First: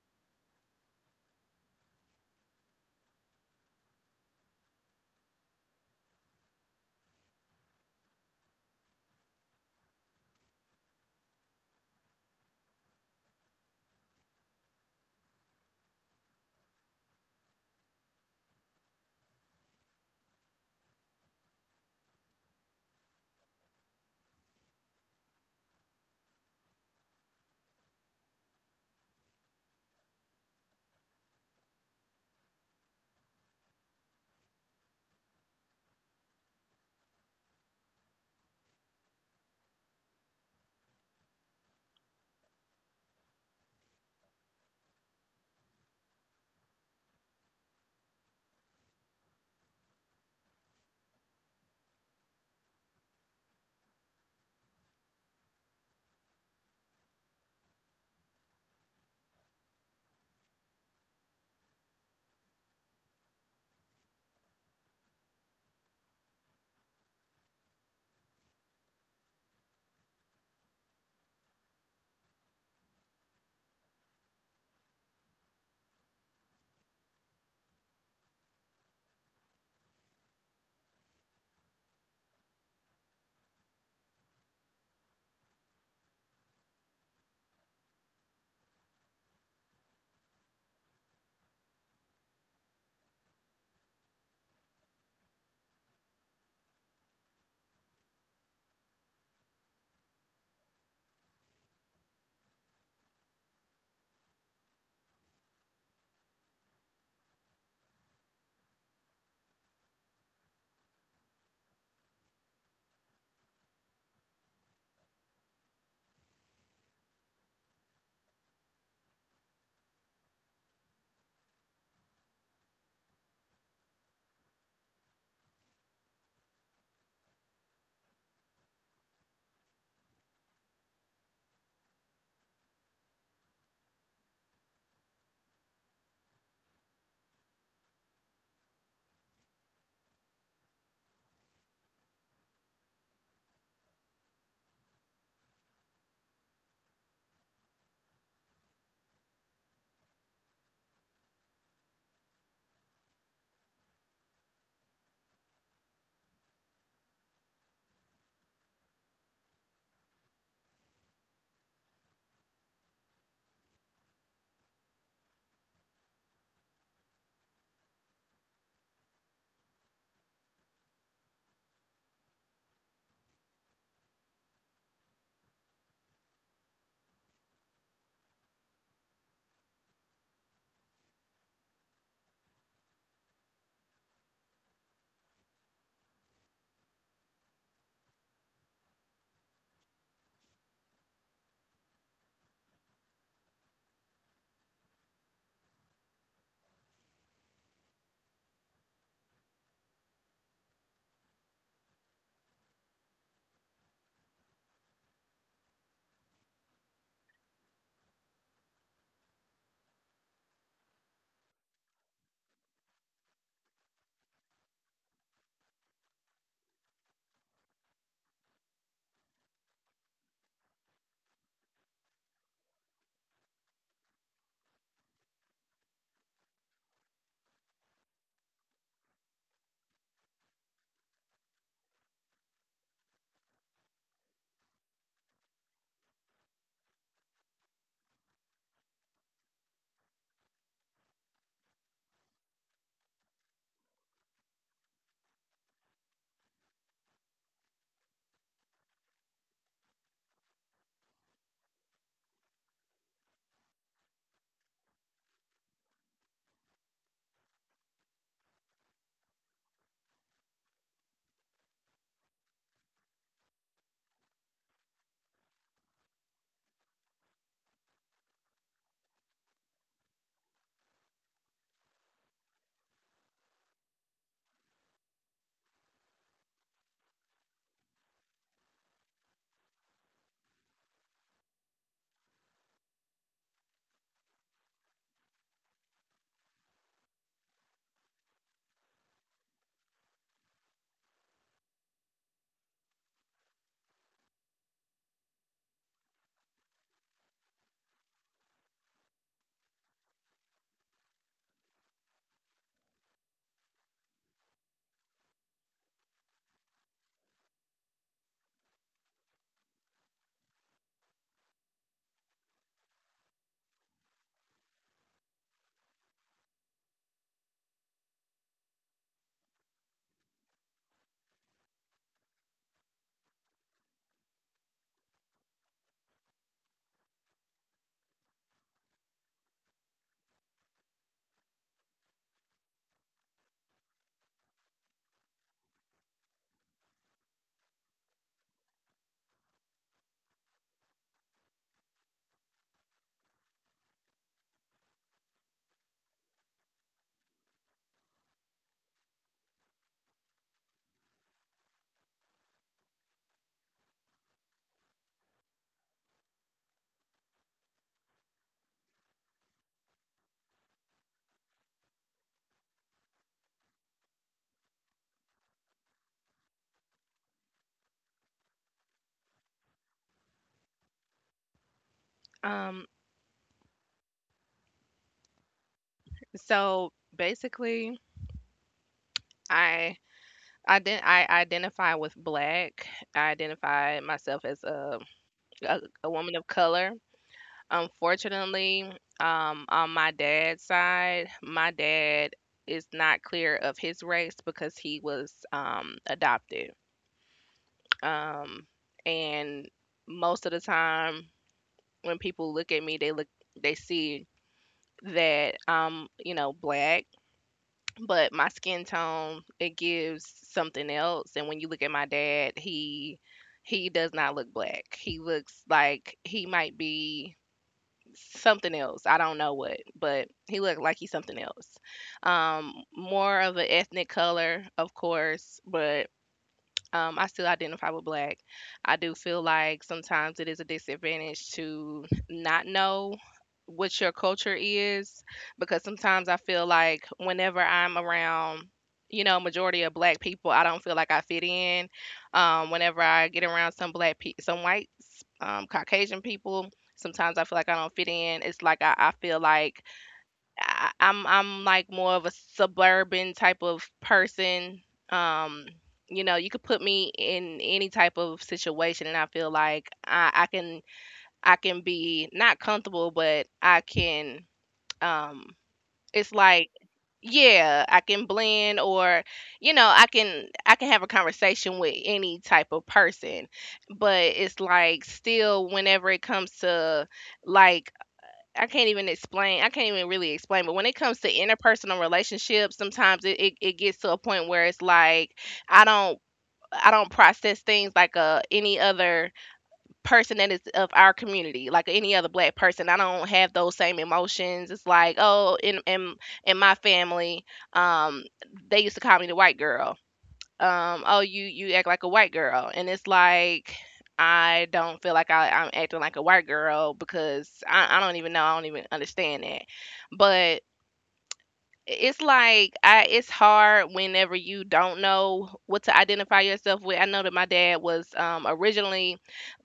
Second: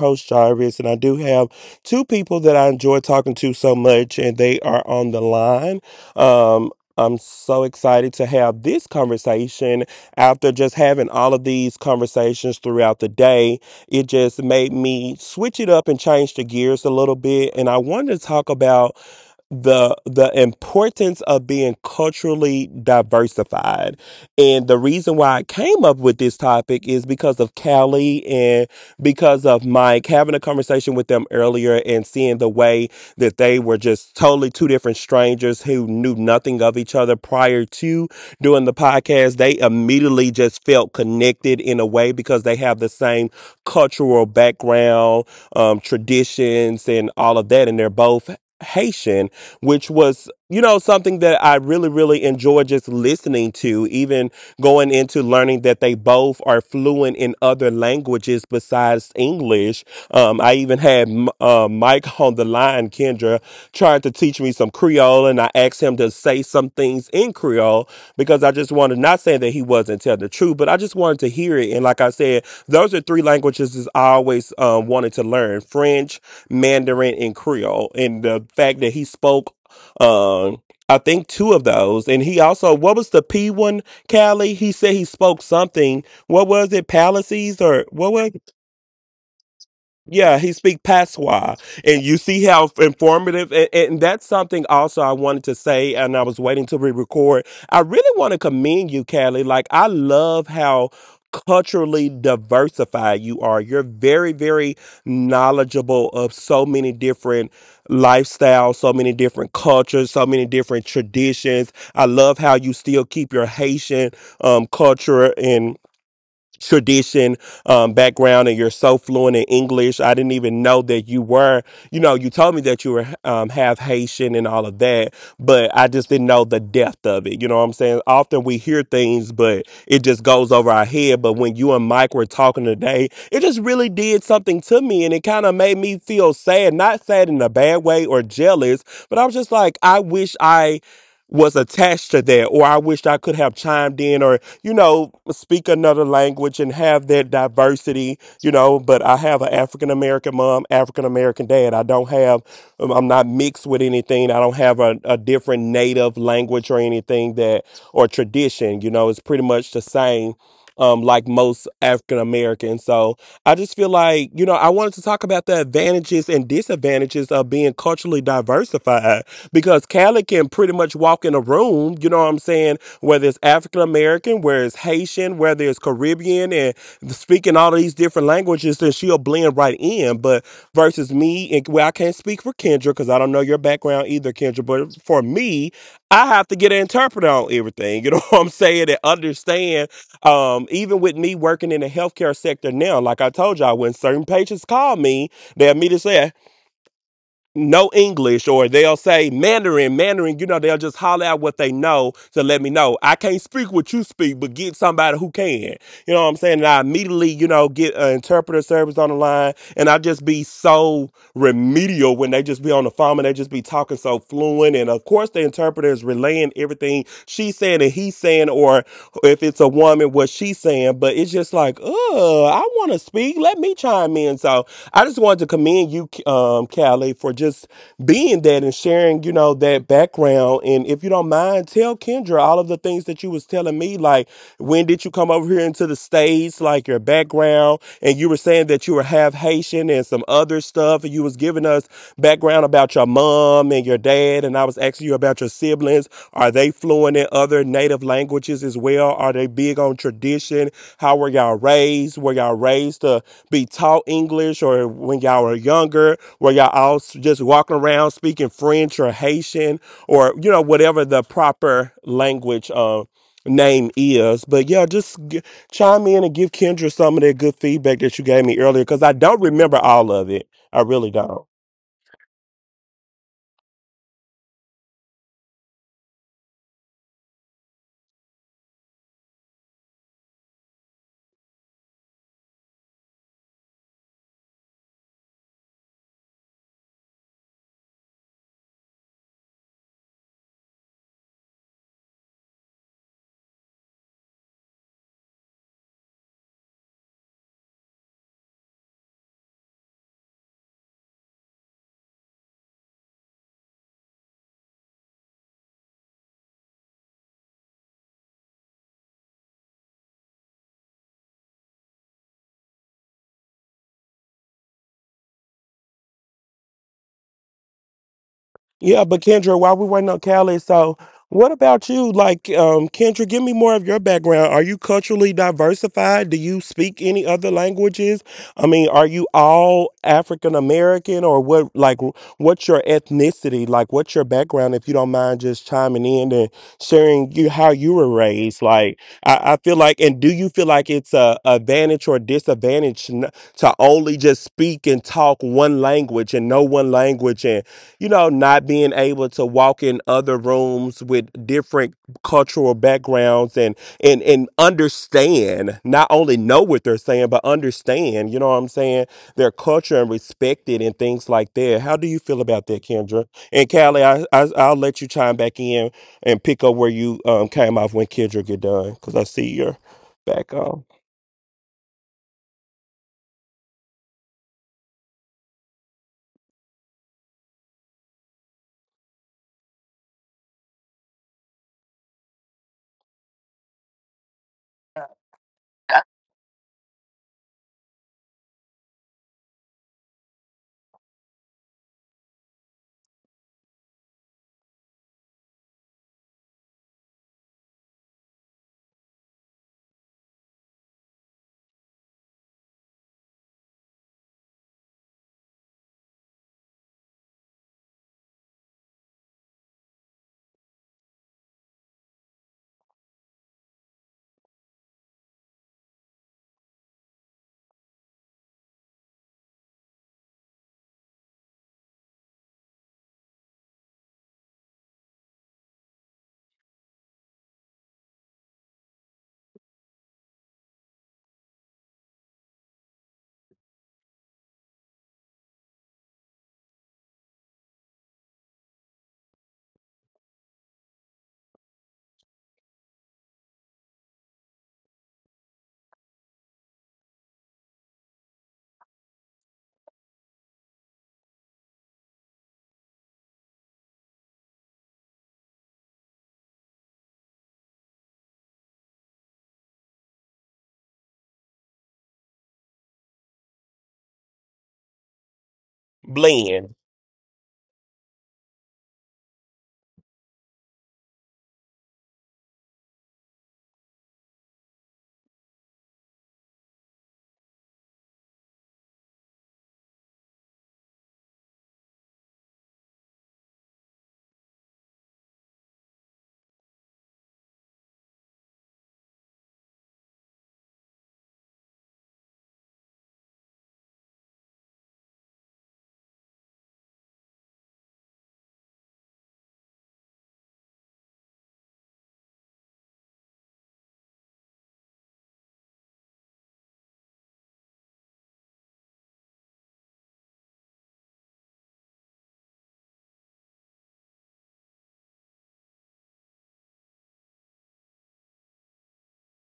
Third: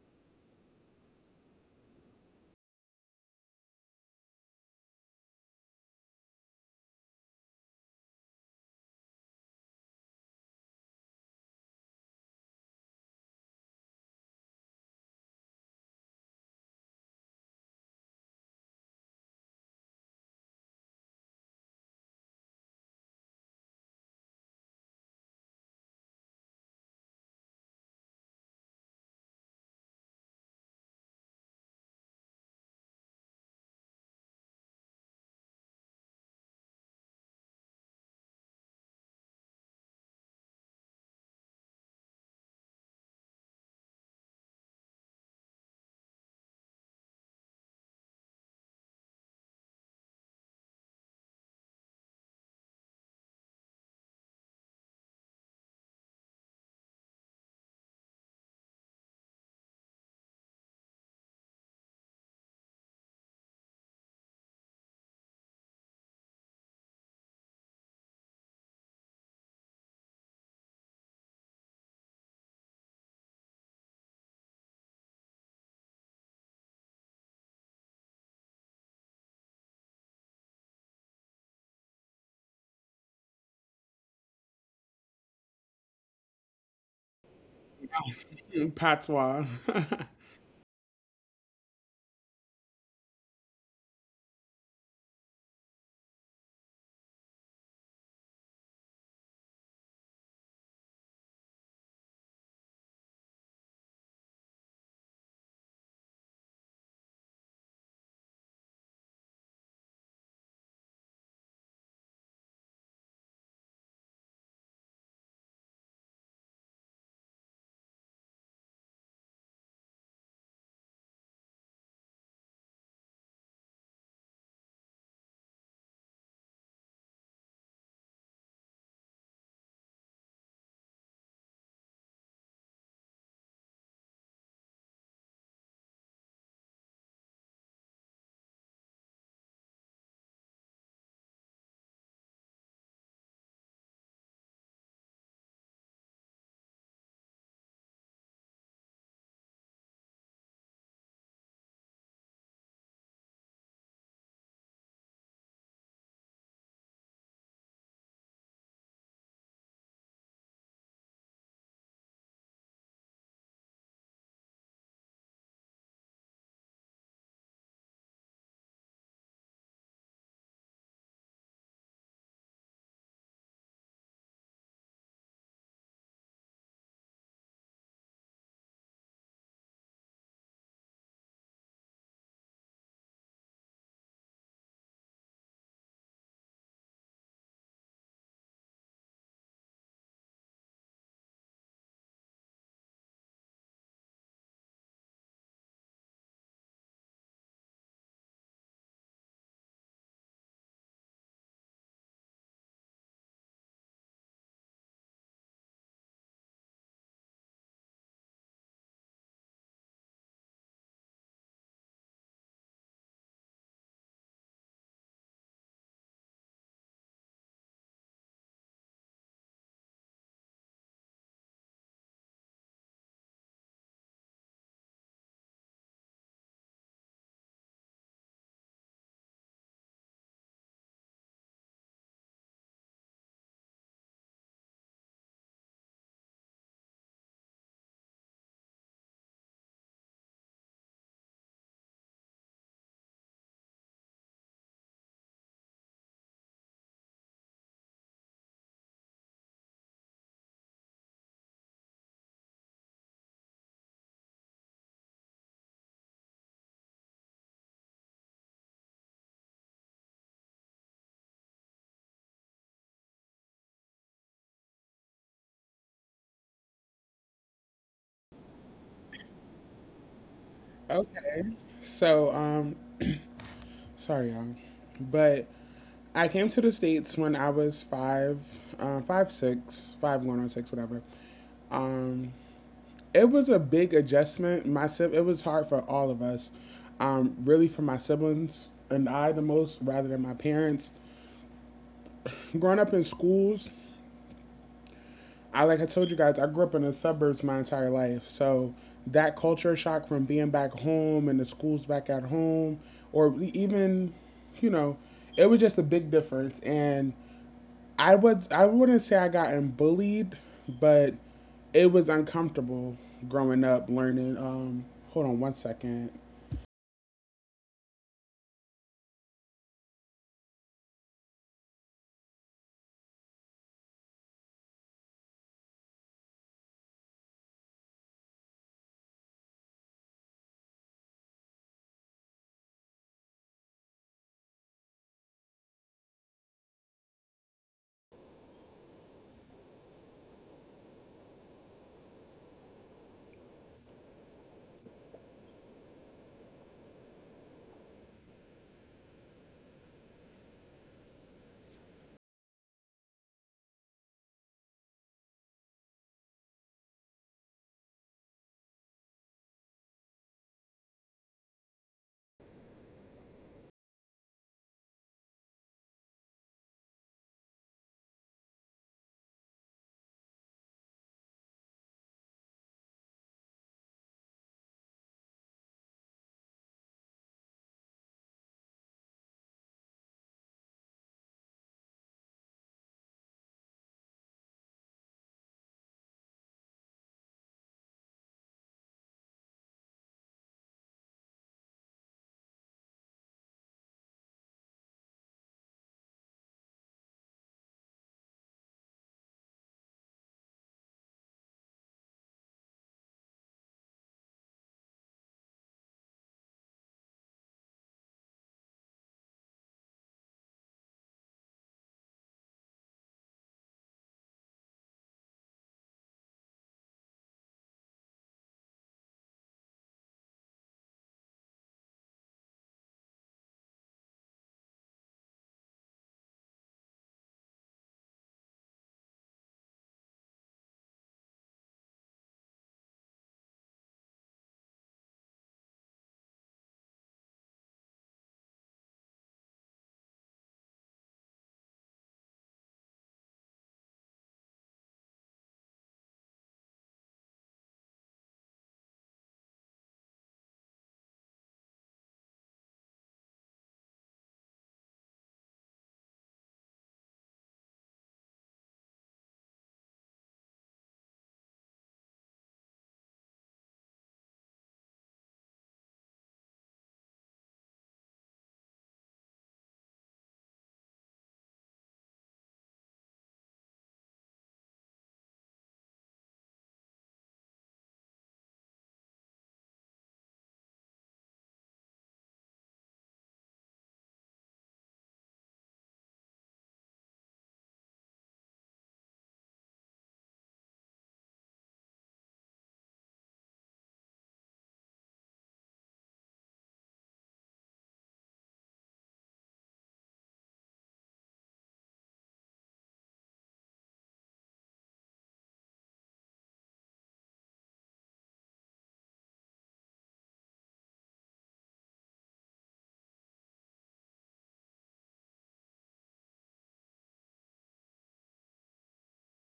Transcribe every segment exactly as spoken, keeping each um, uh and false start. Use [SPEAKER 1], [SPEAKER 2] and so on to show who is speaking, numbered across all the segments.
[SPEAKER 1] host, Jarvis, and I do have two people that I enjoy talking to so much, and they are on the line. Um, I'm so excited to have this conversation after just having all of these conversations throughout the day. It just made me switch it up and change the gears a little bit. And I wanted to talk about the the importance of being culturally diversified, and the reason why I came up with this topic is because of Callie and because of Mike having a conversation with them earlier and seeing the way that they were just totally two different strangers who knew nothing of each other prior to doing the podcast. They immediately just felt connected in a way because they have the same cultural background, um, traditions and all of that, and they're both Haitian, which was, you know, something that I really, really enjoy just listening to, even going into learning that they both are fluent in other languages besides English. Um, I even had uh, Mike on the line, Kendra, trying to teach me some Creole, and I asked him to say some things in Creole because I just wanted, not saying that he wasn't telling the truth, but I just wanted to hear it. And like I said, those are three languages that I always um, wanted to learn: French, Mandarin, and Creole. And the fact that he spoke um, I think two of those. And he also, what was the P one, Callie? He said he spoke something. What was it? Palaces or what was
[SPEAKER 2] Mm, Patois.
[SPEAKER 1] yeah, he speak Patois, and you see how informative. And, and that's something also I wanted to say, and I was waiting to re-record. I really want to commend you, Callie. Like I love how culturally diversified you are. You're very, very knowledgeable of so many different lifestyles, so many different cultures, so many different traditions. I love how you still keep your Haitian um, culture and tradition, um, background, and you're so fluent in English. I didn't even know that you were you know, you told me that you were um, half Haitian and all of that, but I just didn't know the depth of it. You know what I'm saying? Often we hear things but it just goes over our head, but when you and Mike were talking today it just really did something to me and it kind of made me feel sad. Not sad in a bad way or jealous, but I was just like, I wish I was attached to that, or I wished I could have chimed in, or, you know, speak another language and have that diversity. You know, but I have an African American mom, African American dad. I don't have i'm I'm not mixed with anything. I don't have a, a different native language or anything that, or tradition. You know, it's pretty much the same, um, like most African Americans. So I just feel like, you know, I wanted to talk about the advantages and disadvantages of being culturally diversified because Callie can pretty much walk in a room, you know what I'm saying, whether it's African American, whether it's Haitian, whether it's Caribbean, and speaking all of these different languages, then she'll blend right in. But versus me, and well, I can't speak for Kendra because I don't know your background either, Kendra, but for me, I have to get an interpreter on everything, you know what I'm saying, and understand, um, even with me working in the healthcare sector now, like I told y'all, when certain patients call me, they'll immediately say no English, or they'll say Mandarin, Mandarin, you know, they'll just holler out what they know to let me know. I can't speak what you speak, but get somebody who can. You know what I'm saying? And I immediately, you know, get an interpreter service on the line, and I just be so remedial when they just be on the phone and they just be talking so fluent. And of course, the interpreter is relaying everything she's saying and he's saying, or if it's a woman, what she's saying. But it's just like, oh, I want to speak. Let me chime in. So I just wanted to commend you, um, Callie, for just being that and sharing, you know, that background. And if you don't mind, tell Kendra all of the things that you was telling me, like when did you come over here into the States, like your background, and you were saying that you were half Haitian and some other stuff, and you was giving us background about your mom and your dad, and I was asking you about your siblings. Are they fluent in other native languages as well? Are they big on tradition? How were y'all raised? Were y'all raised to be taught English, or when y'all were younger, where y'all all s- just walking around speaking French or Haitian or, you know, whatever the proper language uh, name is. But yeah, just g- chime in and give Kendra some of that good feedback that you gave me earlier because I don't remember all of it. I really
[SPEAKER 2] Okay.
[SPEAKER 1] don't.
[SPEAKER 2] So, um, sorry, y'all. But I came to the States when I was five, uh, five, six, five, going on six, whatever. Um, it was a big adjustment. My si- It was hard for all of us. Um, really for my siblings and I the most rather than my parents. Growing up in schools, I like I told you guys, I grew up in the suburbs my entire life. So that culture shock from being back home and the schools back at home, or e, even, you know, it was just a big difference. And I would I wouldn't say I gotten bullied, but it was uncomfortable growing up learning. Um, hold on one second.
[SPEAKER 1] Yeah, but Kendra, while we're waiting on Callie, so what about you? Like, um, Kendra, give me more of your background. Are you culturally diversified? Do you speak any other languages? I mean, are you all African American or what, like, what's your ethnicity? Like, what's your background, if you don't mind just chiming in and sharing you how you were raised? Like, I, I feel like, and do you feel like it's a advantage or disadvantage n- to only just speak and talk one language and know one language, and you know, not being able to walk in other rooms with different cultural backgrounds and and and understand, not only know what they're saying, but understand, you know what I'm saying, their culture and respect it and things like that. How do you feel about that, Kendra? And Callie, I, I I'll let you chime back in and pick up where you um came off when Kendra get done, because I see your back on.
[SPEAKER 3] Um, so basically, I I did I identify with black. I identify myself as a a, a woman of color. Unfortunately, um, on my dad's side, my dad is not clear of his race because he was um adopted. Um, and most of the time when people look at me, they look they see that I'm, you know, black. But my skin tone, it gives something else, and when you look at my dad, he he does not look black. He looks like he might be something else. I don't know what, but he looked like he's something else. Um, more of an ethnic color, of course, but um, I still identify with black. I do feel like sometimes it is a disadvantage to not know what your culture is, because sometimes I feel like whenever I'm around, you know, majority of black people, I don't feel like I fit in. Um, whenever I get around some black pe- some whites, um, Caucasian people, sometimes I feel like I don't fit in. It's like I, I feel like I, I'm I'm like more of a suburban type of person. Um, you know, you could put me in any type of situation, and I feel like I, I can I can be not comfortable, but I can. Um, it's like
[SPEAKER 1] Blend.
[SPEAKER 3] yeah, I can blend, or you know, I can I can have a conversation with any type of person, but it's like still whenever it comes to, like, I can't even explain. I can't even really explain. But when it comes to interpersonal relationships, sometimes it, it, it gets to a point where it's like I don't I don't process things like uh any other person that is of our community, like any other black person. I don't have those same emotions. It's like, oh, in in, in my family, um, they used to call me the white girl, um, "Oh, you you act like a white girl," and it's like I don't feel like I, I'm acting like a white girl because I, I don't even know I don't even understand that, but it's like I, it's hard whenever you don't know what to identify yourself with. I know that my dad was um originally,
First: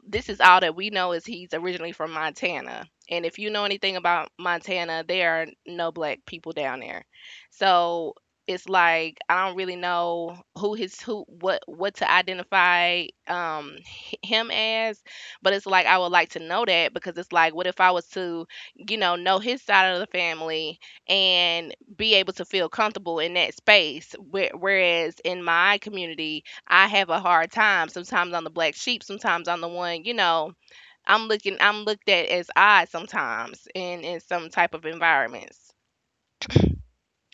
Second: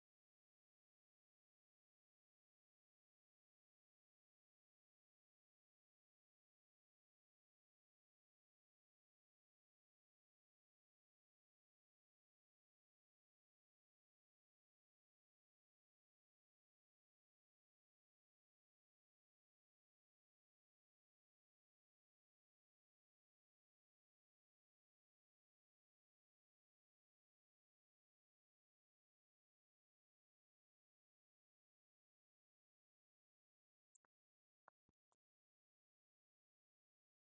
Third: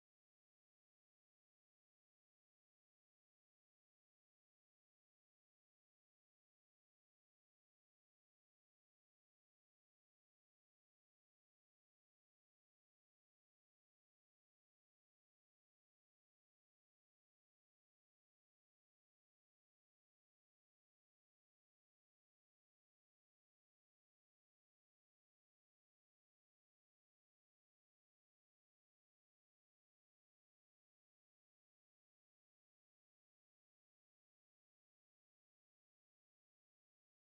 [SPEAKER 3] this is all that we know, is he's originally from Montana. And if you know anything about Montana, there are no black people down there. So it's like I don't really know who his who what what to identify um h- him as, but it's like I would like to know that because it's like what if I was to, you know, know his side of the family and be able to feel comfortable in that space. Where, whereas in my community, I have a hard time. Sometimes I'm the black sheep. Sometimes I'm the one, you know, I'm looking, I'm looked at as odd sometimes in in some type of environments.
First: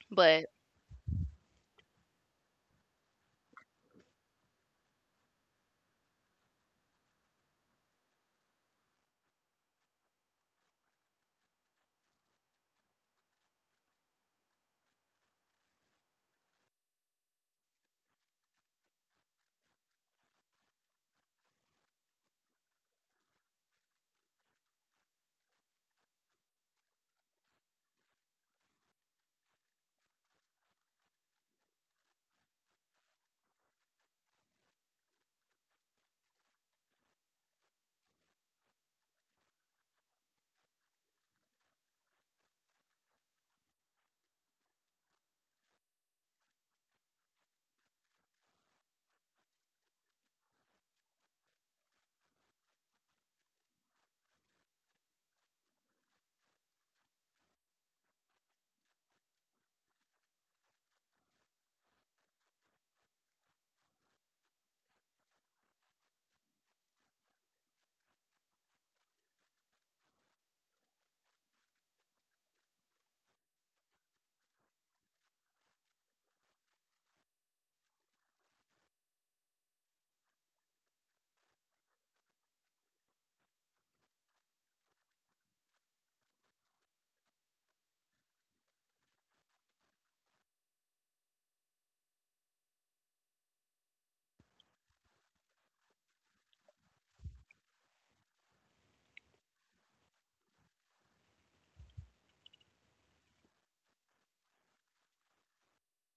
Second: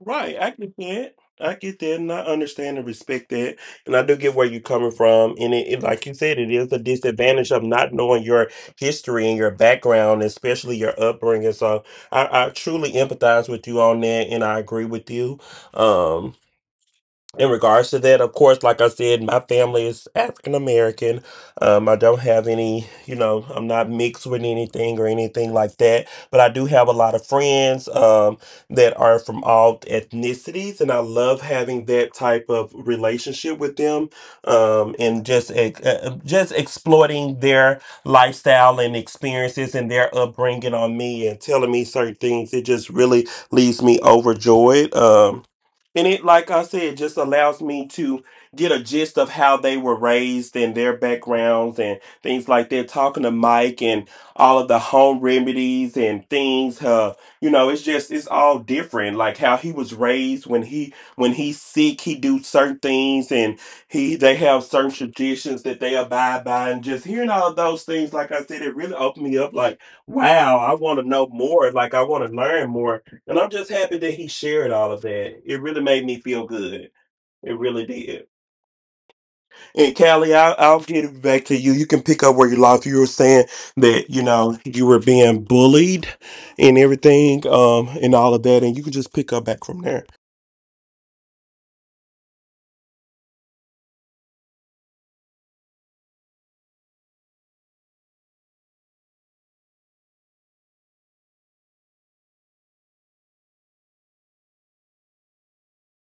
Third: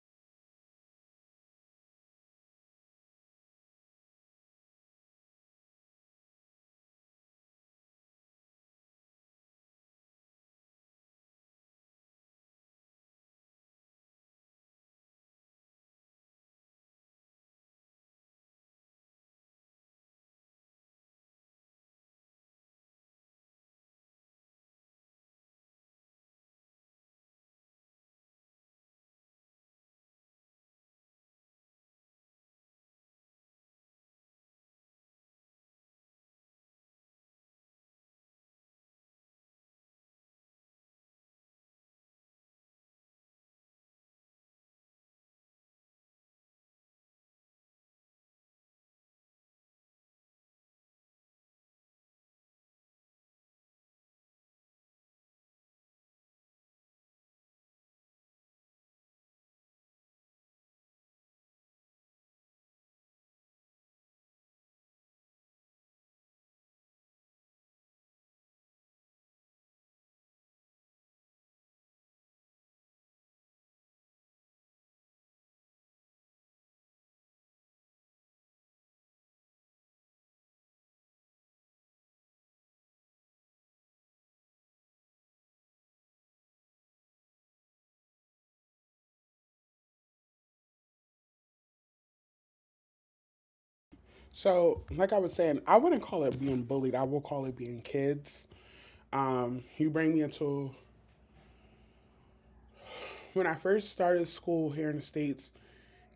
[SPEAKER 1] Right,
[SPEAKER 3] But
[SPEAKER 1] I get that. I get that, and I understand and respect that, and I do get where you're coming from. And it, it, like you said, it is a disadvantage of not knowing your history and your background, especially your upbringing. So I, I truly empathize with you on that, and I agree with you. Um in regards to that, of course, like I said, my family is African American. Um, I don't have any, you know, I'm not mixed with anything or anything like that. But I do have a lot of friends, um, that are from all ethnicities, and I love having that type of relationship with them, um, and just ex- uh, just exploiting their lifestyle and experiences and their upbringing on me and telling me certain things. It just really leaves me overjoyed. Um, and it, like I said, just allows me to get a gist of how they were raised and their backgrounds and things like that. Talking to Mike and all of the home remedies and things, uh, you know, it's just it's all different. Like how he was raised when he when he's sick, he do certain things, and he they have certain traditions that they abide by. And just hearing all of those things, like I said, it really opened me up. Like, wow, I want to know more. Like I want to learn more, and I'm just happy that he shared all of that. It really made me feel good. It really did. And Callie, I'll, I'll get it back to you. You can pick up where you lost. You were saying that, you know, you were being bullied and everything, um, and all of that. And you can just pick up back from there.
[SPEAKER 2] So, like I was saying, I wouldn't call it being bullied. I will call it being kids. Um, you bring me into when I first started school here in the States,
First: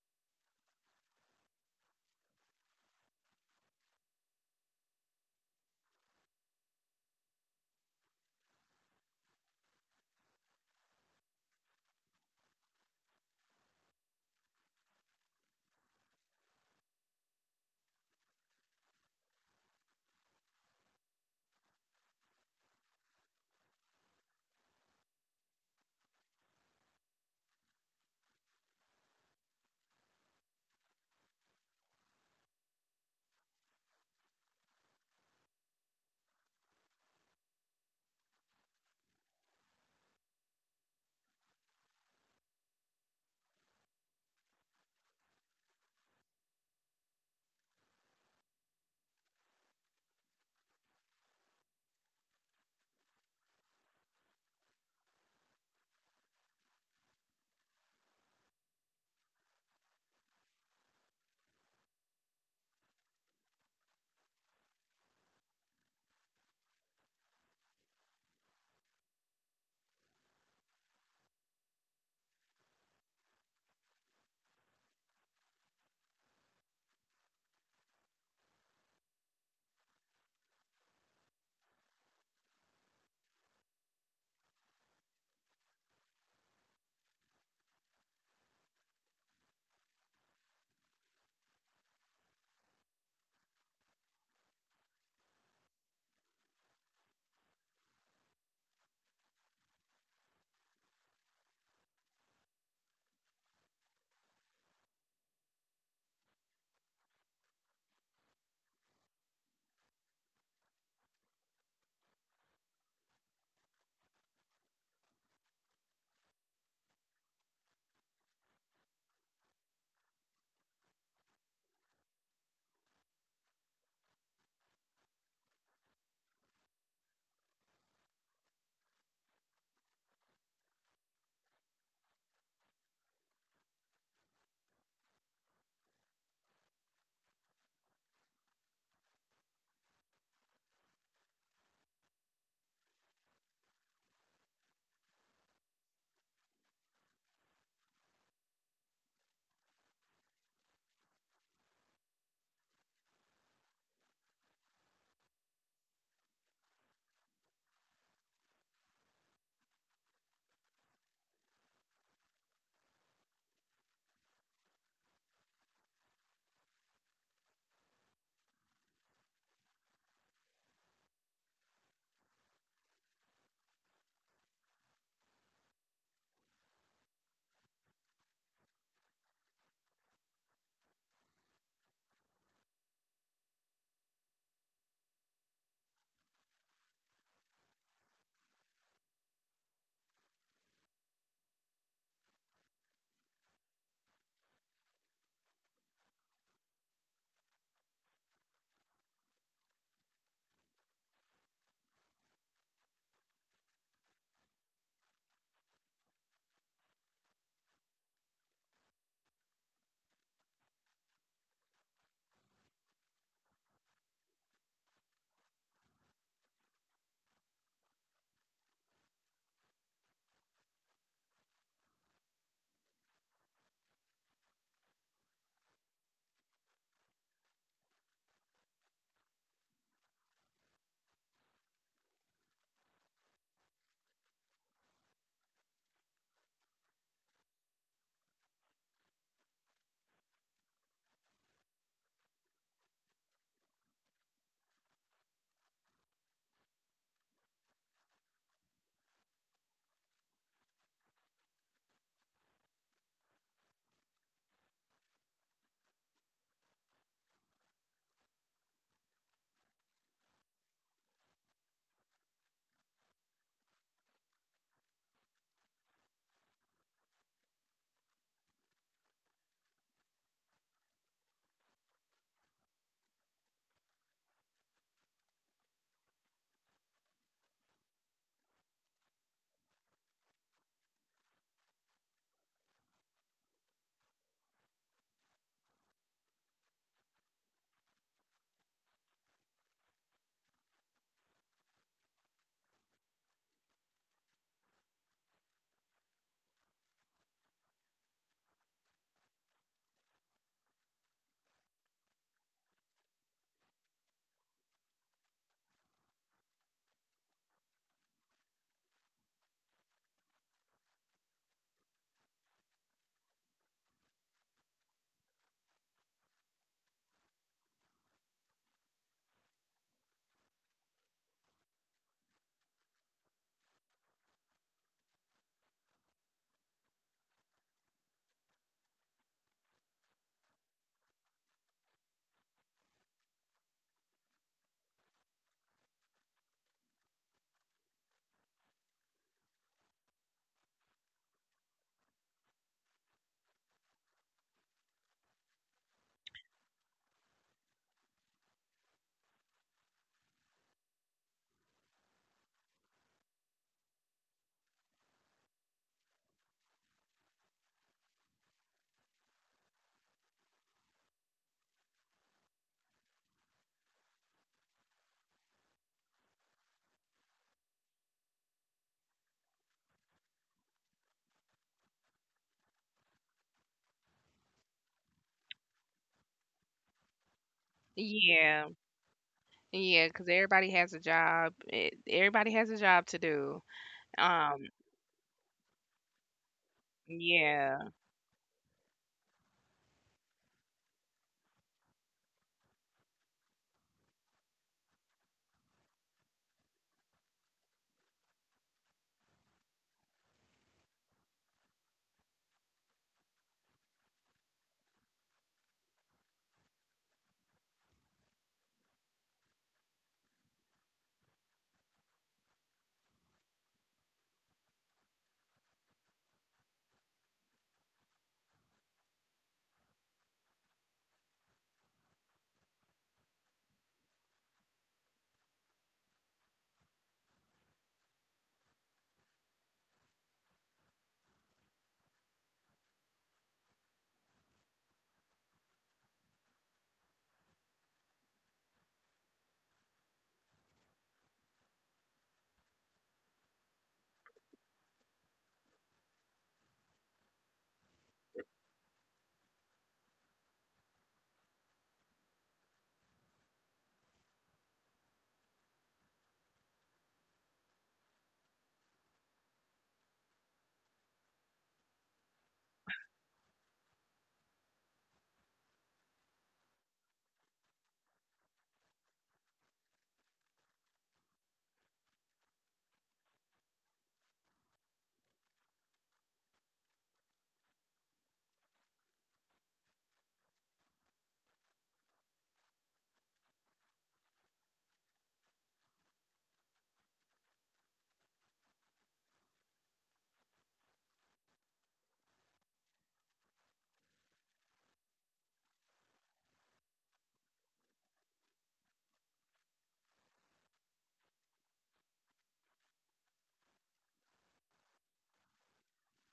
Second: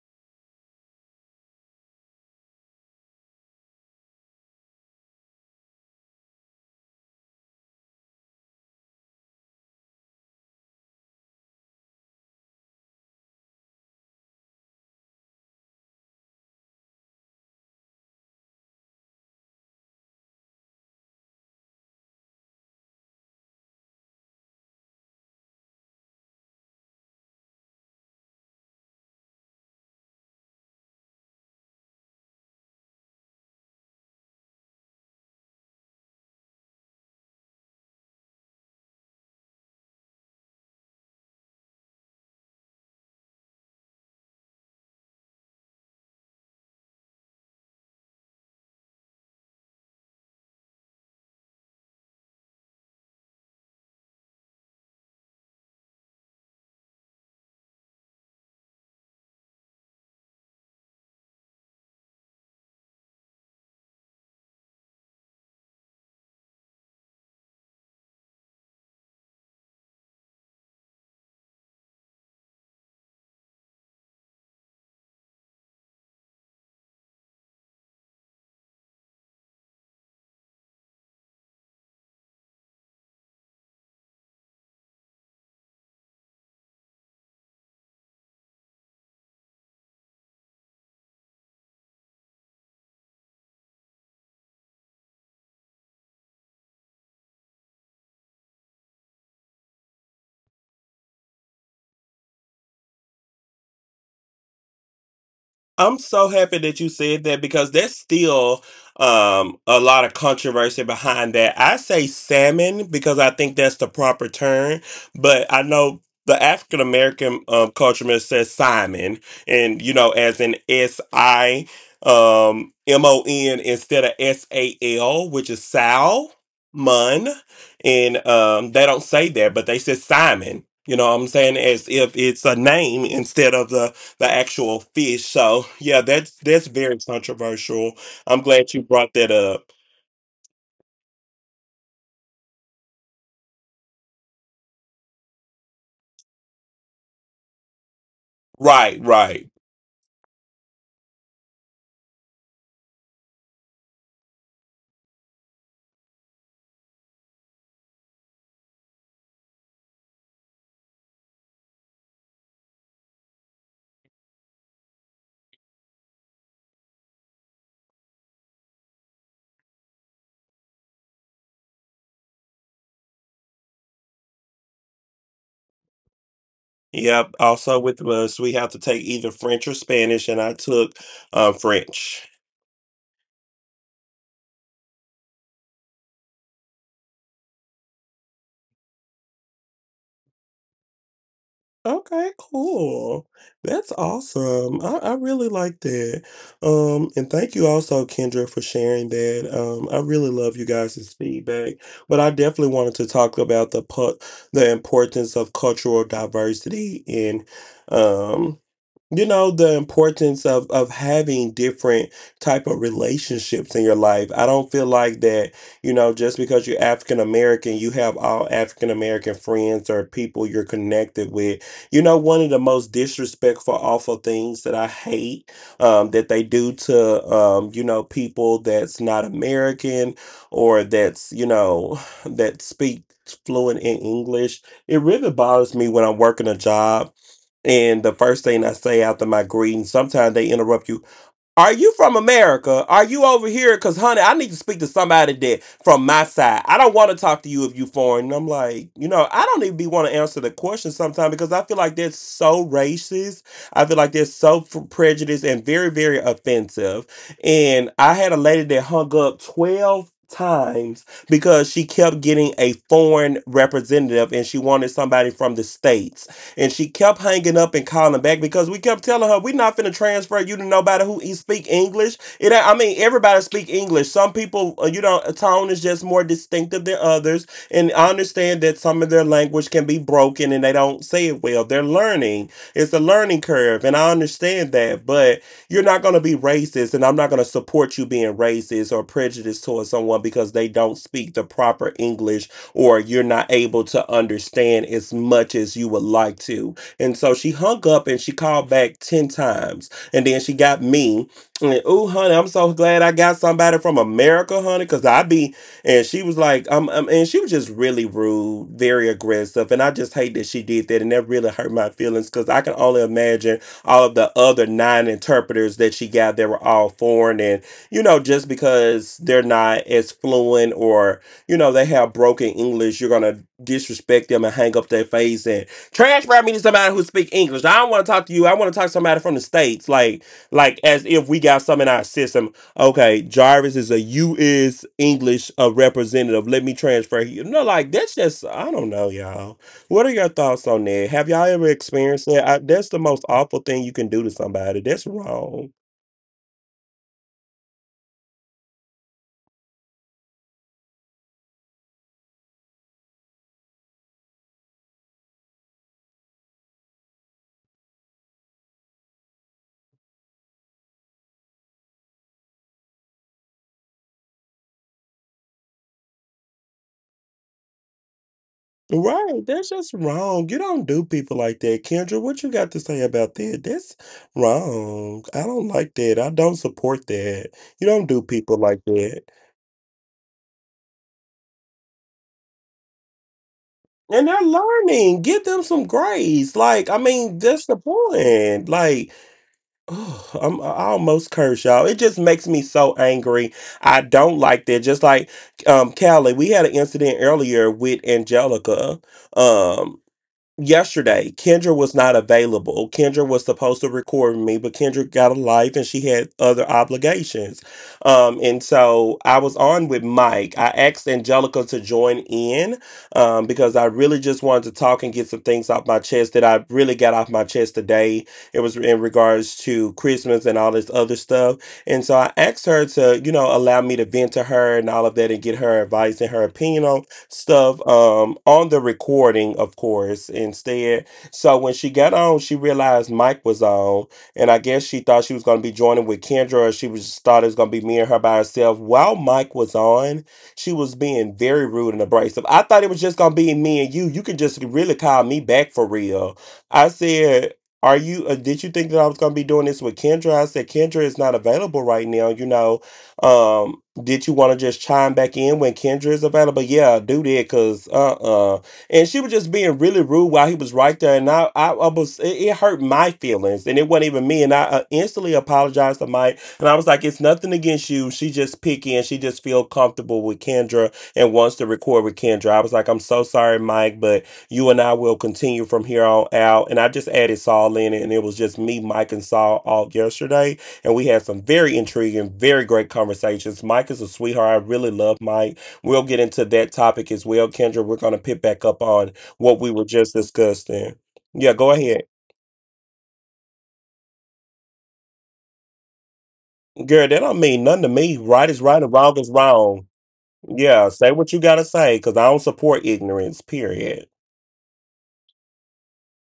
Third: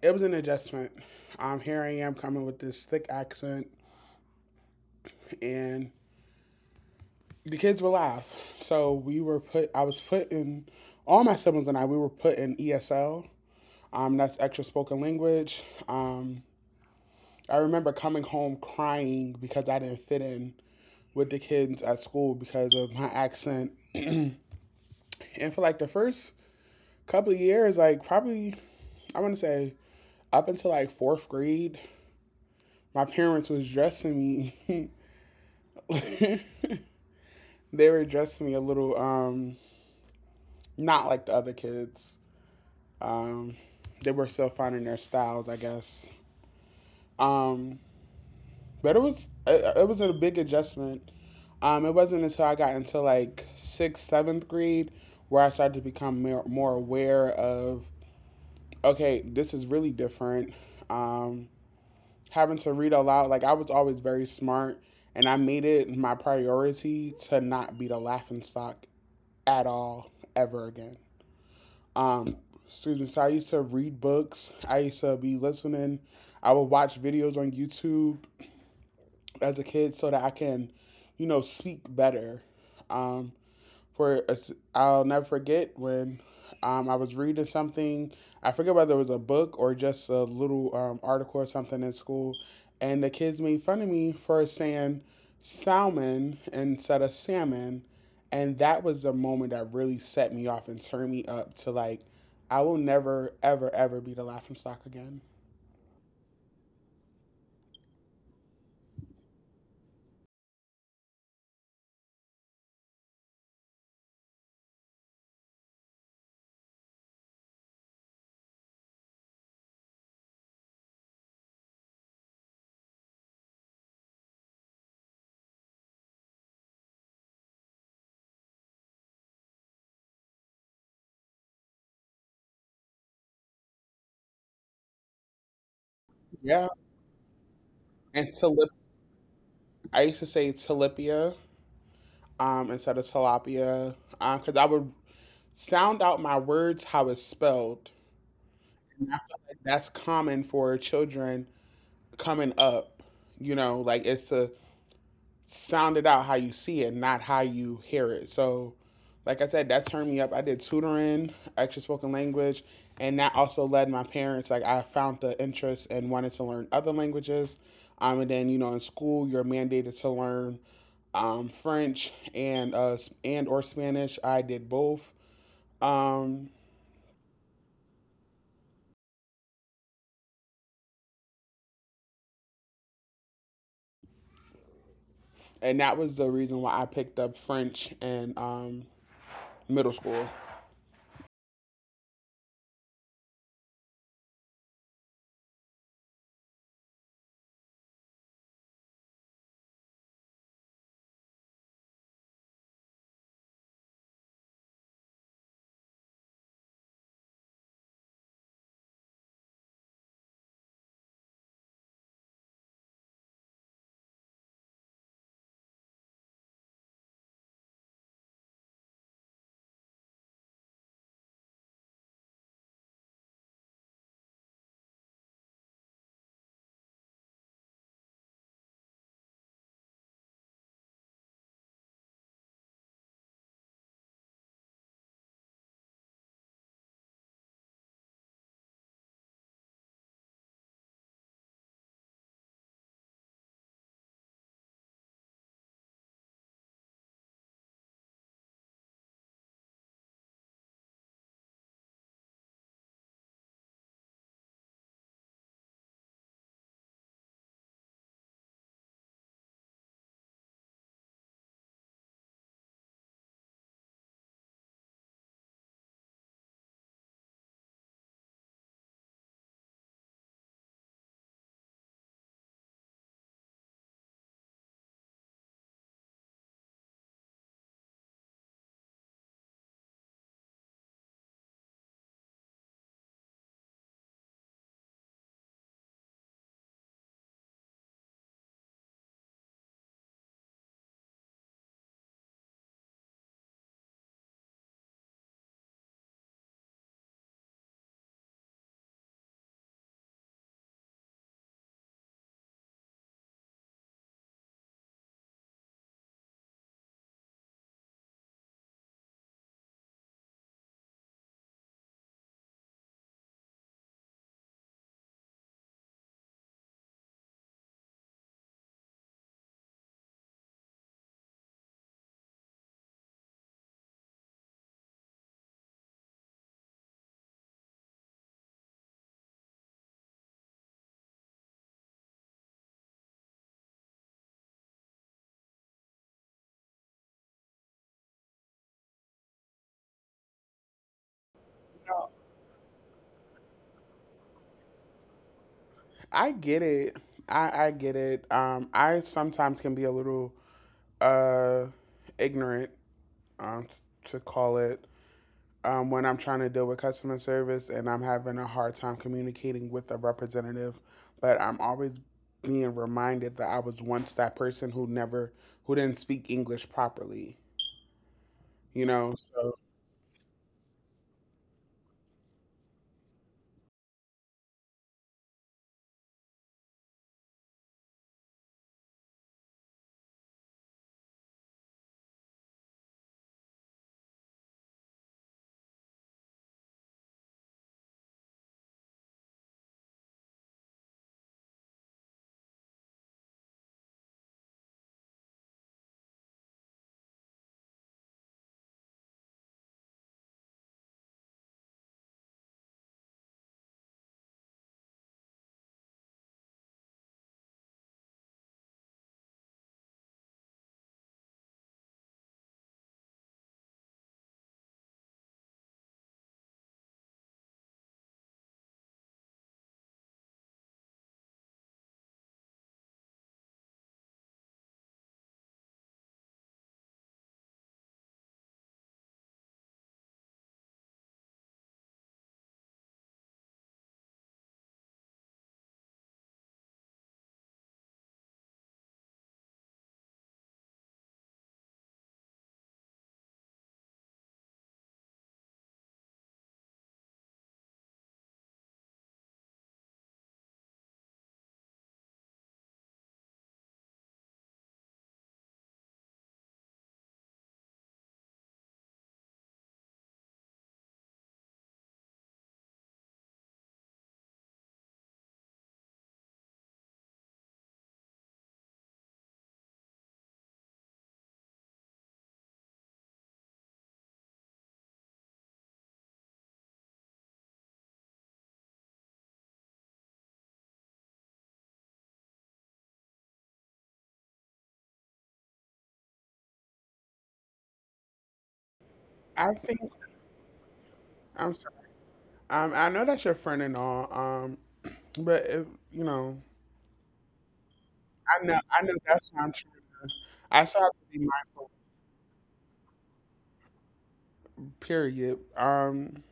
[SPEAKER 2] it was an adjustment. Um, here I am coming with this thick accent, and the kids were laugh. So we were put, I was put in, all my siblings and I, we were put in E S L. Um, that's extra spoken language. Um, I remember coming home crying because I didn't fit in with the kids at school because of my accent. And for like the first couple of years, like probably, I want to say up until like fourth grade, my parents was dressing me. They were dressing me a little um not like the other kids. Um, they were still finding their styles, I guess. Um, but it was it, it was a big adjustment. Um, it wasn't until I got into like sixth, seventh grade where I started to become more, more aware of okay, this is really different. Um, Having to read aloud, like I was always very smart, and I made it my priority to not be the laughing stock at all ever again. Um, Students, I used to read books, I used to be listening, I would watch videos on YouTube as a kid so that I can, you know, speak better. Um, for a s- I'll never forget when um, I was reading something. I forget whether it was a book or just a little um, article or something in school, and the kids made fun of me for saying salmon instead of salmon, and that was the moment that really set me off and turned me up to like, I will never ever ever be the laughing stock again.
[SPEAKER 1] I'm so happy that you said that because there's still, um, a lot of controversy behind that. I say salmon because I think that's the proper term, but I know the African American uh, culture man says Simon, and you know, as in S I um, M O N instead of S A L, which is Sal Mun, and um, they don't say that, but they say Simon. You know what I'm saying? As if it's a name instead of the the actual fish. So yeah, that's
[SPEAKER 2] Yeah,
[SPEAKER 1] that's very controversial.
[SPEAKER 2] and
[SPEAKER 1] I'm
[SPEAKER 2] tilip-
[SPEAKER 1] glad you brought that up.
[SPEAKER 2] I used to say tilapia um, instead of tilapia because I would sound out my words how it's spelled.
[SPEAKER 1] Right,
[SPEAKER 2] And I feel
[SPEAKER 1] right.
[SPEAKER 2] like that's common for children coming up. You know, like it's to sound it out how you see it, not how you hear it. So, like I said, that turned me up. I did tutoring, extra spoken language, and that also led my parents. Like I found the interest and wanted to learn other languages. Um, and then you know, in school, you're mandated to learn um, French and uh, and or Spanish. I did both. Um,
[SPEAKER 1] Yep. Also with us, we have to take either French or Spanish, and I took uh, French.
[SPEAKER 2] and that was the reason why I picked up French in um, middle school.
[SPEAKER 1] Okay, cool. That's awesome. I, I really like that. Um, and thank you also, Kendra, for sharing that. Um, I really love you guys' feedback. But I definitely wanted to talk about the pu- the importance of cultural diversity in. um you know, the importance of of having different type of relationships in your life. I don't feel like that, you know, just because you're African American you have all African American friends or people you're connected with. You know, one of the most disrespectful awful things that I hate, um, that they do to, um, you know, people that's not American or that's, you know, that speak fluent in English, it really bothers me when I'm working a job and the first thing I say after my greeting, sometimes they interrupt you. Are you from America? Are you over here? Cause honey, I need to speak to somebody that from my side. I don't want to talk to you if you foreign. And I'm like, you know, I don't even be want to answer the question sometimes because I feel like that's so racist. I feel like that's so f- prejudiced and very, very offensive. And I had a lady that hung up twelve times because she kept getting a foreign representative and she wanted somebody from the states, and she kept hanging up and calling back because we kept telling her, we're not finna transfer you to nobody who e- speak English. It, ain't- I mean, everybody speak English. Some people, uh, you know, a tone is just more distinctive than others. And I understand that some of their language can be broken and they don't say it well. They're learning. It's a learning curve. And I understand that. But you're not going to be racist, and I'm not going to support you being racist or prejudiced towards someone because they don't speak the proper English or you're not able to understand as much as you would like to. And so she hung up and she called back ten times, and then she got me. And oh honey, I'm so glad I got somebody from America honey, because I be. And she was like, um, um and she was just really rude, very aggressive, and I just hate that she did that, and that really hurt my feelings because I can only imagine all of the other nine interpreters that she got, they were all foreign. And, you know, just because they're not as fluent, or, you know, they have broken English, you're going to disrespect them and hang up their face and transfer me to somebody who speak English. I don't want to talk to you. I want to talk to somebody from the States. Like, like as if we got some in our system. Okay, Jarvis is a U S. English uh, representative. Let me transfer you. No, like, that's just, I don't know, y'all. What are your thoughts on that? Have y'all ever experienced that? I, that's the most awful thing you can do to somebody. That's wrong.
[SPEAKER 2] I get it. I, I get it. Um, I sometimes can be a little uh, ignorant, um, t- to call it, um, when I'm trying to deal with customer service and I'm having a hard time communicating with a representative. But I'm always being reminded that I was once that person who never, who didn't speak English properly. You know,
[SPEAKER 1] Right.
[SPEAKER 2] so
[SPEAKER 1] That's just wrong. You don't do people like that. Kendra, what you got to say about that? That's wrong. I don't like that. I don't support that. You don't do people
[SPEAKER 3] yeah,
[SPEAKER 1] like that.
[SPEAKER 3] yeah, because everybody has a job. eh, Everybody has a job to do.
[SPEAKER 1] And they're
[SPEAKER 3] Um,
[SPEAKER 1] learning. Give them some grace. Like, I mean, that's the
[SPEAKER 3] yeah.
[SPEAKER 1] point. Like, oh, I'm, I almost curse y'all. It just makes me so angry. I don't like that. Just like, um, Callie, we had an incident earlier with Angelica. Um Yesterday Kendra was not available. Kendra was supposed to record with me, but Kendra got a life and she had other obligations. Um and so I was on with Mike. I asked Angelica to join in, um because I really just wanted to talk and get some things off my chest that I really got off my chest today. It was in regards to Christmas and all this other stuff. And so I asked her to, you know, allow me to vent to her and all of that, and get her advice and her opinion on stuff, um, on the recording, of course, instead. So when she got on, she realized Mike was on, and I guess she thought she was going to be joining with Kendra, or she was just thought it was going to be me and her by herself. While Mike was on, she was being very rude and abrasive. I thought it was just going to be me and you. You can just really call me back for real. I said, are you, uh, did you think that I was going to be doing this with Kendra? I said, Kendra is not available right now, you know. um did you want to just chime back in when Kendra is available? Yeah, do that because uh uh. And she was just being really rude while he was right there, and I I, I was, it, it hurt my feelings, and it wasn't even me. And I uh, instantly apologized to Mike, and I was like, it's nothing against you. She just picky, and she just feel comfortable with Kendra and wants to record with Kendra. I was like, I'm so sorry, Mike, but you and I will continue from here on out. And I just added Saul in it, and it was just me, Mike, and Saul all yesterday, and we had some very intriguing, very great conversations. Mike is a sweetheart. I really love Mike. We'll get into that topic as well, Kendra. We're going to pick back up on
[SPEAKER 2] I
[SPEAKER 1] what we were
[SPEAKER 2] think
[SPEAKER 1] just discussing.
[SPEAKER 2] I'm
[SPEAKER 1] Yeah,
[SPEAKER 2] sorry.
[SPEAKER 1] go ahead.
[SPEAKER 2] Um, I know that's your friend and all. Um, But if, you know,
[SPEAKER 1] Girl, that don't mean nothing to me.
[SPEAKER 2] I
[SPEAKER 1] Right
[SPEAKER 2] know,
[SPEAKER 1] is
[SPEAKER 2] I
[SPEAKER 1] right
[SPEAKER 2] know
[SPEAKER 1] and wrong
[SPEAKER 2] that's
[SPEAKER 1] is
[SPEAKER 2] not true.
[SPEAKER 1] wrong.
[SPEAKER 2] I still have
[SPEAKER 1] Yeah,
[SPEAKER 2] to
[SPEAKER 1] say
[SPEAKER 2] be
[SPEAKER 1] what you got
[SPEAKER 2] my
[SPEAKER 1] to say because I don't support ignorance, period.
[SPEAKER 2] period. Um,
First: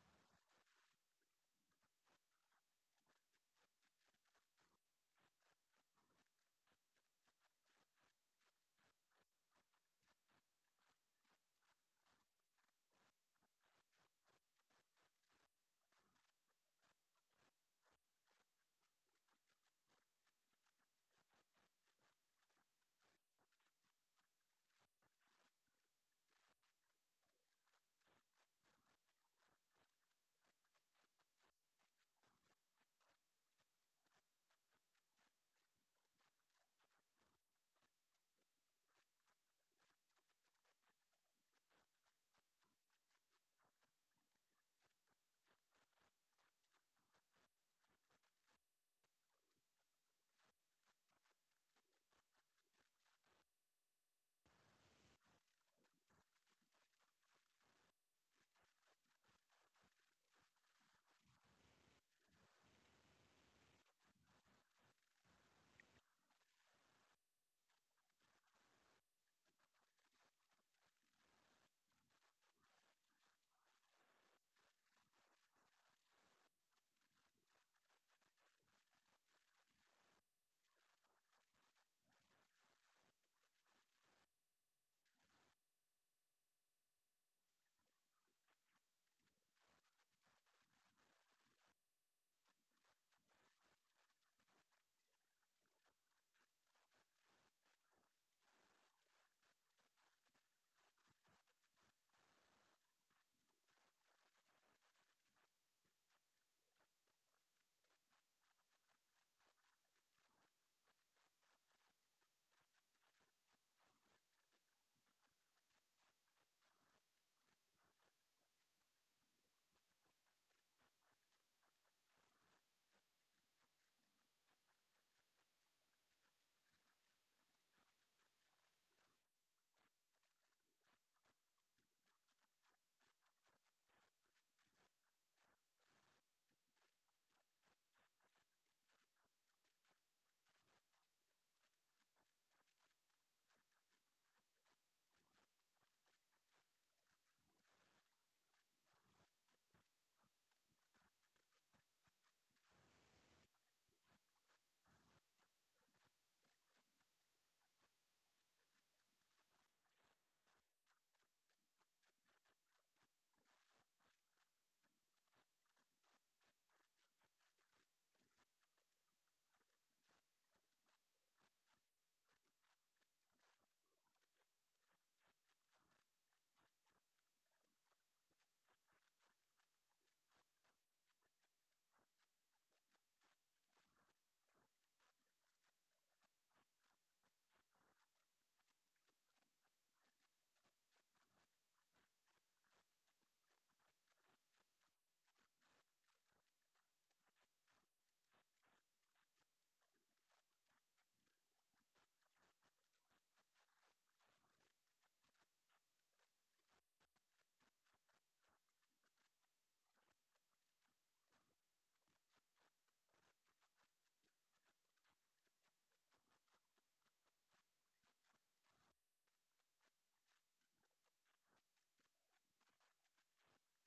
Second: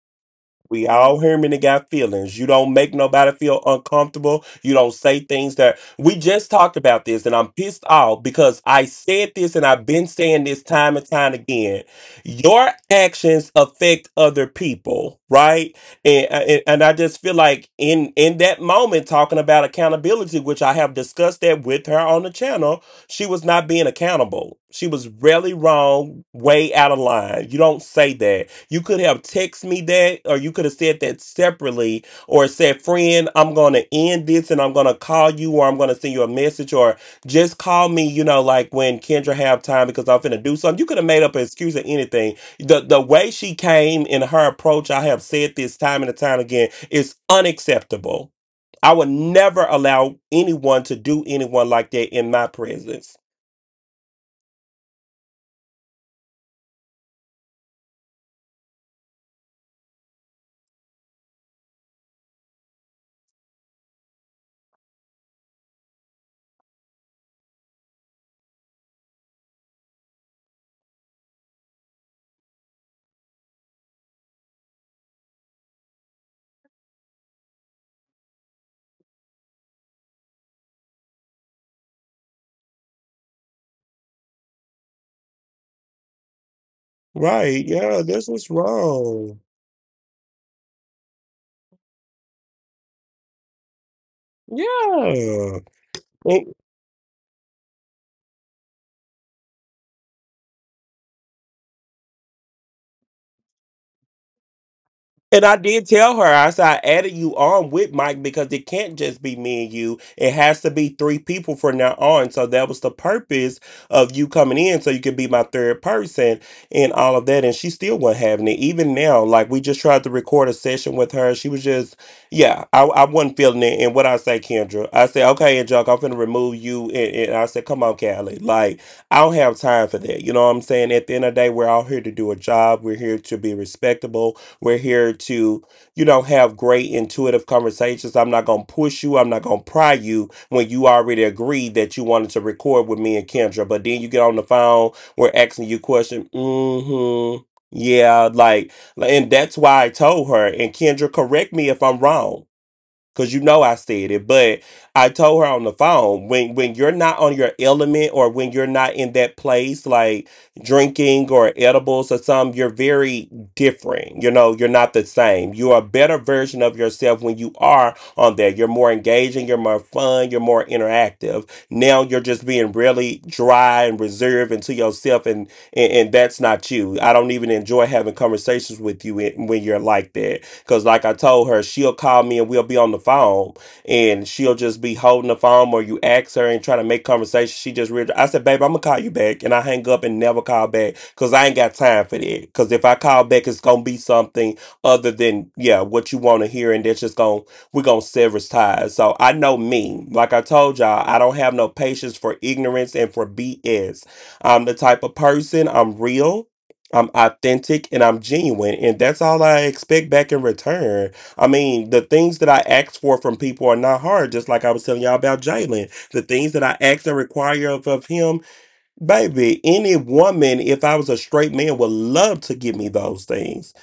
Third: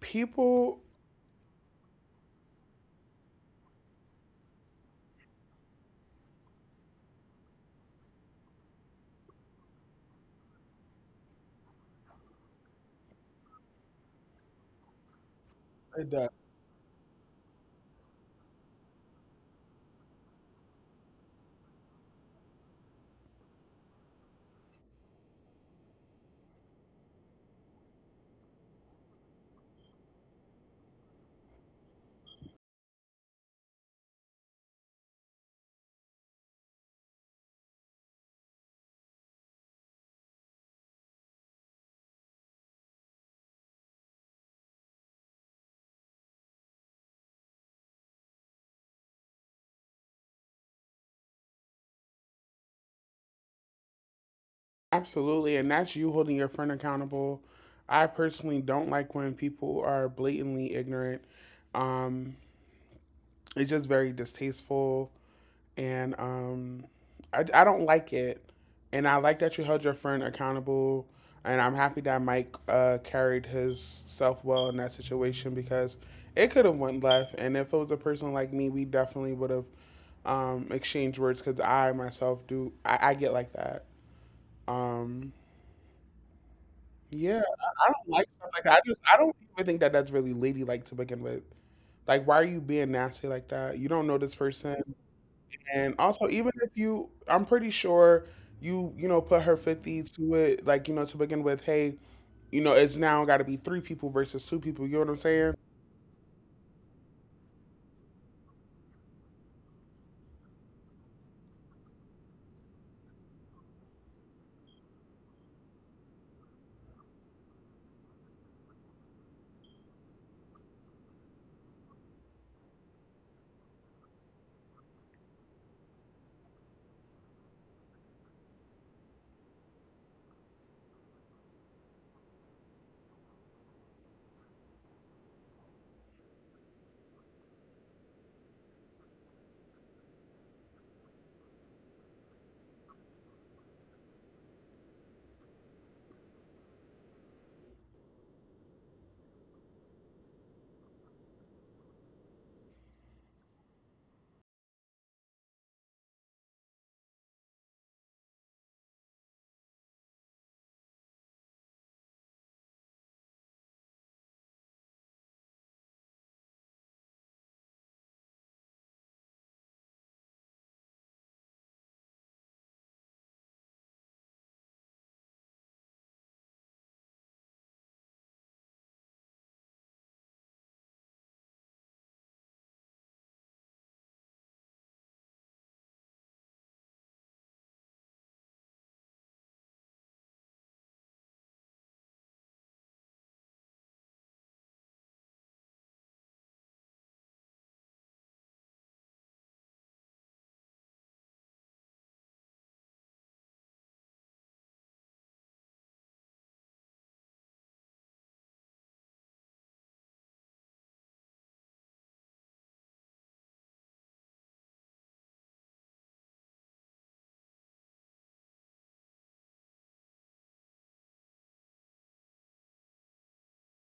[SPEAKER 2] People,
[SPEAKER 1] We all human and got feelings. You don't make nobody feel uncomfortable. You don't say things that, we just talked about this, and I'm pissed off because I said this and I've been saying this time and time again. Your actions affect other people, right?
[SPEAKER 2] it
[SPEAKER 1] And
[SPEAKER 2] does
[SPEAKER 1] uh, and, and I just feel like in in that moment talking about accountability, which I have discussed that with her on the channel, she was not being accountable. She was really wrong, way out of line. You don't say that. You could have texted me that, or you could have said that separately, or said, friend, I'm going to end this and I'm going to call you, or I'm going to send you a message, or just call me, you know, like when Kendra have time because I'm finna do something. You could have made up an excuse or anything. The, the way she came in her approach, I have said this time and time again, is unacceptable. I would never allow anyone to do anyone like that in my presence.
[SPEAKER 2] absolutely, and that's you holding your friend accountable. I personally don't like when people are blatantly ignorant. Um, it's just very distasteful. And um, I, I don't like it. And I like that you held your friend accountable. And I'm happy that Mike uh, carried his self well in that situation because it could have went left. And if it was a person like me, we definitely would have um, exchanged words because I myself do. I, I get like that. Um, yeah,
[SPEAKER 1] Right.
[SPEAKER 2] I, I
[SPEAKER 1] Yeah,
[SPEAKER 2] don't like
[SPEAKER 1] this
[SPEAKER 2] stuff
[SPEAKER 1] was
[SPEAKER 2] like that. I just I don't
[SPEAKER 1] wrong.
[SPEAKER 2] even think that that's really ladylike to begin with. Like, why are you being nasty like that? You don't know this person.
[SPEAKER 1] Yeah.
[SPEAKER 2] And also, even if you, I'm pretty sure you, you know, put her fifty to it, like, you know, to begin with, hey, you know, it's now got to be three people versus two people. You know what I'm
[SPEAKER 1] And
[SPEAKER 2] saying?
[SPEAKER 1] I did tell her, I said, I added you on with Mike because it can't just be me and you. It has to be three people from now on. So that was the purpose of you coming in so you could be my third person and all of that. And she still wasn't having it. Even now, like we just tried to record a session with her. She was just, yeah, I, I wasn't feeling it. And what I say, Kendra, I said, okay, and Jock, I'm going to remove you. And, and I said, come on, Callie. Like, I don't have time for that. You know what I'm saying? At the end of the day, we're all here to do a job. We're here to be respectable. We're here to, you know, have great intuitive conversations. I'm not going to push you. I'm not going to pry you when you already agreed that you wanted to record with me and Kendra. But then you get on the phone, we're asking you questions. Mm hmm. Yeah, like, and that's why I told her. And Kendra, correct me if I'm wrong, cause you know I said it, but I told her on the phone when when you're not on your element or when you're not in that place, like drinking or edibles or something, you're very different. You know, you're not the same. You're a better version of yourself when you are on there. You're more engaging, you're more fun, you're more interactive. Now you're just being really dry and reserved and to yourself, and and, and that's not you. I don't even enjoy having conversations with you when when you're like that because, like I told her, she'll call me and we'll be on the phone, and she'll just be holding the phone, or you ask her and try to make conversation. She just real. I said, babe, I'm gonna call you back, and I hang up and never call back because I ain't got time for that. Because if I call back, it's gonna be something other than yeah what you want to hear, and that's just gonna, we're gonna sever ties. So I know me. Like I told y'all, I don't have no patience for ignorance and for B S. I'm the type of person. I'm real. I'm authentic and I'm genuine, and that's all I expect back in return. I mean, the things that I ask for from people are not hard, just like I was telling y'all about Jalen. The things that I ask and require of, of him, baby, any woman, if I was a straight man, would love to give me those things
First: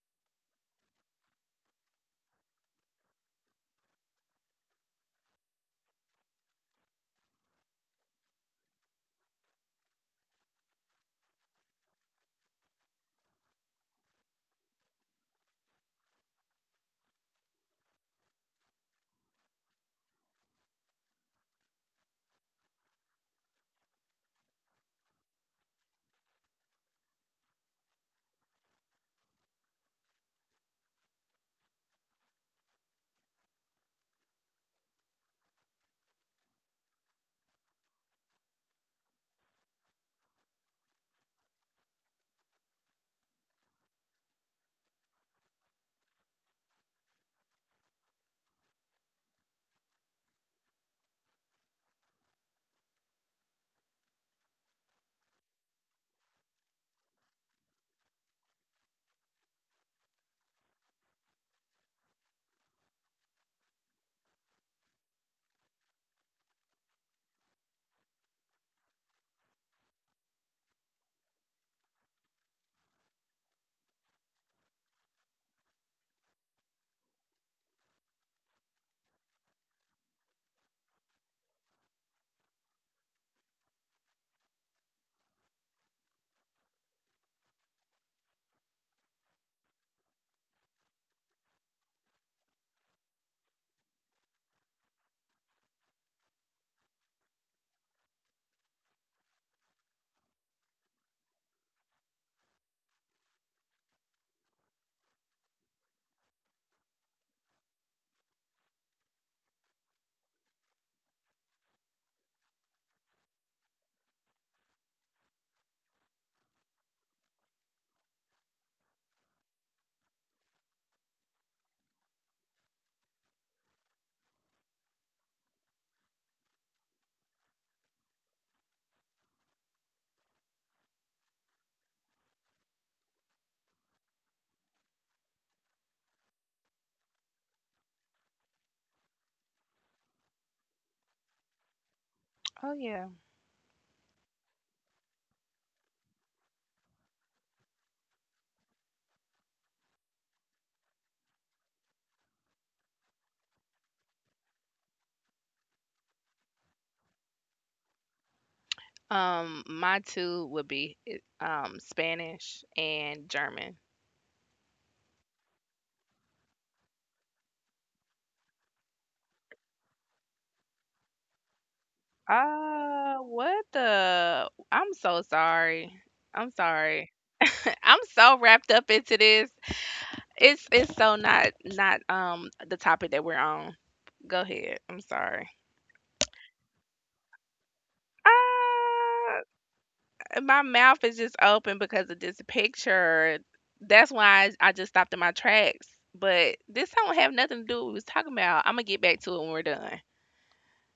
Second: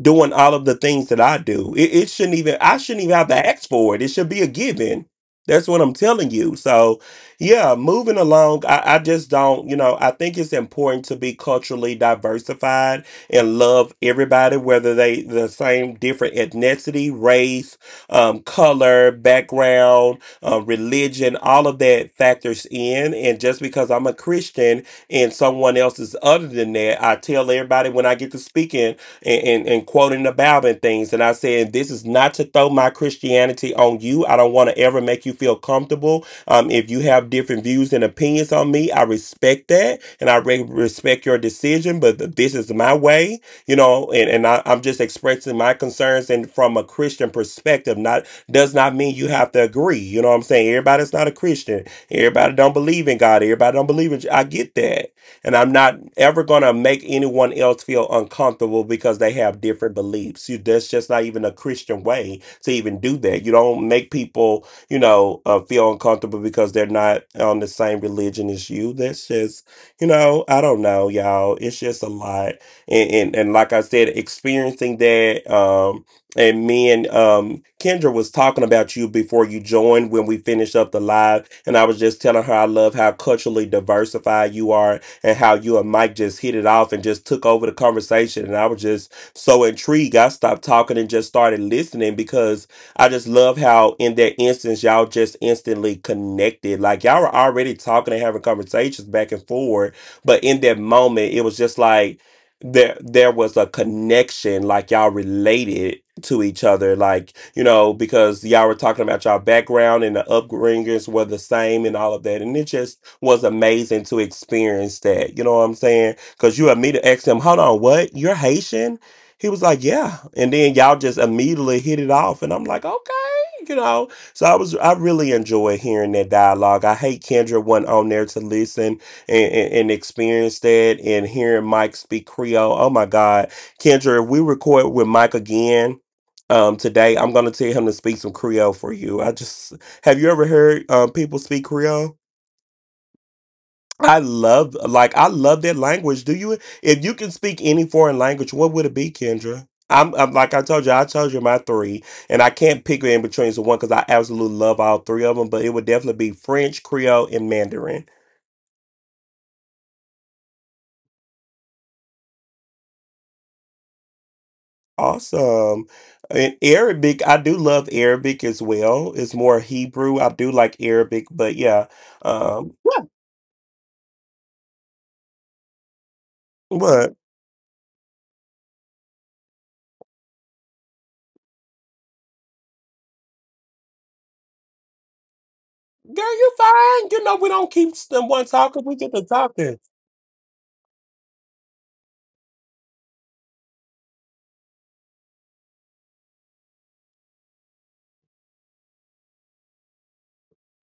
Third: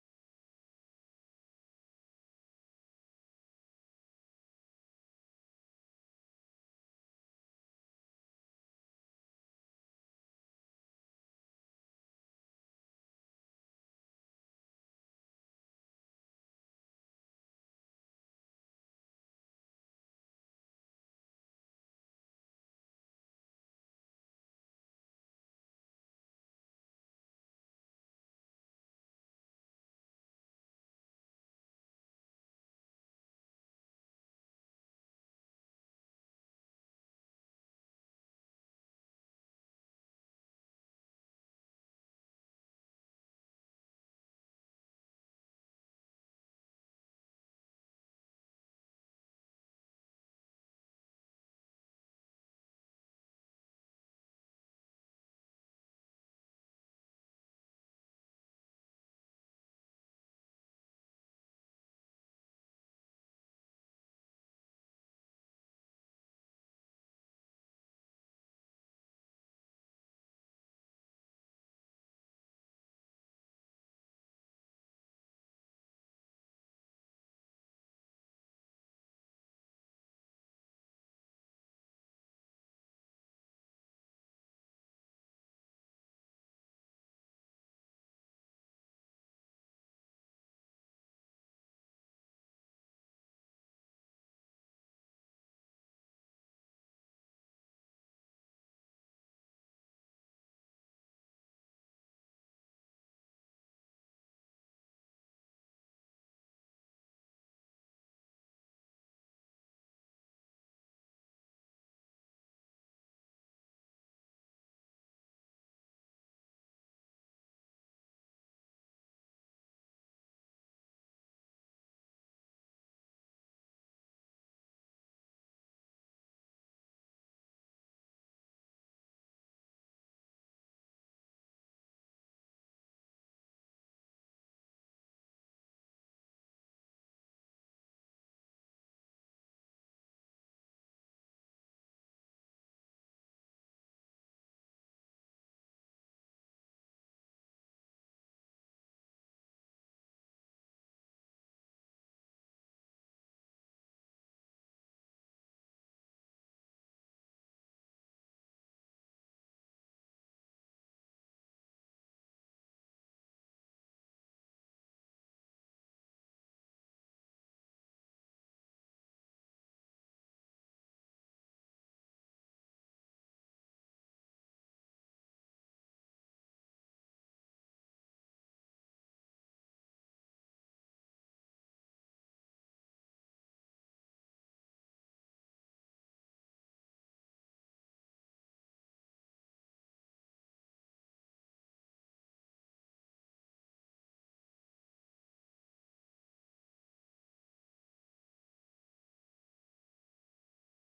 [SPEAKER 1] doing all of the things that I do. It, it shouldn't even I shouldn't even have to ask for it. It should be a given. That's what I'm telling you. So yeah, moving along, I, I just don't, you know, I think it's important to be culturally diversified and love everybody, whether they the same different ethnicity, race, um, color, background, uh, religion, all of that factors in. And just because I'm a Christian and someone else is other than that, I tell everybody when I get to speaking and, and, and quoting the Bible and things. And I said, this is not to throw my Christianity on you. I don't want to ever make you feel comfortable. Um, if you have different views and opinions on me, I respect that and I re- respect your decision, but this is my way, you know, and, and I, I'm just expressing my concerns and from a Christian perspective, not does not mean you have to agree. You know what I'm saying? Everybody's not a Christian. Everybody don't believe in God. Everybody don't believe in. I get that and I'm not ever going to make anyone else feel uncomfortable because they have different beliefs. You, that's just not even a Christian way to even do that. You don't make people, you know, uh, feel uncomfortable because they're not on the same religion as you. That's just, you know, I don't know, y'all. It's just a lot. And, and, and like I said, experiencing that, um, and me and um, Kendra was talking about you before you joined when we finished up the live. And I was just telling her I love how culturally diversified you are and how you and Mike just hit it off and just took over the conversation. And I was just so intrigued. I stopped talking and just started listening because I just love how in that instance y'all just instantly connected. Like y'all were already talking and having conversations back and forward, but in that moment it was just like there there was a connection like y'all related to each other like you know because y'all were talking about y'all background and the upbringings were the same and all of that and it just was amazing to experience that. You know what I'm saying? Because you immediately asked him, hold on, what? You're Haitian? He was like, yeah. And then y'all just immediately hit it off. And I'm like, okay, you know. So I was, I really enjoy hearing that dialogue. I hate Kendra wasn't on there to listen and, and, and experience that and hearing Mike speak Creole. Oh my God. Kendra, if we record with Mike again, um, today I'm gonna tell him to speak some Creole for you. I just have you ever heard um, people speak Creole?
[SPEAKER 3] Oh yeah.
[SPEAKER 1] I love like I love that language. Do you if you can speak any foreign language, what would it be, Kendra? I'm, I'm like I told you, I told you my three, and I can't pick in between the one because I absolutely love all three of them. But it would definitely be French, Creole, and Mandarin.
[SPEAKER 3] Um, my two would be eh, um Spanish and German.
[SPEAKER 1] Awesome. And Arabic, I do love Arabic as well. It's more Hebrew. I do like Arabic, but yeah. Um, what?
[SPEAKER 3] Uh, what the? I'm so sorry. I'm sorry.
[SPEAKER 1] What?
[SPEAKER 3] I'm so wrapped up into this. It's it's so not not um the topic that we're on. Go ahead. I'm sorry.
[SPEAKER 1] Girl, you fine. You know we don't keep s- the one talking. We get to talking.
[SPEAKER 3] Uh, my mouth is just open because of this picture. That's why I, I just stopped in my tracks. But this don't have nothing to do with what we was talking about. I'm gonna get back to it when we're done.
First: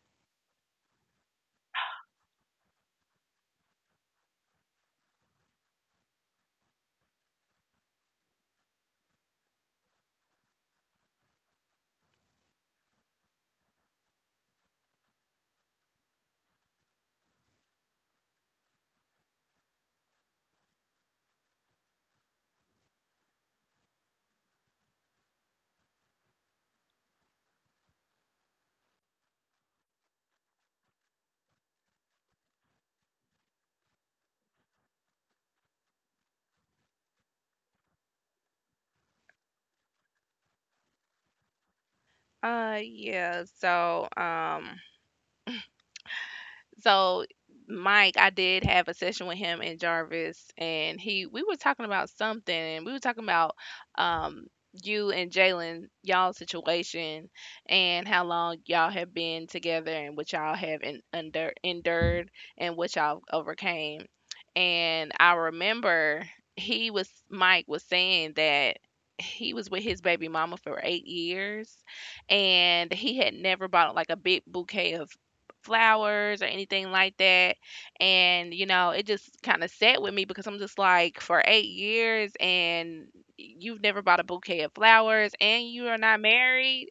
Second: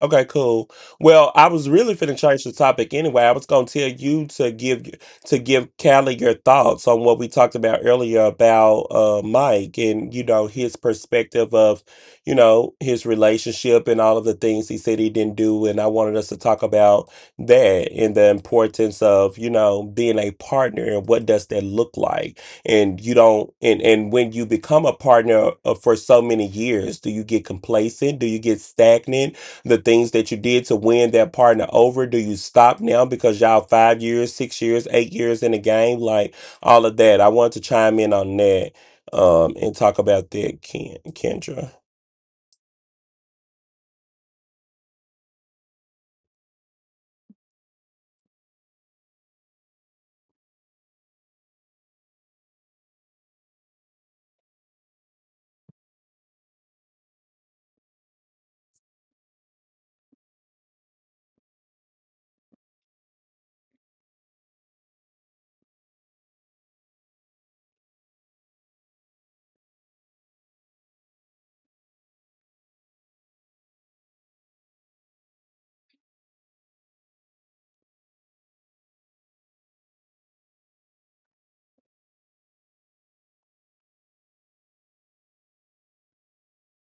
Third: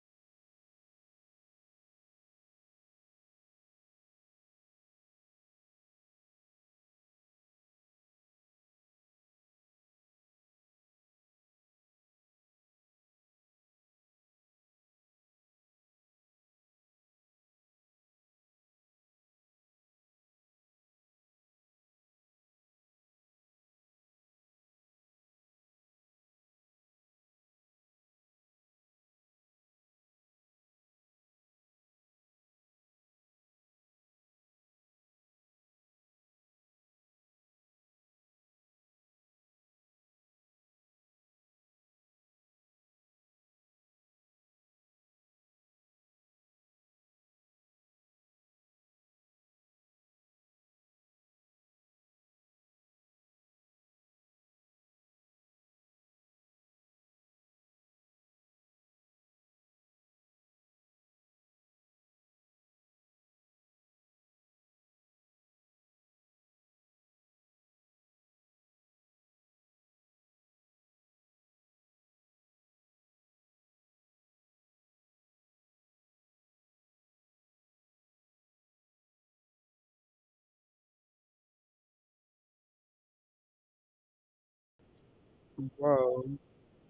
[SPEAKER 1] Okay, cool. Well, I was really finna change the topic anyway. I was gonna tell you to give to give Callie your thoughts on what we talked about earlier about uh Mike and you know his perspective of you know his relationship and all of the things he said he didn't do, and I wanted us to talk about that and the importance of you know being a partner and what does that look like, and you don't and and when you become a partner uh, for so many years, do you get complacent? Do you get stagnant? The things that you did to win that partner over? Do you stop now because y'all five years, six years, eight years in the game? Like all of that. I want to chime in on that um, and talk about that, Ken, Kendra.
[SPEAKER 3] Uh, yeah. So, um. So Mike, I did have a session with him and Jarvis, and he we were talking about something, and we were talking about um you and Jalen, y'all situation, and how long y'all have been together, and what y'all have en- under endured, and what y'all overcame. And I remember he was Mike was saying that he was with his baby mama for eight years, and he had never bought like a big bouquet of flowers or anything like that. And, you know, it just kind of sat with me because I'm just like, for eight years and you've never bought a bouquet of flowers and you are not
[SPEAKER 2] Bro,
[SPEAKER 3] married.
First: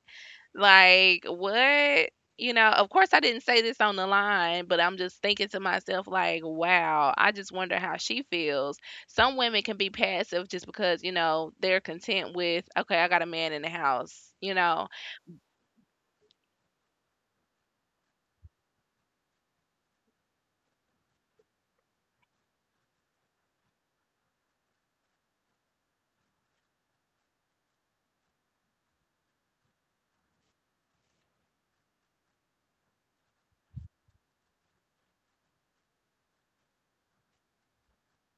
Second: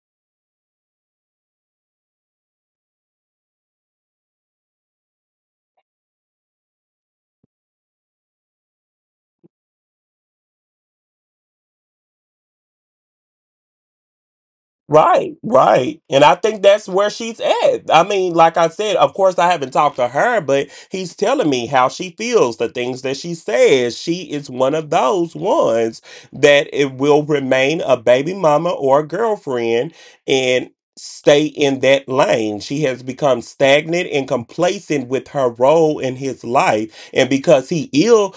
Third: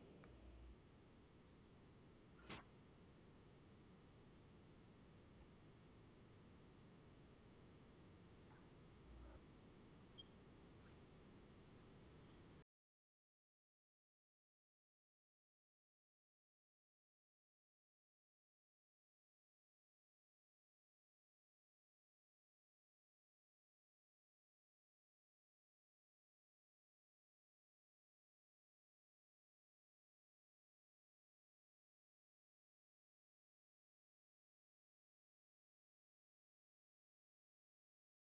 [SPEAKER 3] Like, what? You know, of course, I didn't say this on the line, but I'm just thinking to myself, like, wow, I just wonder how she feels. Some women can be passive just because, you know, they're content with, okay, I got a man in the house, you know,
[SPEAKER 1] Right, right. And I think that's where she's at. I mean, like I said, of course, I haven't talked to her, but he's telling me how she feels, the things that she says. She is one of those ones that it will remain a baby mama or a girlfriend and stay in that lane. She has become stagnant and complacent with her role in his life. And because he is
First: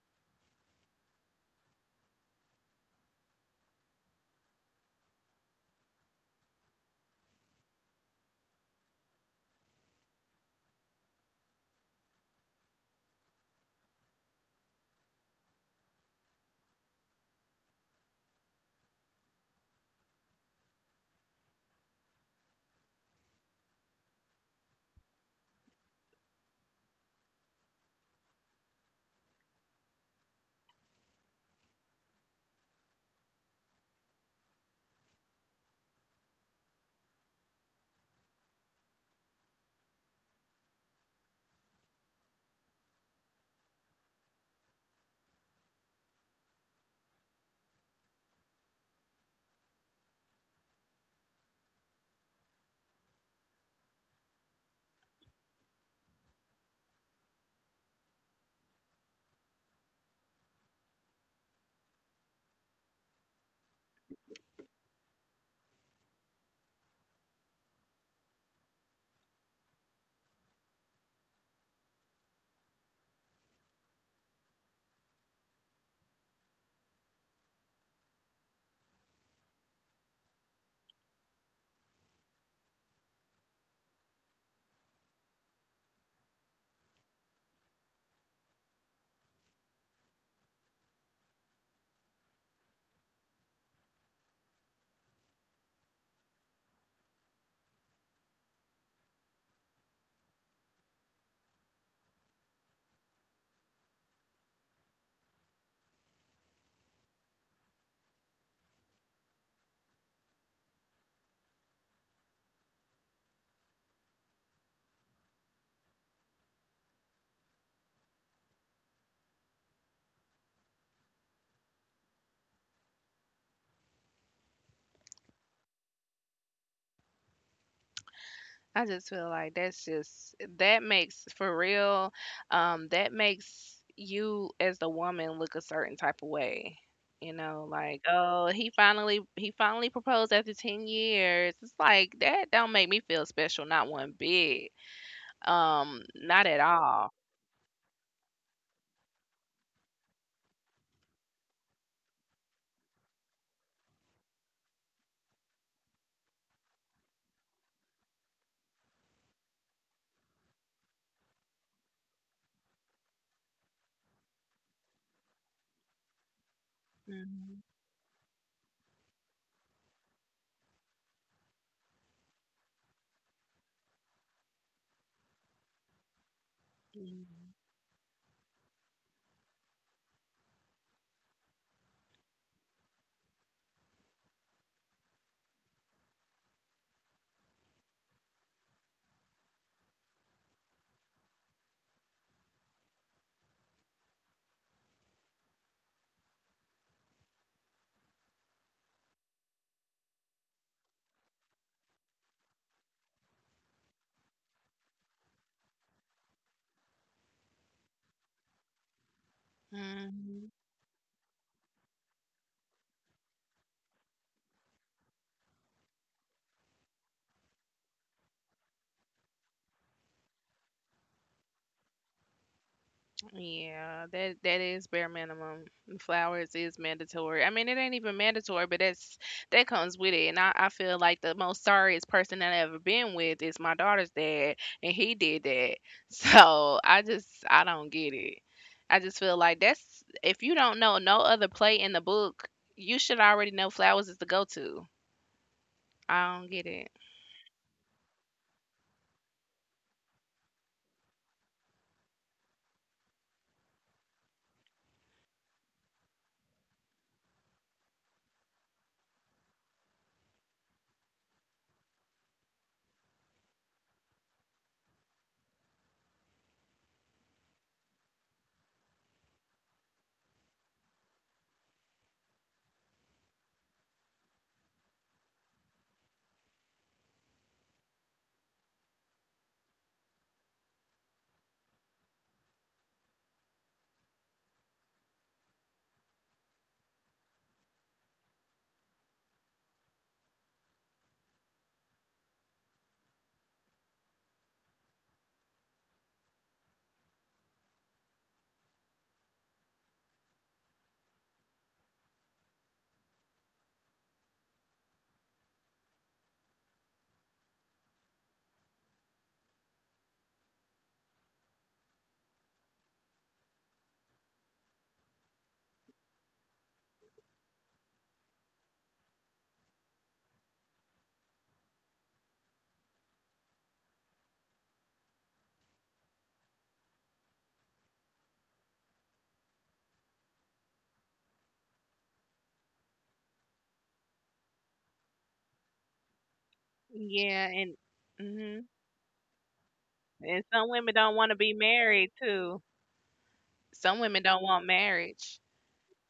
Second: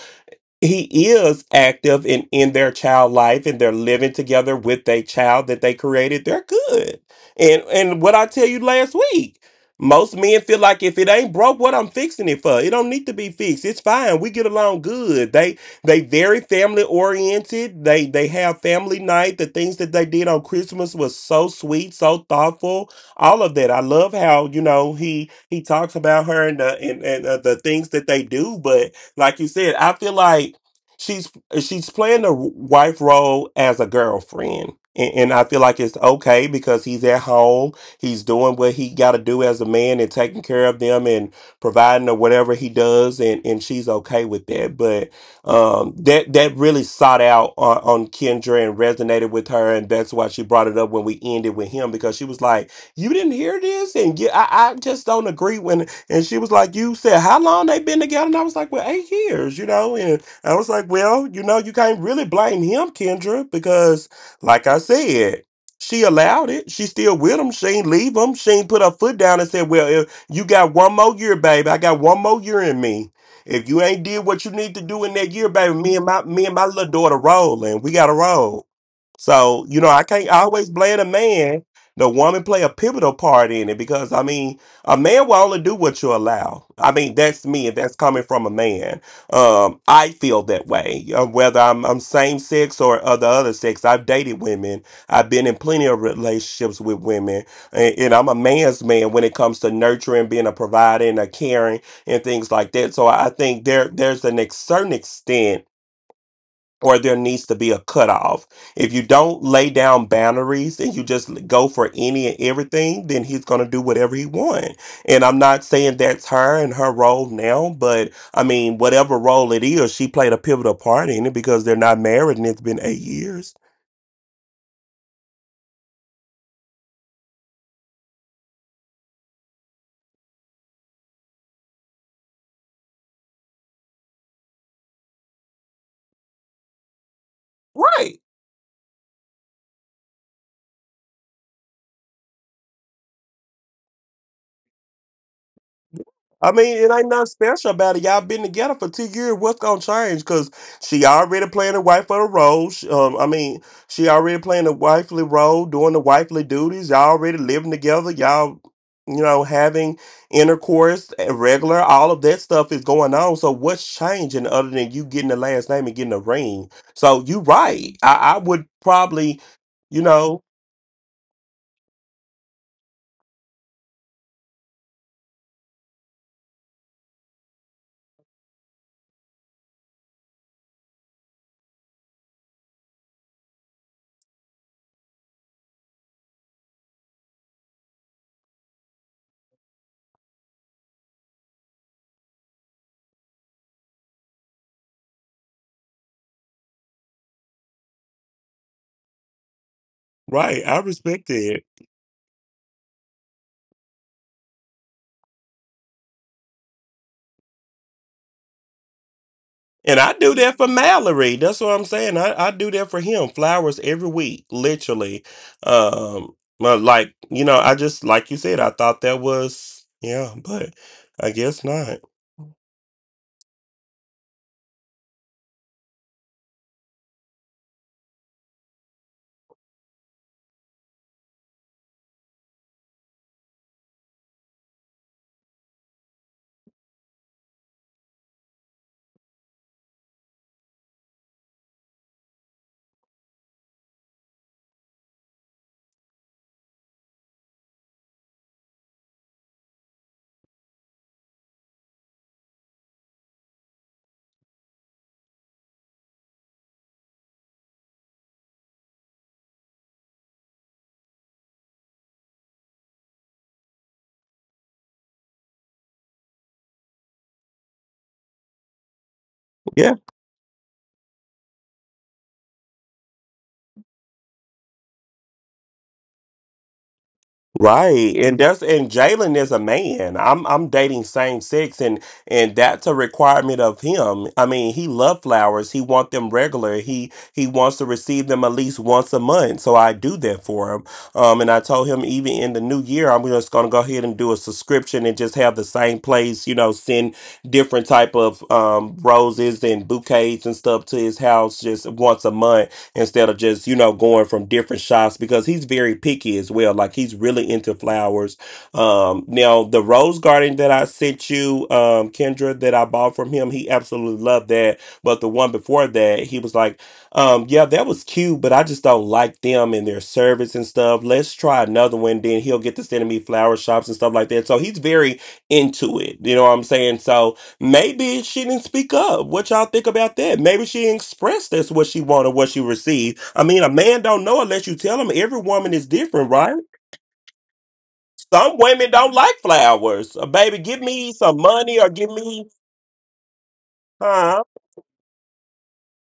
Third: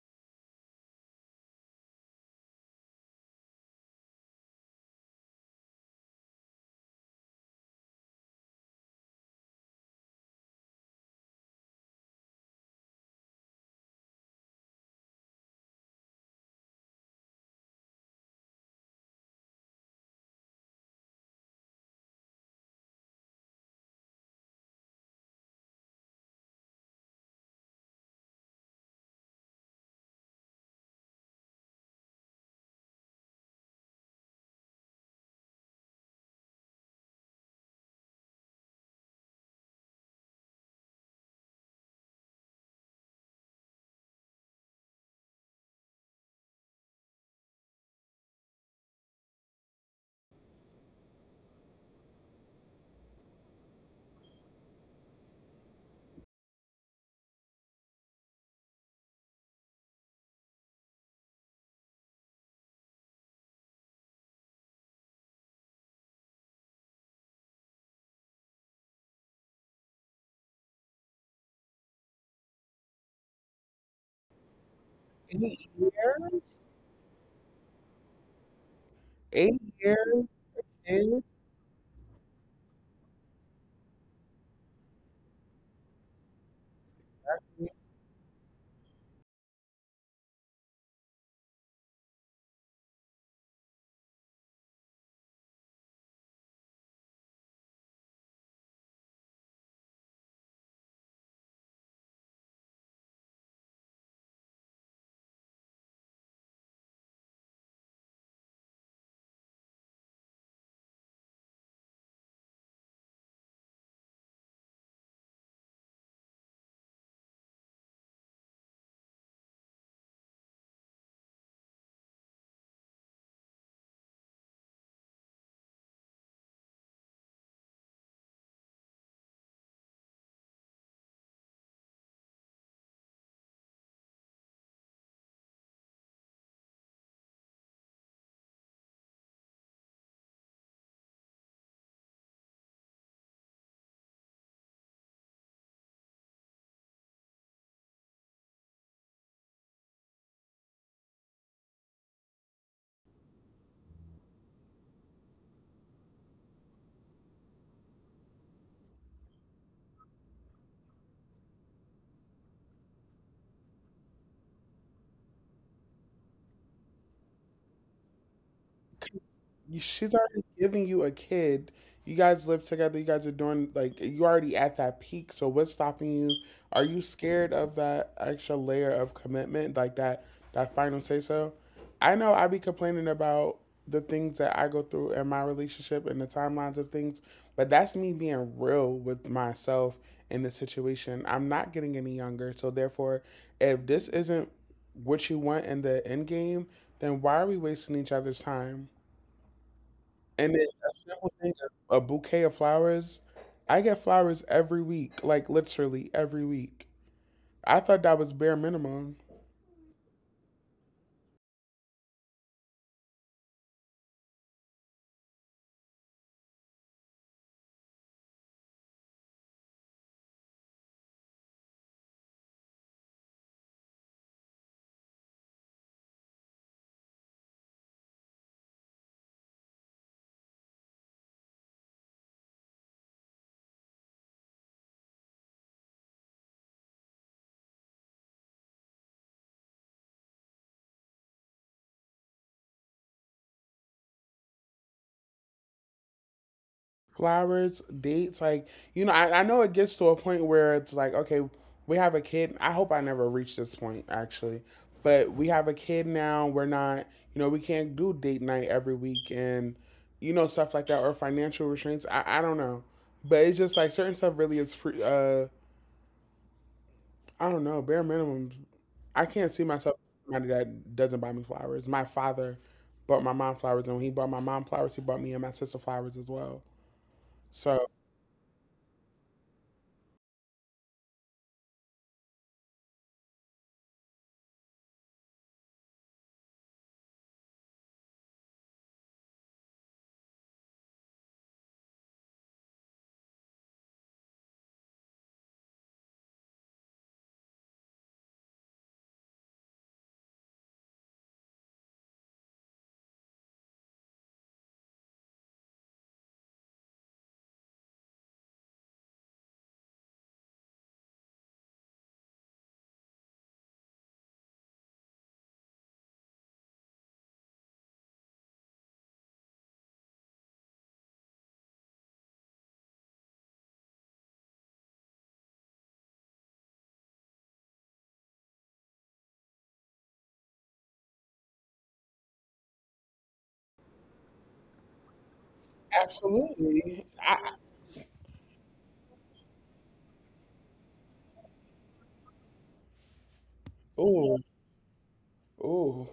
[SPEAKER 1] he is active in in their child life and they're living together with a child that they created they're good and and what I tell you last week most men feel like if it ain't broke what I'm fixing it for it don't need to be fixed it's fine we get along good they they very family oriented they they have family night the things that they did on Christmas was so sweet so thoughtful all of that I love how you know he he talks about her and the and, and uh, the things that they do but like you said, I feel like she's she's playing the wife role as a girlfriend. And, and I feel like it's okay because he's at home. He's doing what he got to do as a man and taking care of them and providing or whatever he does, and, and she's okay with that. But um, that that really sought out on, on Kendra and resonated with her, and that's why she brought it up when we ended with him because she was like, "You didn't hear this," and yeah, I, I just don't agree. When and she was like, "You said how long they been together?" And I was like, "Well, eight years, you know." And I was like, "Well, you know, you can't really blame him, Kendra, because like I said." She allowed it. She still with him. She ain't leave him. She ain't put her foot down and said, "Well, if you got one more year, baby. I got one more year in me. If you ain't did what you need to do in that year,
[SPEAKER 2] eight
[SPEAKER 1] baby, me and my me and
[SPEAKER 2] years?
[SPEAKER 1] my little daughter rolling. We got to roll."
[SPEAKER 2] Eight
[SPEAKER 1] So, you know, I can't always blame a
[SPEAKER 2] years?
[SPEAKER 1] man. The woman play a pivotal part in it because I mean, a man will only do what you allow. I mean, that's me, and that's coming from a man. Um, I feel that way. Uh, Whether I'm, I'm same sex or other other sex, I've dated women. I've been in plenty of relationships with women, and, and I'm a man's man when it comes to nurturing, being a provider, and a caring, and things like that. So I think there there's an ex- certain extent or there needs to be a cutoff. If you don't lay down boundaries and you just go for any and everything, then he's going to do whatever he wants. And I'm not saying that's her and her role now, but I mean, whatever role it is, she played a pivotal part in it because they're not married and it's been eight years.
[SPEAKER 3] I just feel like that's just, that makes, for real, um, that makes you as the woman look a certain type of way. You know, like,
[SPEAKER 1] Right.
[SPEAKER 3] oh, he finally he finally proposed after ten years. It's like that don't make me feel special, not one bit. Um, not
[SPEAKER 1] I
[SPEAKER 3] at
[SPEAKER 1] mean, it ain't
[SPEAKER 3] all.
[SPEAKER 1] nothing special about it. Y'all been together for two years. What's gonna change? Cause she already playing the wife of the role. She, um, I mean, she already playing the wifely role, doing the wifely duties. Y'all already living together. Y'all, you know, having intercourse, uh, regular. All of that stuff is going on. So what's changing other than you getting the last name and getting a ring? So you
[SPEAKER 3] Mhm.
[SPEAKER 1] right. I, I would probably,
[SPEAKER 2] You-
[SPEAKER 1] you
[SPEAKER 2] she's
[SPEAKER 1] know,
[SPEAKER 2] already giving you a kid. You guys live together. You guys are doing like you already at that peak. So what's stopping you? Are you scared of that extra layer of commitment, like that that final say so? I know I be complaining about the things that I go through in my relationship and the timelines of things, but that's me being real with myself in the situation. I'm not getting any younger, so therefore, if this isn't what you want in the end game, then why are we wasting each other's time? And then
[SPEAKER 1] right. I
[SPEAKER 2] a
[SPEAKER 1] respect
[SPEAKER 2] simple thing,
[SPEAKER 1] that.
[SPEAKER 2] a bouquet of flowers. I get flowers every week, like literally every week. I thought that was bare minimum.
[SPEAKER 1] And I do
[SPEAKER 3] Mhm.
[SPEAKER 1] that for Mallory. That's what I'm saying. I, I do that for him. Flowers every week, literally. Um, but like, you know, I just like you said, I thought that was yeah, but I guess not.
[SPEAKER 3] Yeah, that that is bare minimum. And flowers is mandatory. I mean, it ain't even mandatory, but that's that comes with it. And I, I feel like the most sorriest person that I ever been with is my daughter's dad, and he did that. So I just I don't get it. I just feel like that's, if you don't know no other play in the book, you should already know flowers is the go-to. I don't get it.
[SPEAKER 2] Flowers, dates, like, you know, I, I know it gets to a point where it's like, okay, we have a kid. I hope I never reach this point, actually. But we have a kid now. We're not, you know, we can't do date night every week and, you know, stuff like that or financial restraints. I, I don't know. But it's just like certain stuff really is free, uh, I don't know. Bare minimum, I can't see myself
[SPEAKER 1] Yeah.
[SPEAKER 2] as somebody that doesn't buy me flowers. My father bought my mom flowers, and when he bought my mom flowers, he bought me and my sister flowers as well. So
[SPEAKER 1] Right. And that's and Jalen is a man. I'm I'm dating same sex and and that's a requirement of him. I mean, he loves flowers. He wants them regular. He he wants to receive them at least once a month. So I do that for him. Um and I told him, even in the new year, I'm just gonna go ahead and do a subscription and just have the same place, you know, send different type of um roses and bouquets and stuff to his house just once a month, instead of, just, you know, going from different shops, because he's very picky as well. Like, he's really into flowers. Um, now the rose garden that I sent you, um, Kendra, that I bought from him, he absolutely loved that. But the one before that, he was like, um, yeah, that was cute, but I just don't like them and their service and stuff. Let's try another one. Then he'll get to sending me flower shops and stuff like that. So he's very into it. You know what I'm saying? So, maybe she didn't speak up. What y'all think about that? Maybe she didn't express that's what she wanted, what she received. I mean, a man don't know unless you tell him. Every woman is different, right?
[SPEAKER 2] absolutely, I
[SPEAKER 3] Yeah, and hmm,
[SPEAKER 1] Some women don't like flowers. Uh,
[SPEAKER 3] and
[SPEAKER 1] Baby,
[SPEAKER 3] some
[SPEAKER 1] give
[SPEAKER 3] women don't
[SPEAKER 1] me
[SPEAKER 3] want to
[SPEAKER 1] some
[SPEAKER 3] be
[SPEAKER 1] money or
[SPEAKER 3] married
[SPEAKER 1] give me,
[SPEAKER 3] too.
[SPEAKER 2] I-
[SPEAKER 3] Some women
[SPEAKER 2] ooh,
[SPEAKER 3] don't
[SPEAKER 1] huh?
[SPEAKER 3] want marriage.
[SPEAKER 2] ooh,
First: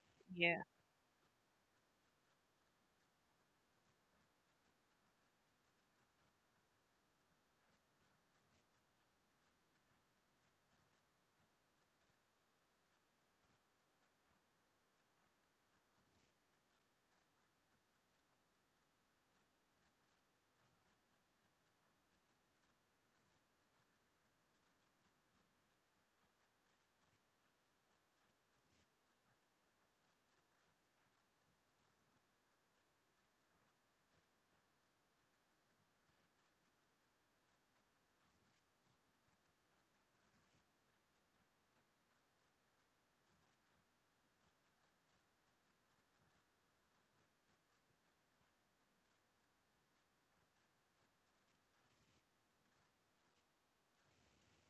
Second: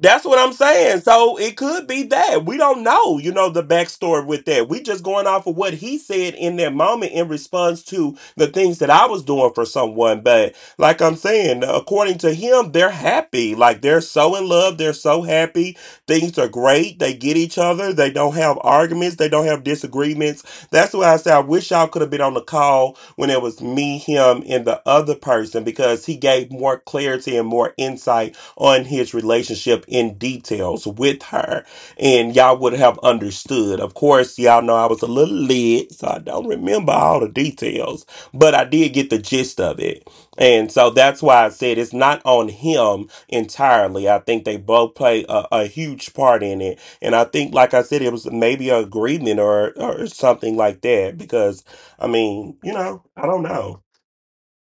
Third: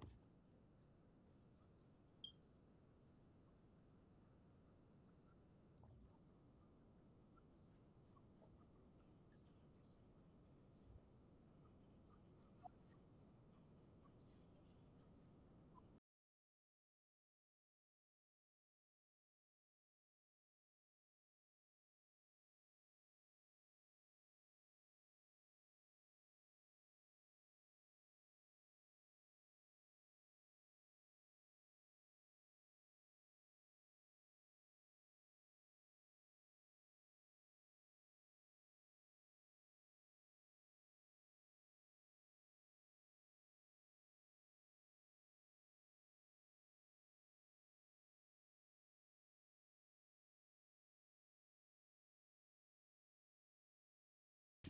[SPEAKER 1] That's what I'm saying. So it could be that. We don't know, you know, the backstory with that. We just going off of what he said in that moment in response to the things that I was doing for someone. But like I'm saying, according to him, they're happy. Like, they're so in love. They're so happy. Things are great. They get each other. They don't have arguments. They don't have disagreements. That's why I say I wish y'all could have been on the call when it was me, him, and the other person, because he gave more clarity and more insight on his relationship in details with her, and y'all would have understood. Of course, y'all know I was a little lit, so I don't remember all the details, but I did get the gist of it. And so that's why I said it's not on him entirely. I think they both play a, a huge part in it. And I think, like I said, it was maybe an agreement or, or something like that. Because, I mean, you know, I don't know.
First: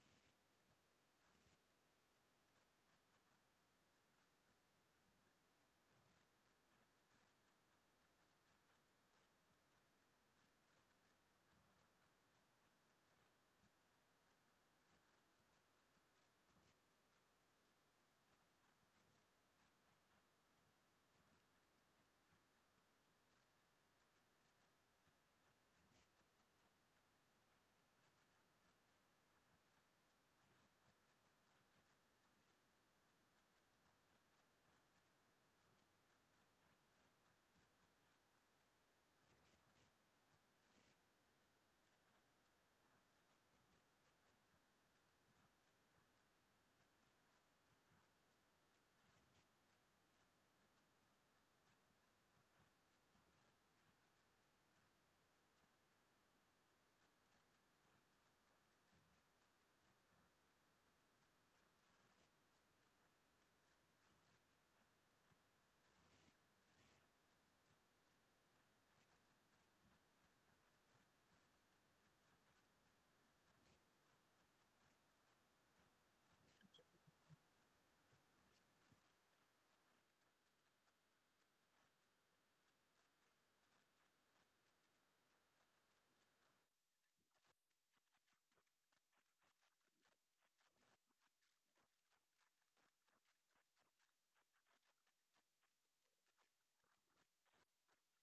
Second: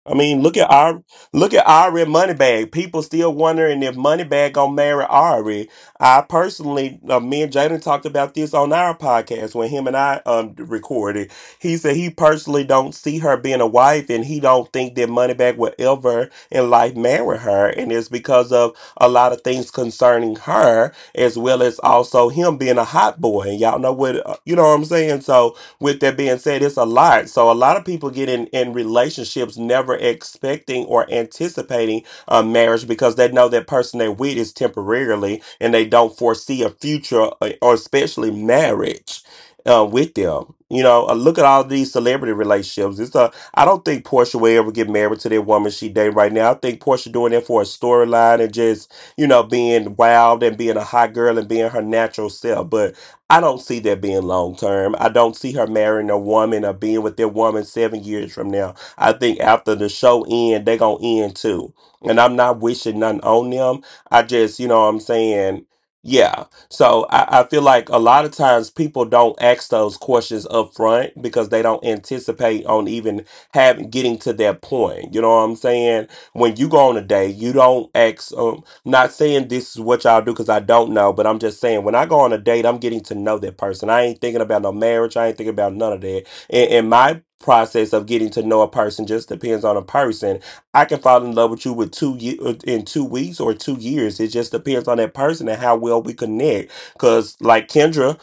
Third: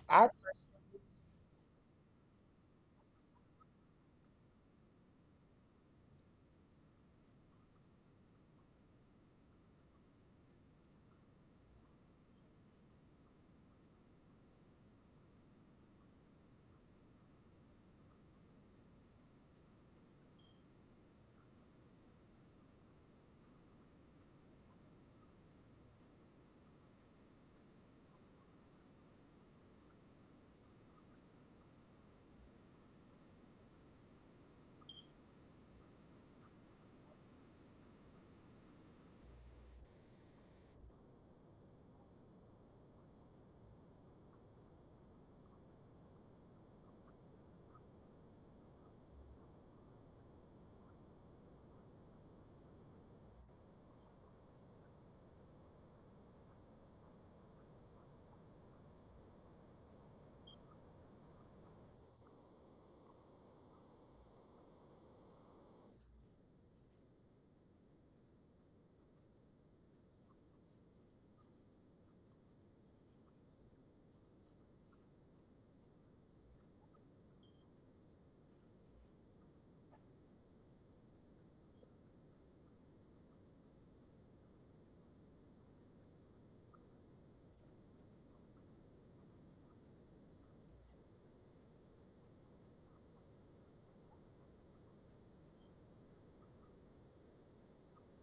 [SPEAKER 1] I
[SPEAKER 2] I
[SPEAKER 1] mean, look at our look at Ari and Moneybag. People still wondering if Moneybag gonna marry Ari. I personally, uh, me and Jaden talked about this on our podcast when him and I um recorded. He said he personally don't see her being a wife, and he don't think that Moneybag will ever in life marry her, and it's because of a lot of things concerning her, as well as also him being a hot boy. And y'all know what, uh, you know what I'm saying. So with that being said, it's a lot. So a lot of people get in, in relationships never expecting or anticipating a marriage, because they know that person they with is temporarily and they don't foresee a future, uh, or especially marriage, uh, with them. You know, uh, look at all these celebrity relationships. It's a I don't think Portia will ever get married to that woman she dating right now. I think Portia doing that for a storyline and just, you know, being wild and being a hot girl and being her natural self. But I don't see that being long term. I don't see her marrying a woman or being with their woman seven years from now. I think after the show end, they're gonna end too. And I'm not wishing nothing on them. I just, you know what I'm saying? Yeah. So I, I feel like a lot of times people don't ask those questions up front because they don't anticipate on even having getting to that point. You know what I'm saying? When you go on a date, you don't ask. Um, not saying this is what y'all do because I don't know, but I'm just saying when I go on a date, I'm getting to know that person. I ain't thinking about no marriage. I ain't thinking about none of that. And, and my process of getting to know a person just depends on a person. I can fall in love with you with two ye- uh, in two weeks or two years. It just depends on that person and how well we connect. Because like Kendra,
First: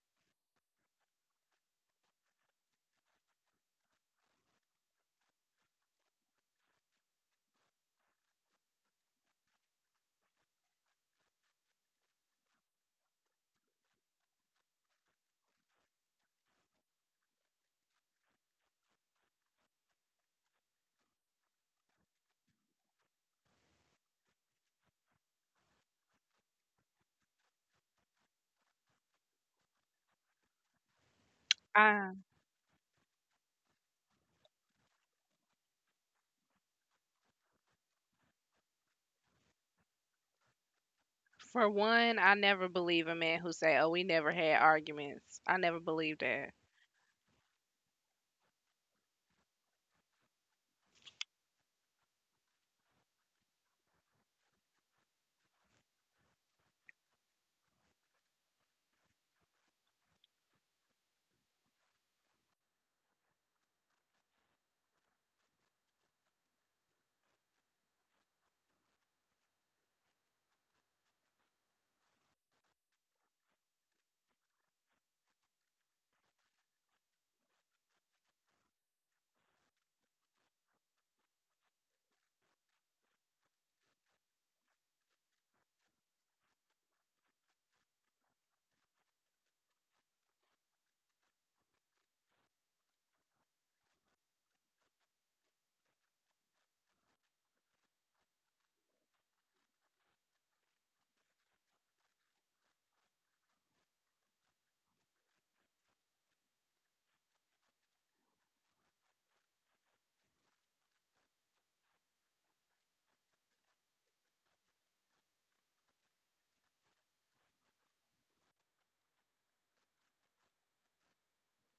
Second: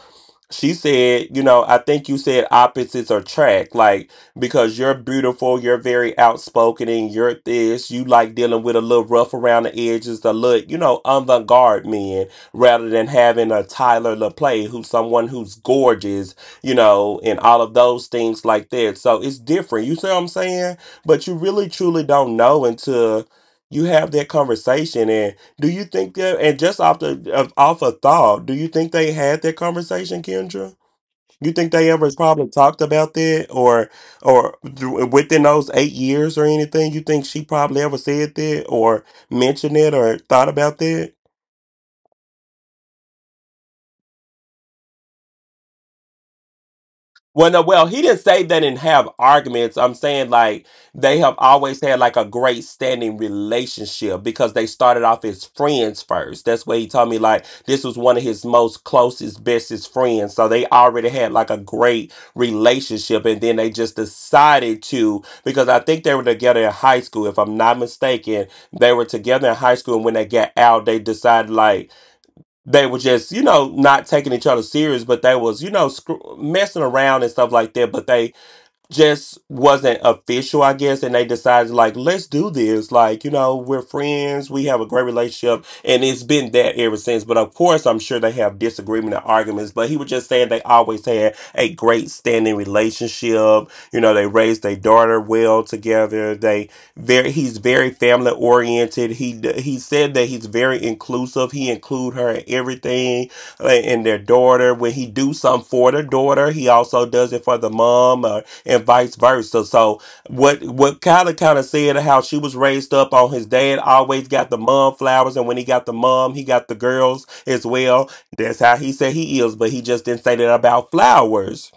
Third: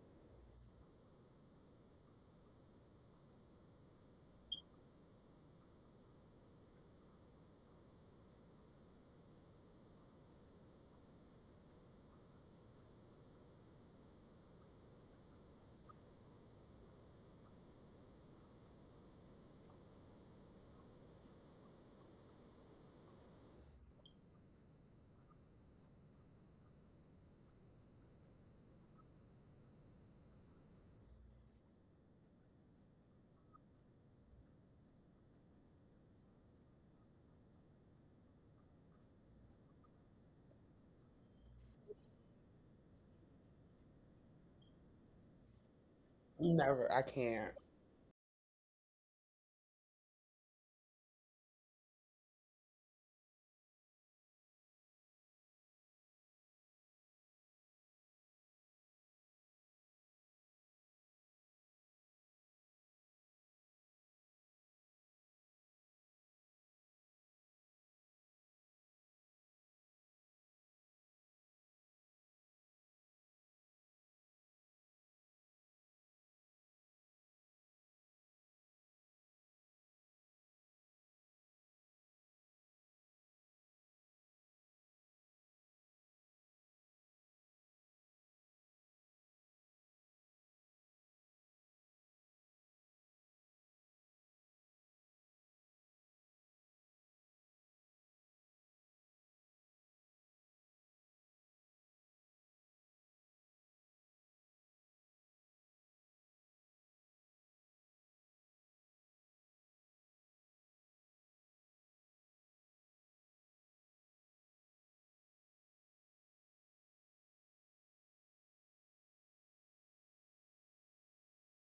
[SPEAKER 1] she said, you know, I think you said opposites attract, like, because you're beautiful, you're very outspoken, and you're this. You like dealing with a little rough around the edges, a little, you know, avant garde men, rather than having a Tyler LaPlay, who's someone who's gorgeous, you know, and all of those things like that. So it's different. You see what I'm saying? But you really truly don't know until you have that conversation. And do you think that, and just off the of, off a thought, do you think they had that conversation, Kendra? You think they
[SPEAKER 3] I
[SPEAKER 1] ever probably talked about that, or or th- within those eight years or anything? You think she probably ever said that, or mentioned it, or thought about that?
[SPEAKER 3] For one, I never believe a man who say, "Oh, we never had arguments." I never believe that.
[SPEAKER 2] never, I
[SPEAKER 1] Well,
[SPEAKER 2] can't.
[SPEAKER 1] no, well, he didn't say they didn't have arguments. I'm saying like they have always had like a great standing relationship because they started off as friends first. That's where he told me, like, this was one of his most closest, bestest friends. So they already had like a great relationship, and then they just decided to, because I think they were together in high school, if I'm not mistaken. They were together in high school, and when they got out, they decided like they were just, you know, not taking each other serious but they was, you know, screw- messing around and stuff like that, but they just wasn't official, I guess, and they decided like, let's do this. Like, you know, we're friends, we have a great relationship, and it's been that ever since. But of course, I'm sure they have disagreement and arguments. But he was just saying they always had a great standing relationship. You know, they raised their daughter well together. They very, he's very family oriented. He he said that he's very inclusive. He include her in everything, uh, and their daughter. When he do something for the daughter, he also does it for the mom. Uh, and vice versa. So what what Kyla kind of said, how she was raised up on his dad always got the mom flowers, and when he got the mom, he got the girls as well. That's how he said he is, but he just didn't say that about flowers.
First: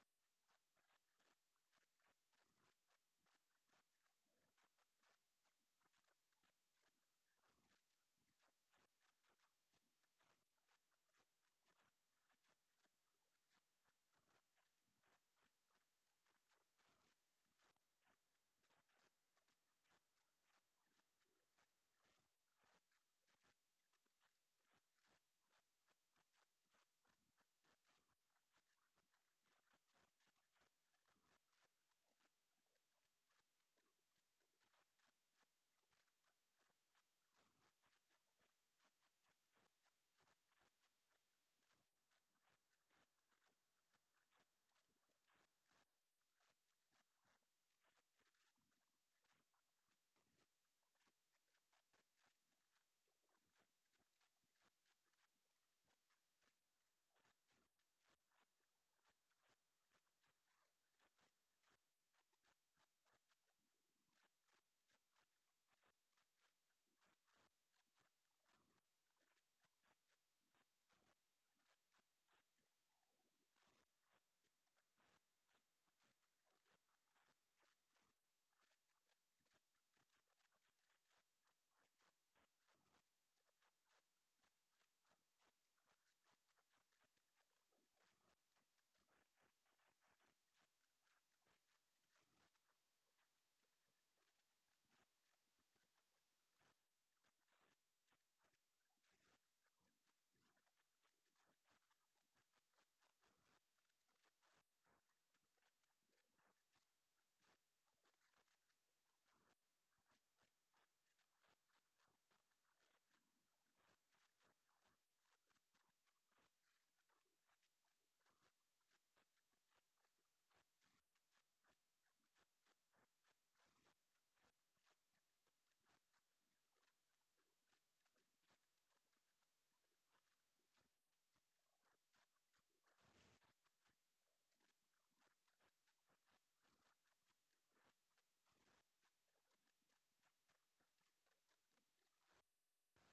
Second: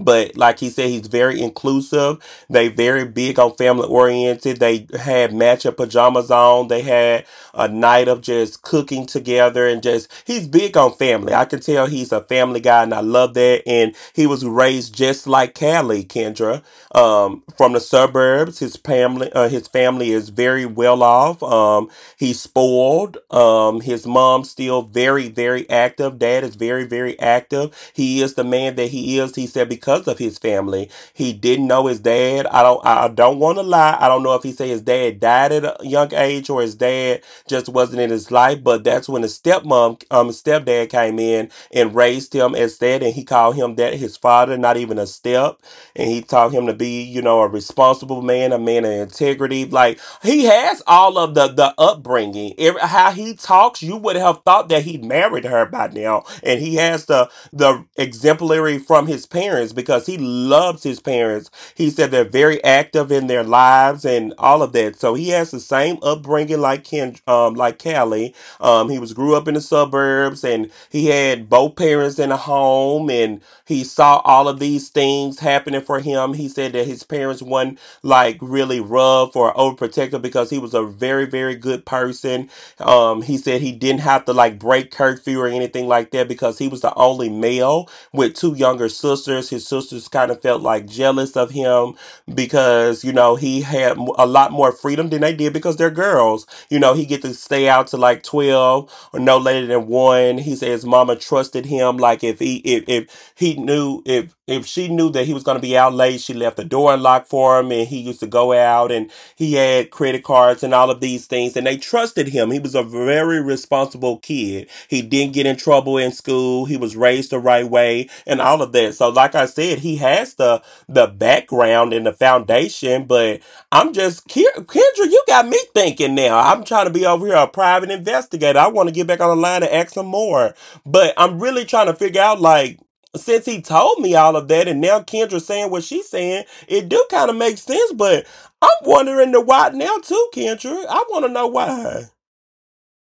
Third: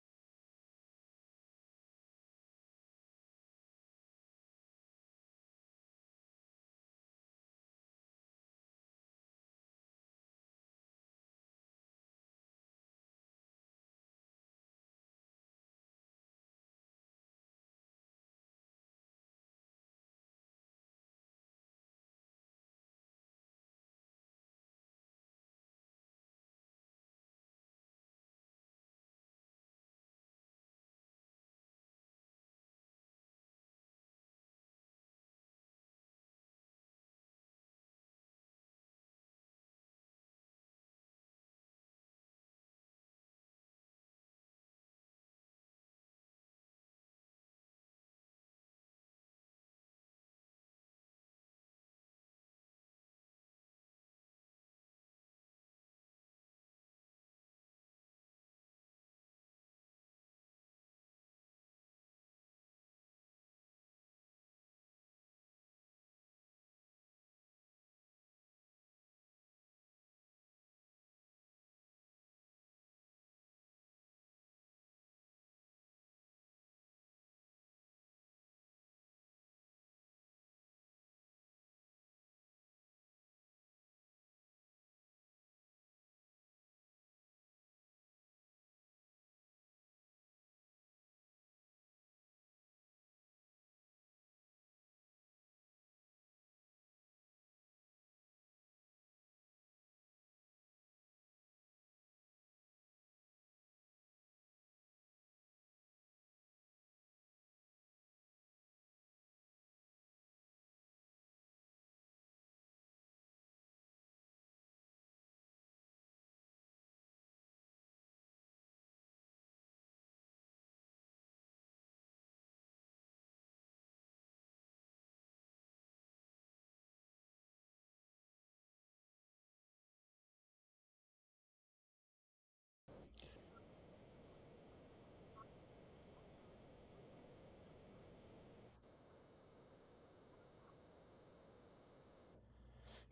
[SPEAKER 1] But like he said, he's very inclusive. They very big on family oriented. They had matcha pajamas on. They had a night of just cooking together and just, he's big on family. I can tell he's a family guy and I love that. And he was raised just like Callie, Kendra, um, from the suburbs. His family, uh, his family is very well off. Um, he's spoiled. Um, his mom's still very, very active. Dad is very, very active, he is the man that he is. He said because of his family. He didn't know his dad. I don't. I don't want to lie. I don't know if he said his dad died at a young age or his dad just wasn't in his life. But that's when his stepmom, um, stepdad came in and raised him as that, and he called him that, his father, not even a step. And he taught him to be, you know, a responsible man, a man of integrity. Like, he has all of the the upbringing. Every, how he talks, you would have thought that he married her by now, and he has the the exemplary from his parents because he loves his parents. He said they're very active in their lives and all of that. So he has the same upbringing like Ken, um, like Callie. Um, he was grew up in the suburbs and he had both parents in a home and he saw all of these things happening for him. He said that his parents weren't like really rough or overprotective because he was a very, very good person. Um, he said he didn't have to like break curfew or anything like that because he was the only male with two younger sisters. His sisters kind of felt like jealous of him because, you know, he had a lot more freedom than they did because they're girls. You know, he get to stay out to like twelve, no later than one. He said his mama trusted him. Like, if he if, if he knew, if if she knew that he was gonna be out late, she left the door unlocked for him, and he used to go out and he had credit cards and all of these things, and they trusted him. He was a very responsible kid. He didn't get in trouble in school. He was raised the right way, and all of that. So like I said, he has the the background and the foundation, but I'm just Ke- Kendra. You got me thinking now. I'm trying to be over here a private investigator. I want to get back on the line and ask some more, but I'm really trying to figure out like since he told me all of that, and now Kendra saying what she's saying, it do kind of make sense. But I'm wondering the why now too, Kendra. I want to know why.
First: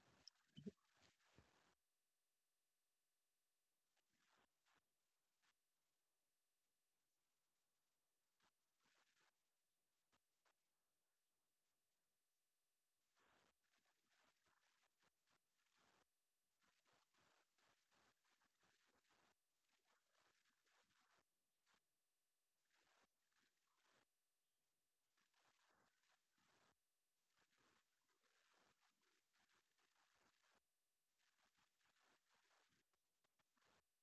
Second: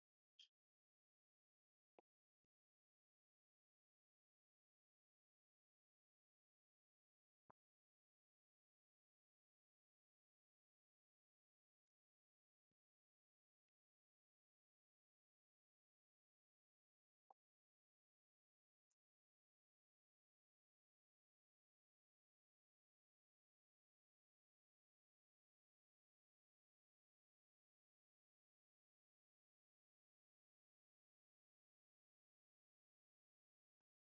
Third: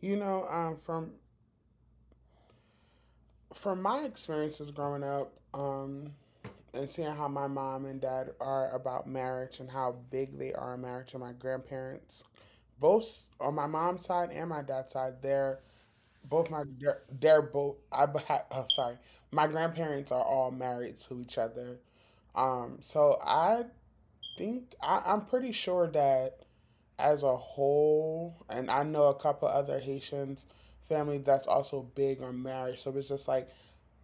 [SPEAKER 2] You know, um, from from my experiences growing up, um, and seeing how my mom and dad are about marriage and how big they are in marriage, and my grandparents, both on my mom's side and my dad's side, they're both my gr- they're both I b- ha- oh, sorry, my grandparents are all married to each other. Um, so I think I, I'm pretty sure that as a whole, and I know a couple other Haitians family that's also big on marriage. So it's just like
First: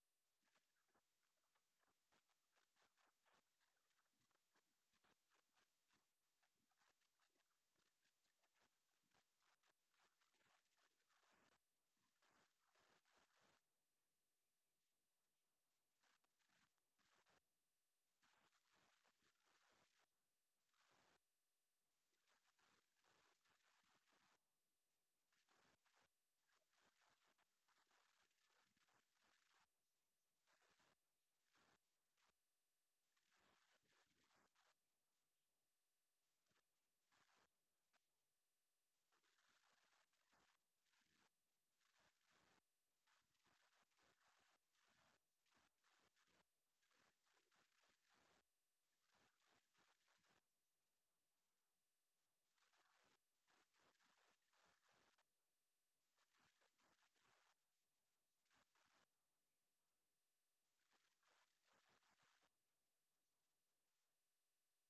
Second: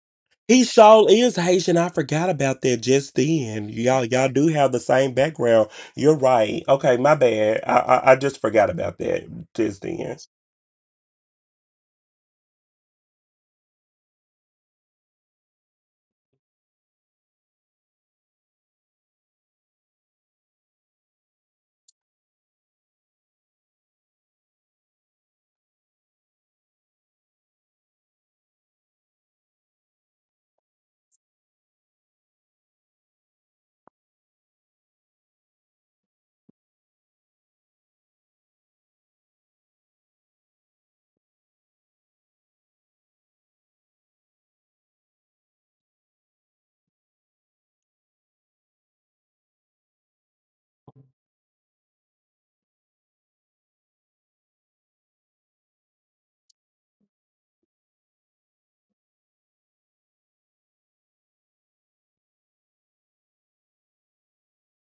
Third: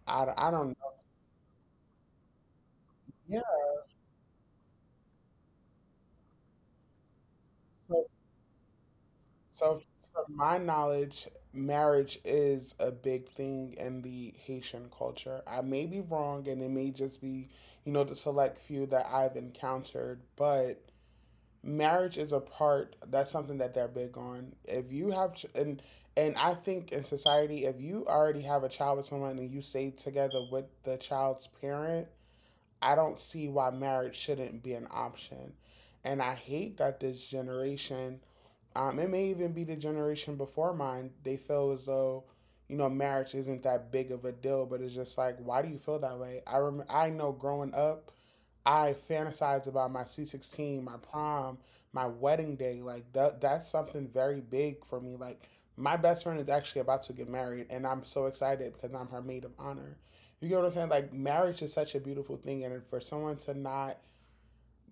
[SPEAKER 2] I, d- I
[SPEAKER 1] He
[SPEAKER 2] don't know.
[SPEAKER 1] sure is Haitian. I forgot about that just
[SPEAKER 2] Yeah.
[SPEAKER 1] then. Y'all, y'all do have the same background. You're right. Okay, my bad. I,
[SPEAKER 2] So,
[SPEAKER 1] I, I just forgot about that
[SPEAKER 2] so
[SPEAKER 1] just then.
[SPEAKER 2] from my knowledge, marriage is a big thing in the Haitian culture. I may be wrong, and it may just be, you know, the select few that I've encountered, but marriage is a part that's something that they're big on if you have and and I think in society if you already have a child with someone and you stay together with the child's parent, I don't see why marriage shouldn't be an option. And I hate that this generation, um, it may even be the generation before mine, they feel as though, you know, marriage isn't that big of a deal. But it's just like why do you feel that way? i rem- I know growing up I fantasize about my C sixteen, my prom, my wedding day. Like that that's something very big for me. Like my best friend is actually about to get married and I'm so excited because I'm her maid of honor. You get what I'm saying? Like marriage is such a beautiful thing and for someone to not,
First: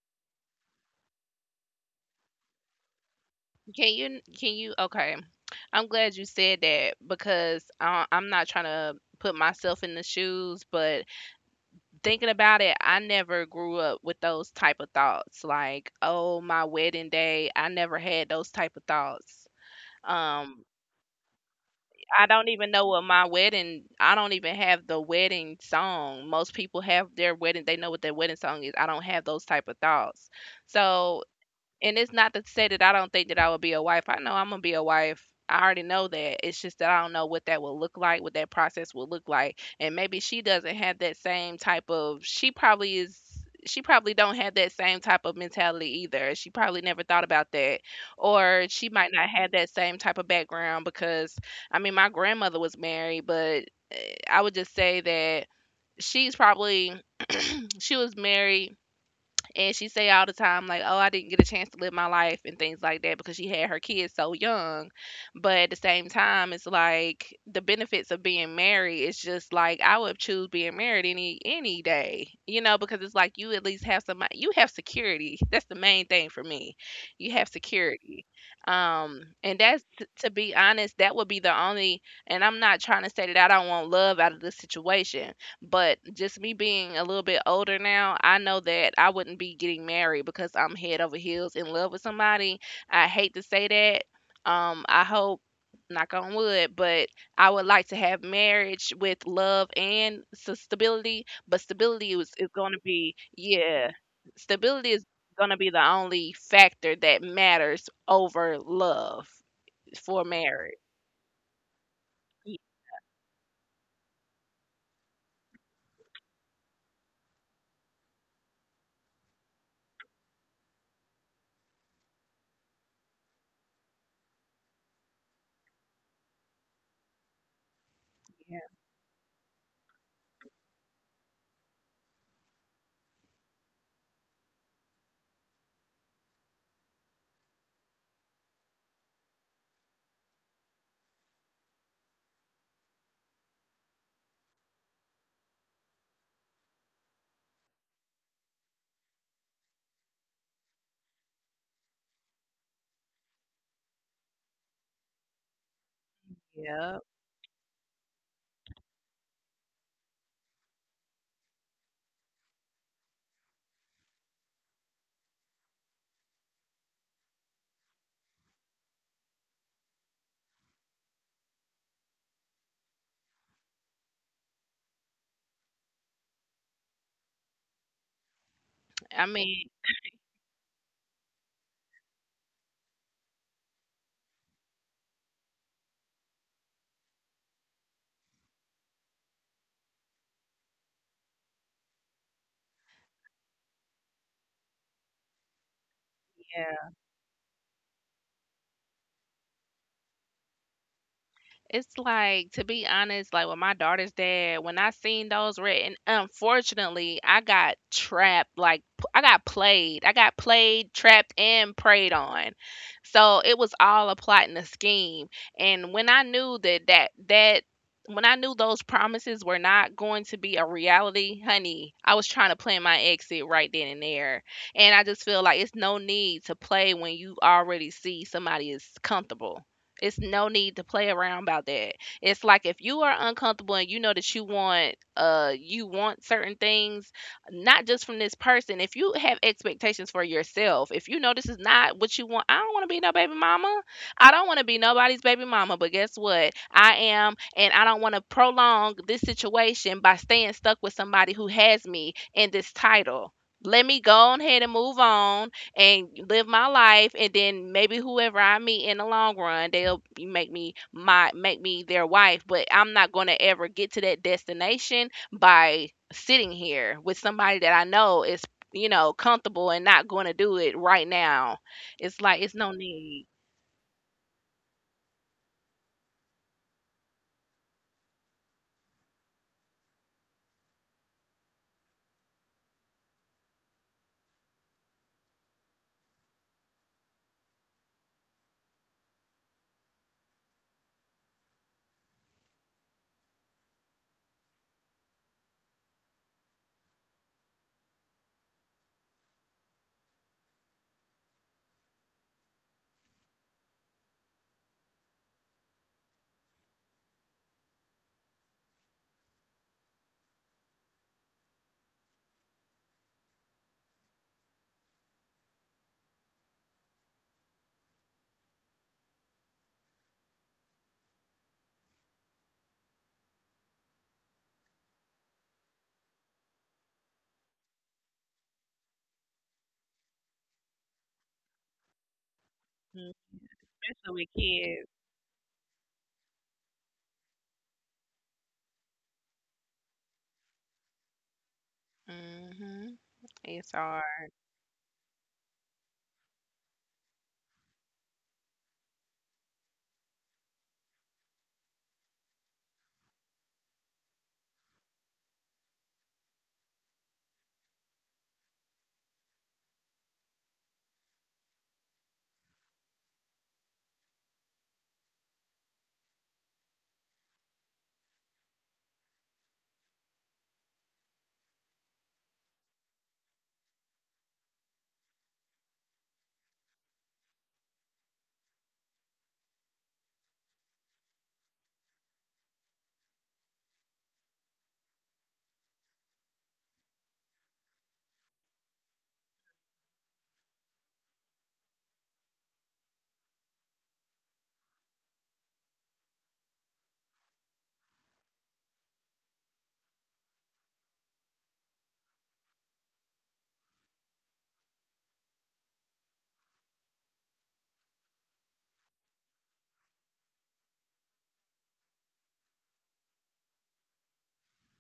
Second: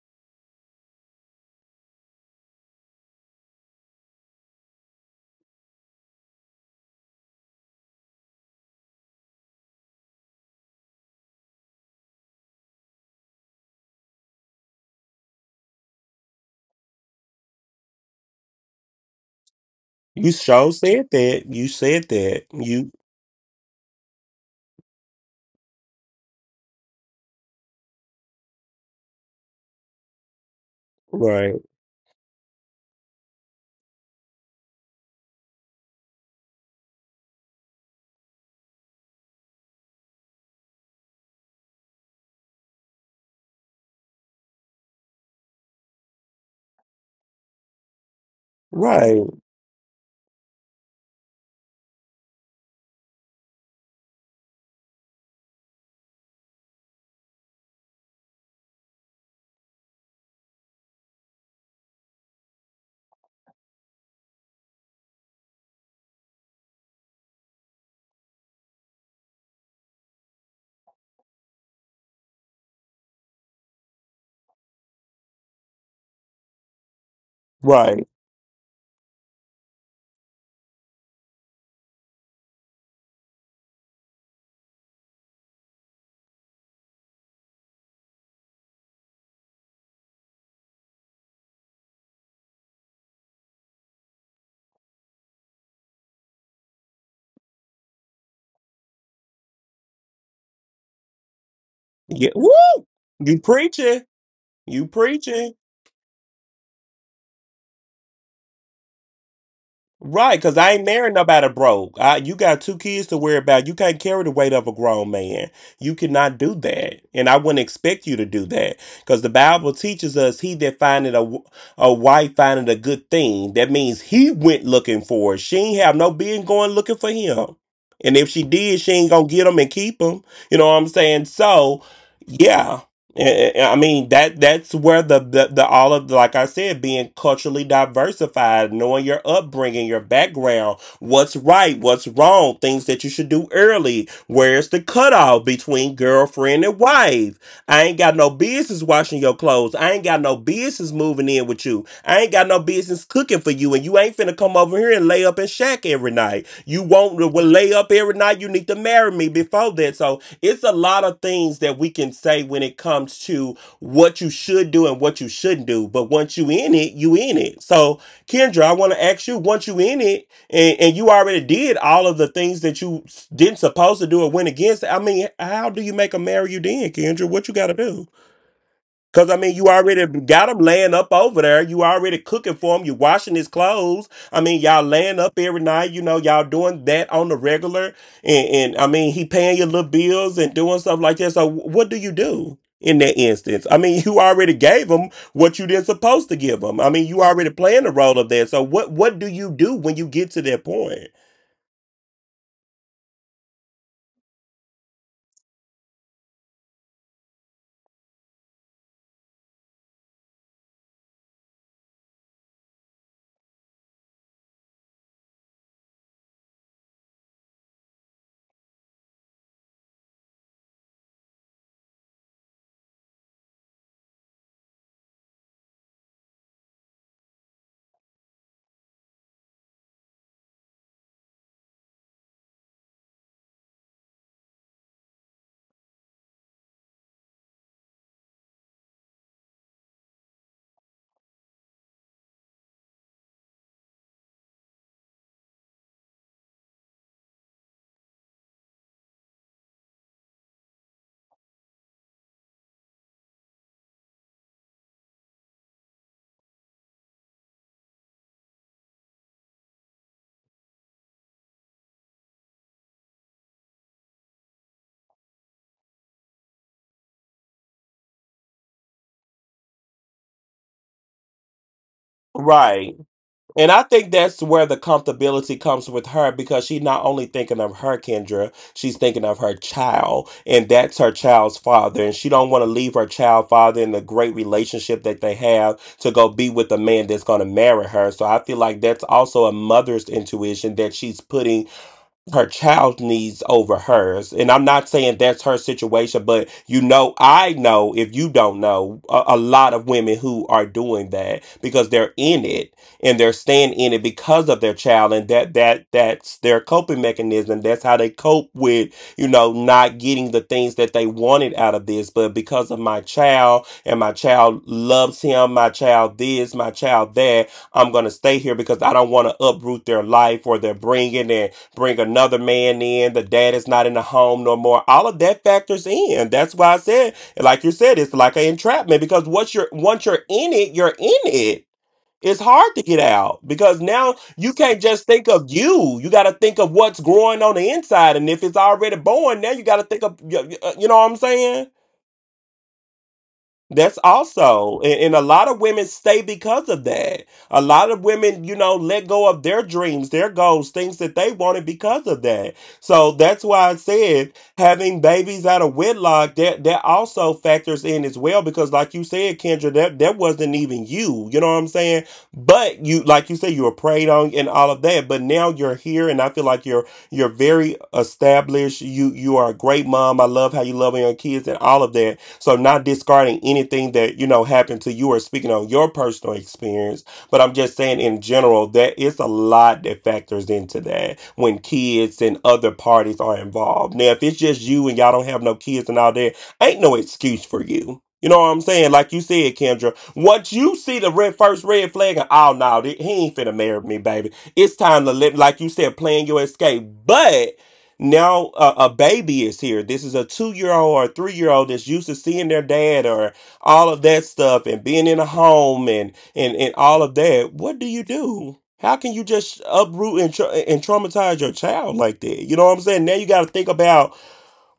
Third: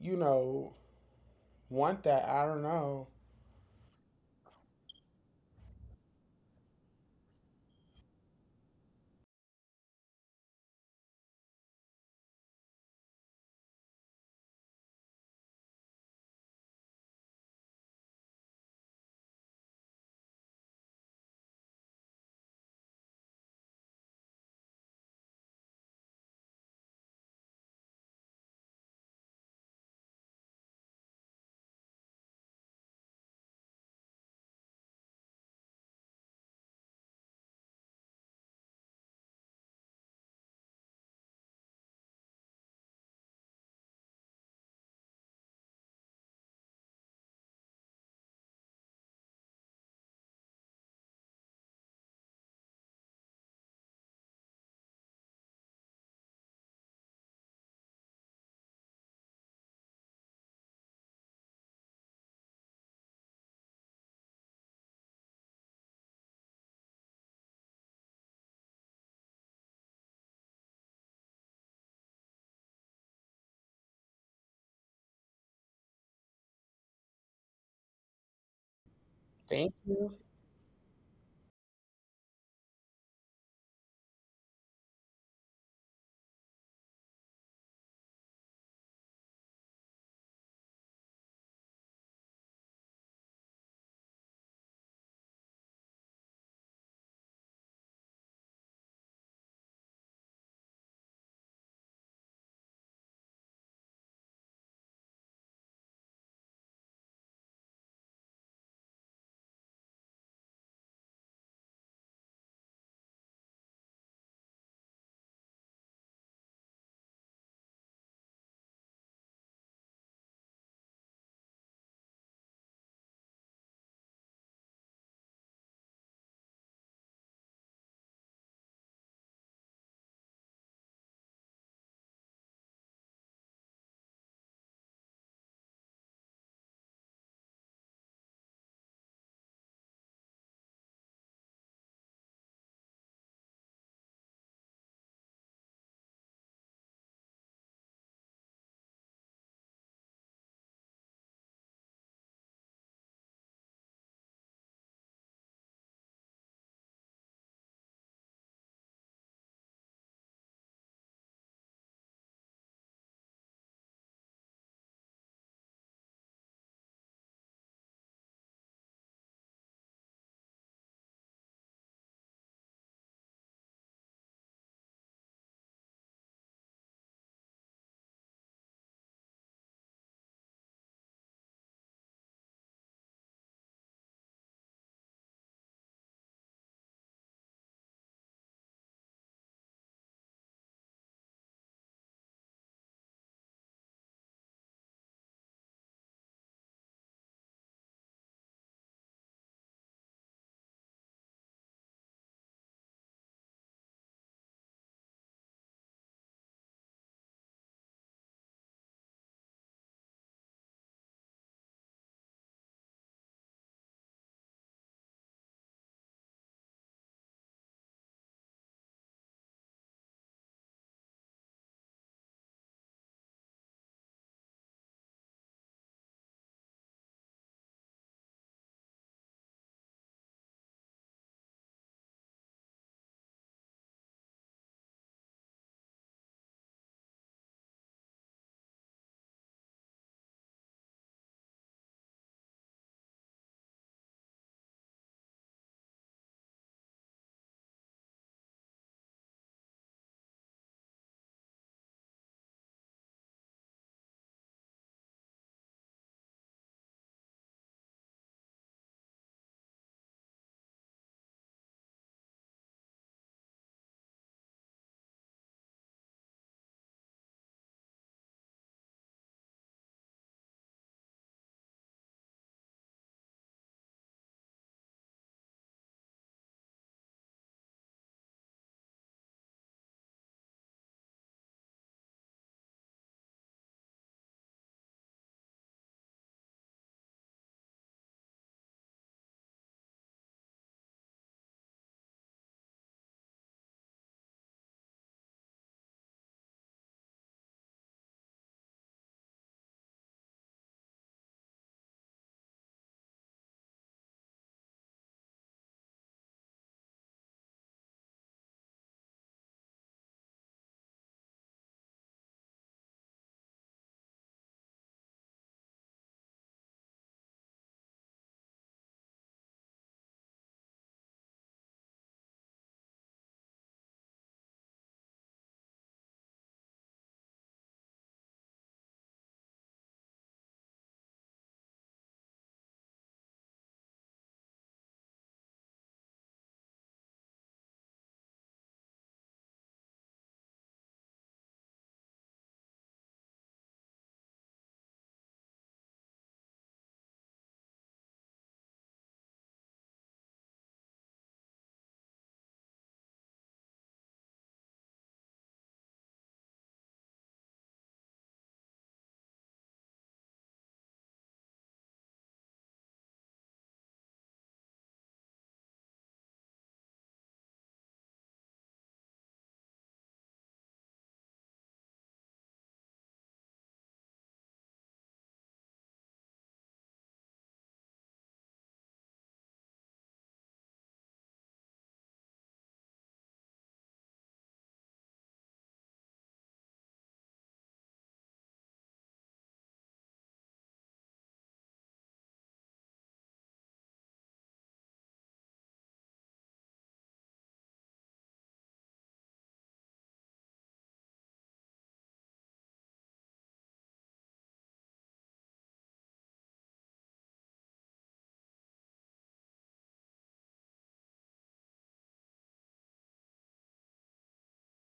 [SPEAKER 2] you know, want that, I don't know.
[SPEAKER 3] Can you? Can you? Okay, I'm glad you said that because I, I'm not trying to put myself in the shoes, but thinking about it, I never grew up with those type of thoughts. Like, oh, my wedding day, I never had those type of thoughts.
[SPEAKER 1] You
[SPEAKER 3] Um,
[SPEAKER 1] sure said that. You said
[SPEAKER 3] I
[SPEAKER 1] that.
[SPEAKER 3] don't even know
[SPEAKER 1] You
[SPEAKER 3] what my wedding, I don't even have the wedding song. Most people have their wedding, they know what their wedding song is. I don't have those type of thoughts. So,
[SPEAKER 1] right,
[SPEAKER 3] and it's not to say that I don't think that I would be a wife. I know I'm gonna be a wife. I already know that. It's just that I don't know what that will look like, what that process will look like. And maybe she doesn't have that same type of, she probably is, she probably don't have that same type of mentality either. She probably never thought about that. Or she might
[SPEAKER 1] right,
[SPEAKER 3] not have that same type of background because I mean my grandmother was married, but eh, I would just say that she's probably she was married and she say all the time, like, oh, I didn't get a chance to live my life and things like that because she had her kids so young. But at the same time, it's like the benefits of being married is just like I would choose being married any any day, you know, because it's like you at least have somebody, you have security. That's the main thing for me. You have
[SPEAKER 1] right.
[SPEAKER 3] security. Um, and
[SPEAKER 2] Thank
[SPEAKER 3] that's t-
[SPEAKER 2] you.
[SPEAKER 3] to be honest, that would be the only, and I'm not trying to say that I don't want love out of this situation, but just me being a little bit older now, I know that I wouldn't be getting married because I'm head over heels in love with somebody. I hate to say that. Um, I hope, knock on wood, but I would like to have marriage with love and s- stability. But stability is,
[SPEAKER 1] Yeah.
[SPEAKER 3] is going to
[SPEAKER 1] Woo!
[SPEAKER 3] be,
[SPEAKER 1] You
[SPEAKER 3] yeah,
[SPEAKER 1] preaching. You
[SPEAKER 3] stability is going
[SPEAKER 1] preaching.
[SPEAKER 3] to be the only factor that matters over love for
[SPEAKER 1] Right, because I
[SPEAKER 3] marriage.
[SPEAKER 1] ain't marrying nobody broke. I, you got two kids to worry about. You can't carry the weight of a grown man. You cannot do that. And I wouldn't expect you to do that because the Bible teaches us he that findeth a, w- a wife findeth a good thing. That means he went looking for her. She ain't have no being going looking for him. And if she
[SPEAKER 3] Yeah,
[SPEAKER 1] did, she ain't going to get him and keep him. You know what I'm saying? So, yeah. Eh, eh, I mean that that's where the, the the all of, like I said, being culturally diversified, knowing your upbringing, your background, what's right, what's wrong, things that you should do early, where's the cutoff between girlfriend and wife. I ain't got no business washing your clothes. I ain't got no business moving in with you. I ain't got no business cooking for you, and you ain't finna come over here and lay up and shack every night. You
[SPEAKER 3] yeah.
[SPEAKER 1] want to lay up every night. You need to marry me before that. So it's a lot of things that we can say when it comes to what you should do and what you shouldn't do. But once you in it, you in it. So Kendra, I want to ask you, once you in it and, and you already did all of the things that you didn't supposed to do or went against, I mean, how do you make a marry you then, Kendra? What you got to do?
[SPEAKER 3] I
[SPEAKER 1] Cause I mean,
[SPEAKER 3] mean,
[SPEAKER 1] you already got him laying up over there. You already cooking for him. You washing his clothes. I mean, y'all laying up every night. You know, y'all doing that on the regular. And, and I mean, he paying your little bills and doing stuff like that. So what do you do in that instance? I mean, you already gave him what you didn't supposed to give him.
[SPEAKER 3] yeah.
[SPEAKER 1] I mean, you already playing the role of that. So what what do you do when you get to that point?
[SPEAKER 3] It's like, to be honest, like with my daughter's dad, when I seen those red, and unfortunately, I got trapped. Like, p- I got played. I got played, trapped, and preyed on. So it was all a plot and a scheme. And when I knew that that that when I knew those promises were not going to be a reality, honey, I was trying to plan my exit right then and there. And I just feel like it's no need to play when you already see somebody is comfortable. It's no need to play around about that. It's like if you are uncomfortable and you know that you want uh you want certain things, not just from this person. If you have expectations for yourself, if you know this is not what you want, I don't want to be no baby mama. I don't want to be nobody's baby mama, but guess what? I am, and I don't want to prolong this situation by staying stuck with somebody who has me in this title. Let me go on ahead and move on and live my life. And then maybe whoever I meet in the long run, they'll make me my make me their wife. But I'm not going to ever get to that destination by sitting here with somebody that I know is you know comfortable and not going to do it right now. It's like it's no
[SPEAKER 1] Right.
[SPEAKER 3] need.
[SPEAKER 1] And I think that's where the comfortability comes with her, because she's not only thinking of her Kendra, she's thinking of her child, and that's her child's father. And she don't want to leave her child father in the great relationship that they have to go be with a man that's going to marry her. So I feel like that's also a mother's intuition that she's putting her child's needs over hers. And I'm not saying that's her situation, but you know, I know if you don't know a, a lot of women who are doing that because they're in it and they're staying in it because of their child, and that that that's their coping mechanism. That's how they cope with, you know, not getting the things that they wanted out of this. But because of my child and my child loves him, my child this, my child that, I'm gonna stay here because I don't want to uproot their life or their bringing and bring another man in, the dad is not in the home no more. All of that factors in. That's why I said, like you said, it's like an entrapment because once you're once you're in it, you're in it. It's hard to get
[SPEAKER 3] Mm.
[SPEAKER 1] out because
[SPEAKER 3] Especially
[SPEAKER 1] now
[SPEAKER 3] with
[SPEAKER 1] you can't
[SPEAKER 3] kids.
[SPEAKER 1] just think of you. You got to think of what's growing on the inside, and if it's already born, now you got to think of you you- know what I'm saying.
[SPEAKER 3] Mhm. It's
[SPEAKER 1] That's
[SPEAKER 3] hard.
[SPEAKER 1] also, and, and a lot of women stay because of that. A lot of women, you know, let go of their dreams, their goals, things that they wanted because of that. So that's why I said having babies out of wedlock, that that also factors in as well. Because like you said, Kendra, that that wasn't even you. You know what I'm saying? But you, like you said, you were preyed on and all of that. But now you're here, and I feel like you're you're very established. You you are a great mom. I love how you love on your kids and all of that, so not discarding anything that, you know, happened to you or speaking on your personal experience, but I'm just saying in general that it's a lot that factors into that when kids and other parties are involved. Now, if it's just you and y'all don't have no kids and all that, ain't no excuse for you. You know what I'm saying? Like you said, Kendra, once you see the red first red flag, and oh no, th- he ain't finna marry me, baby. It's time to let, like you said, plan your escape. But now a, a baby is here. This is a two year old or a three year old that's used to seeing their dad or all of that stuff and being in a home and and and all of that. What do you do? How can you just uproot and, tra- and traumatize your child like that? You know what I'm saying? Now you got to think about,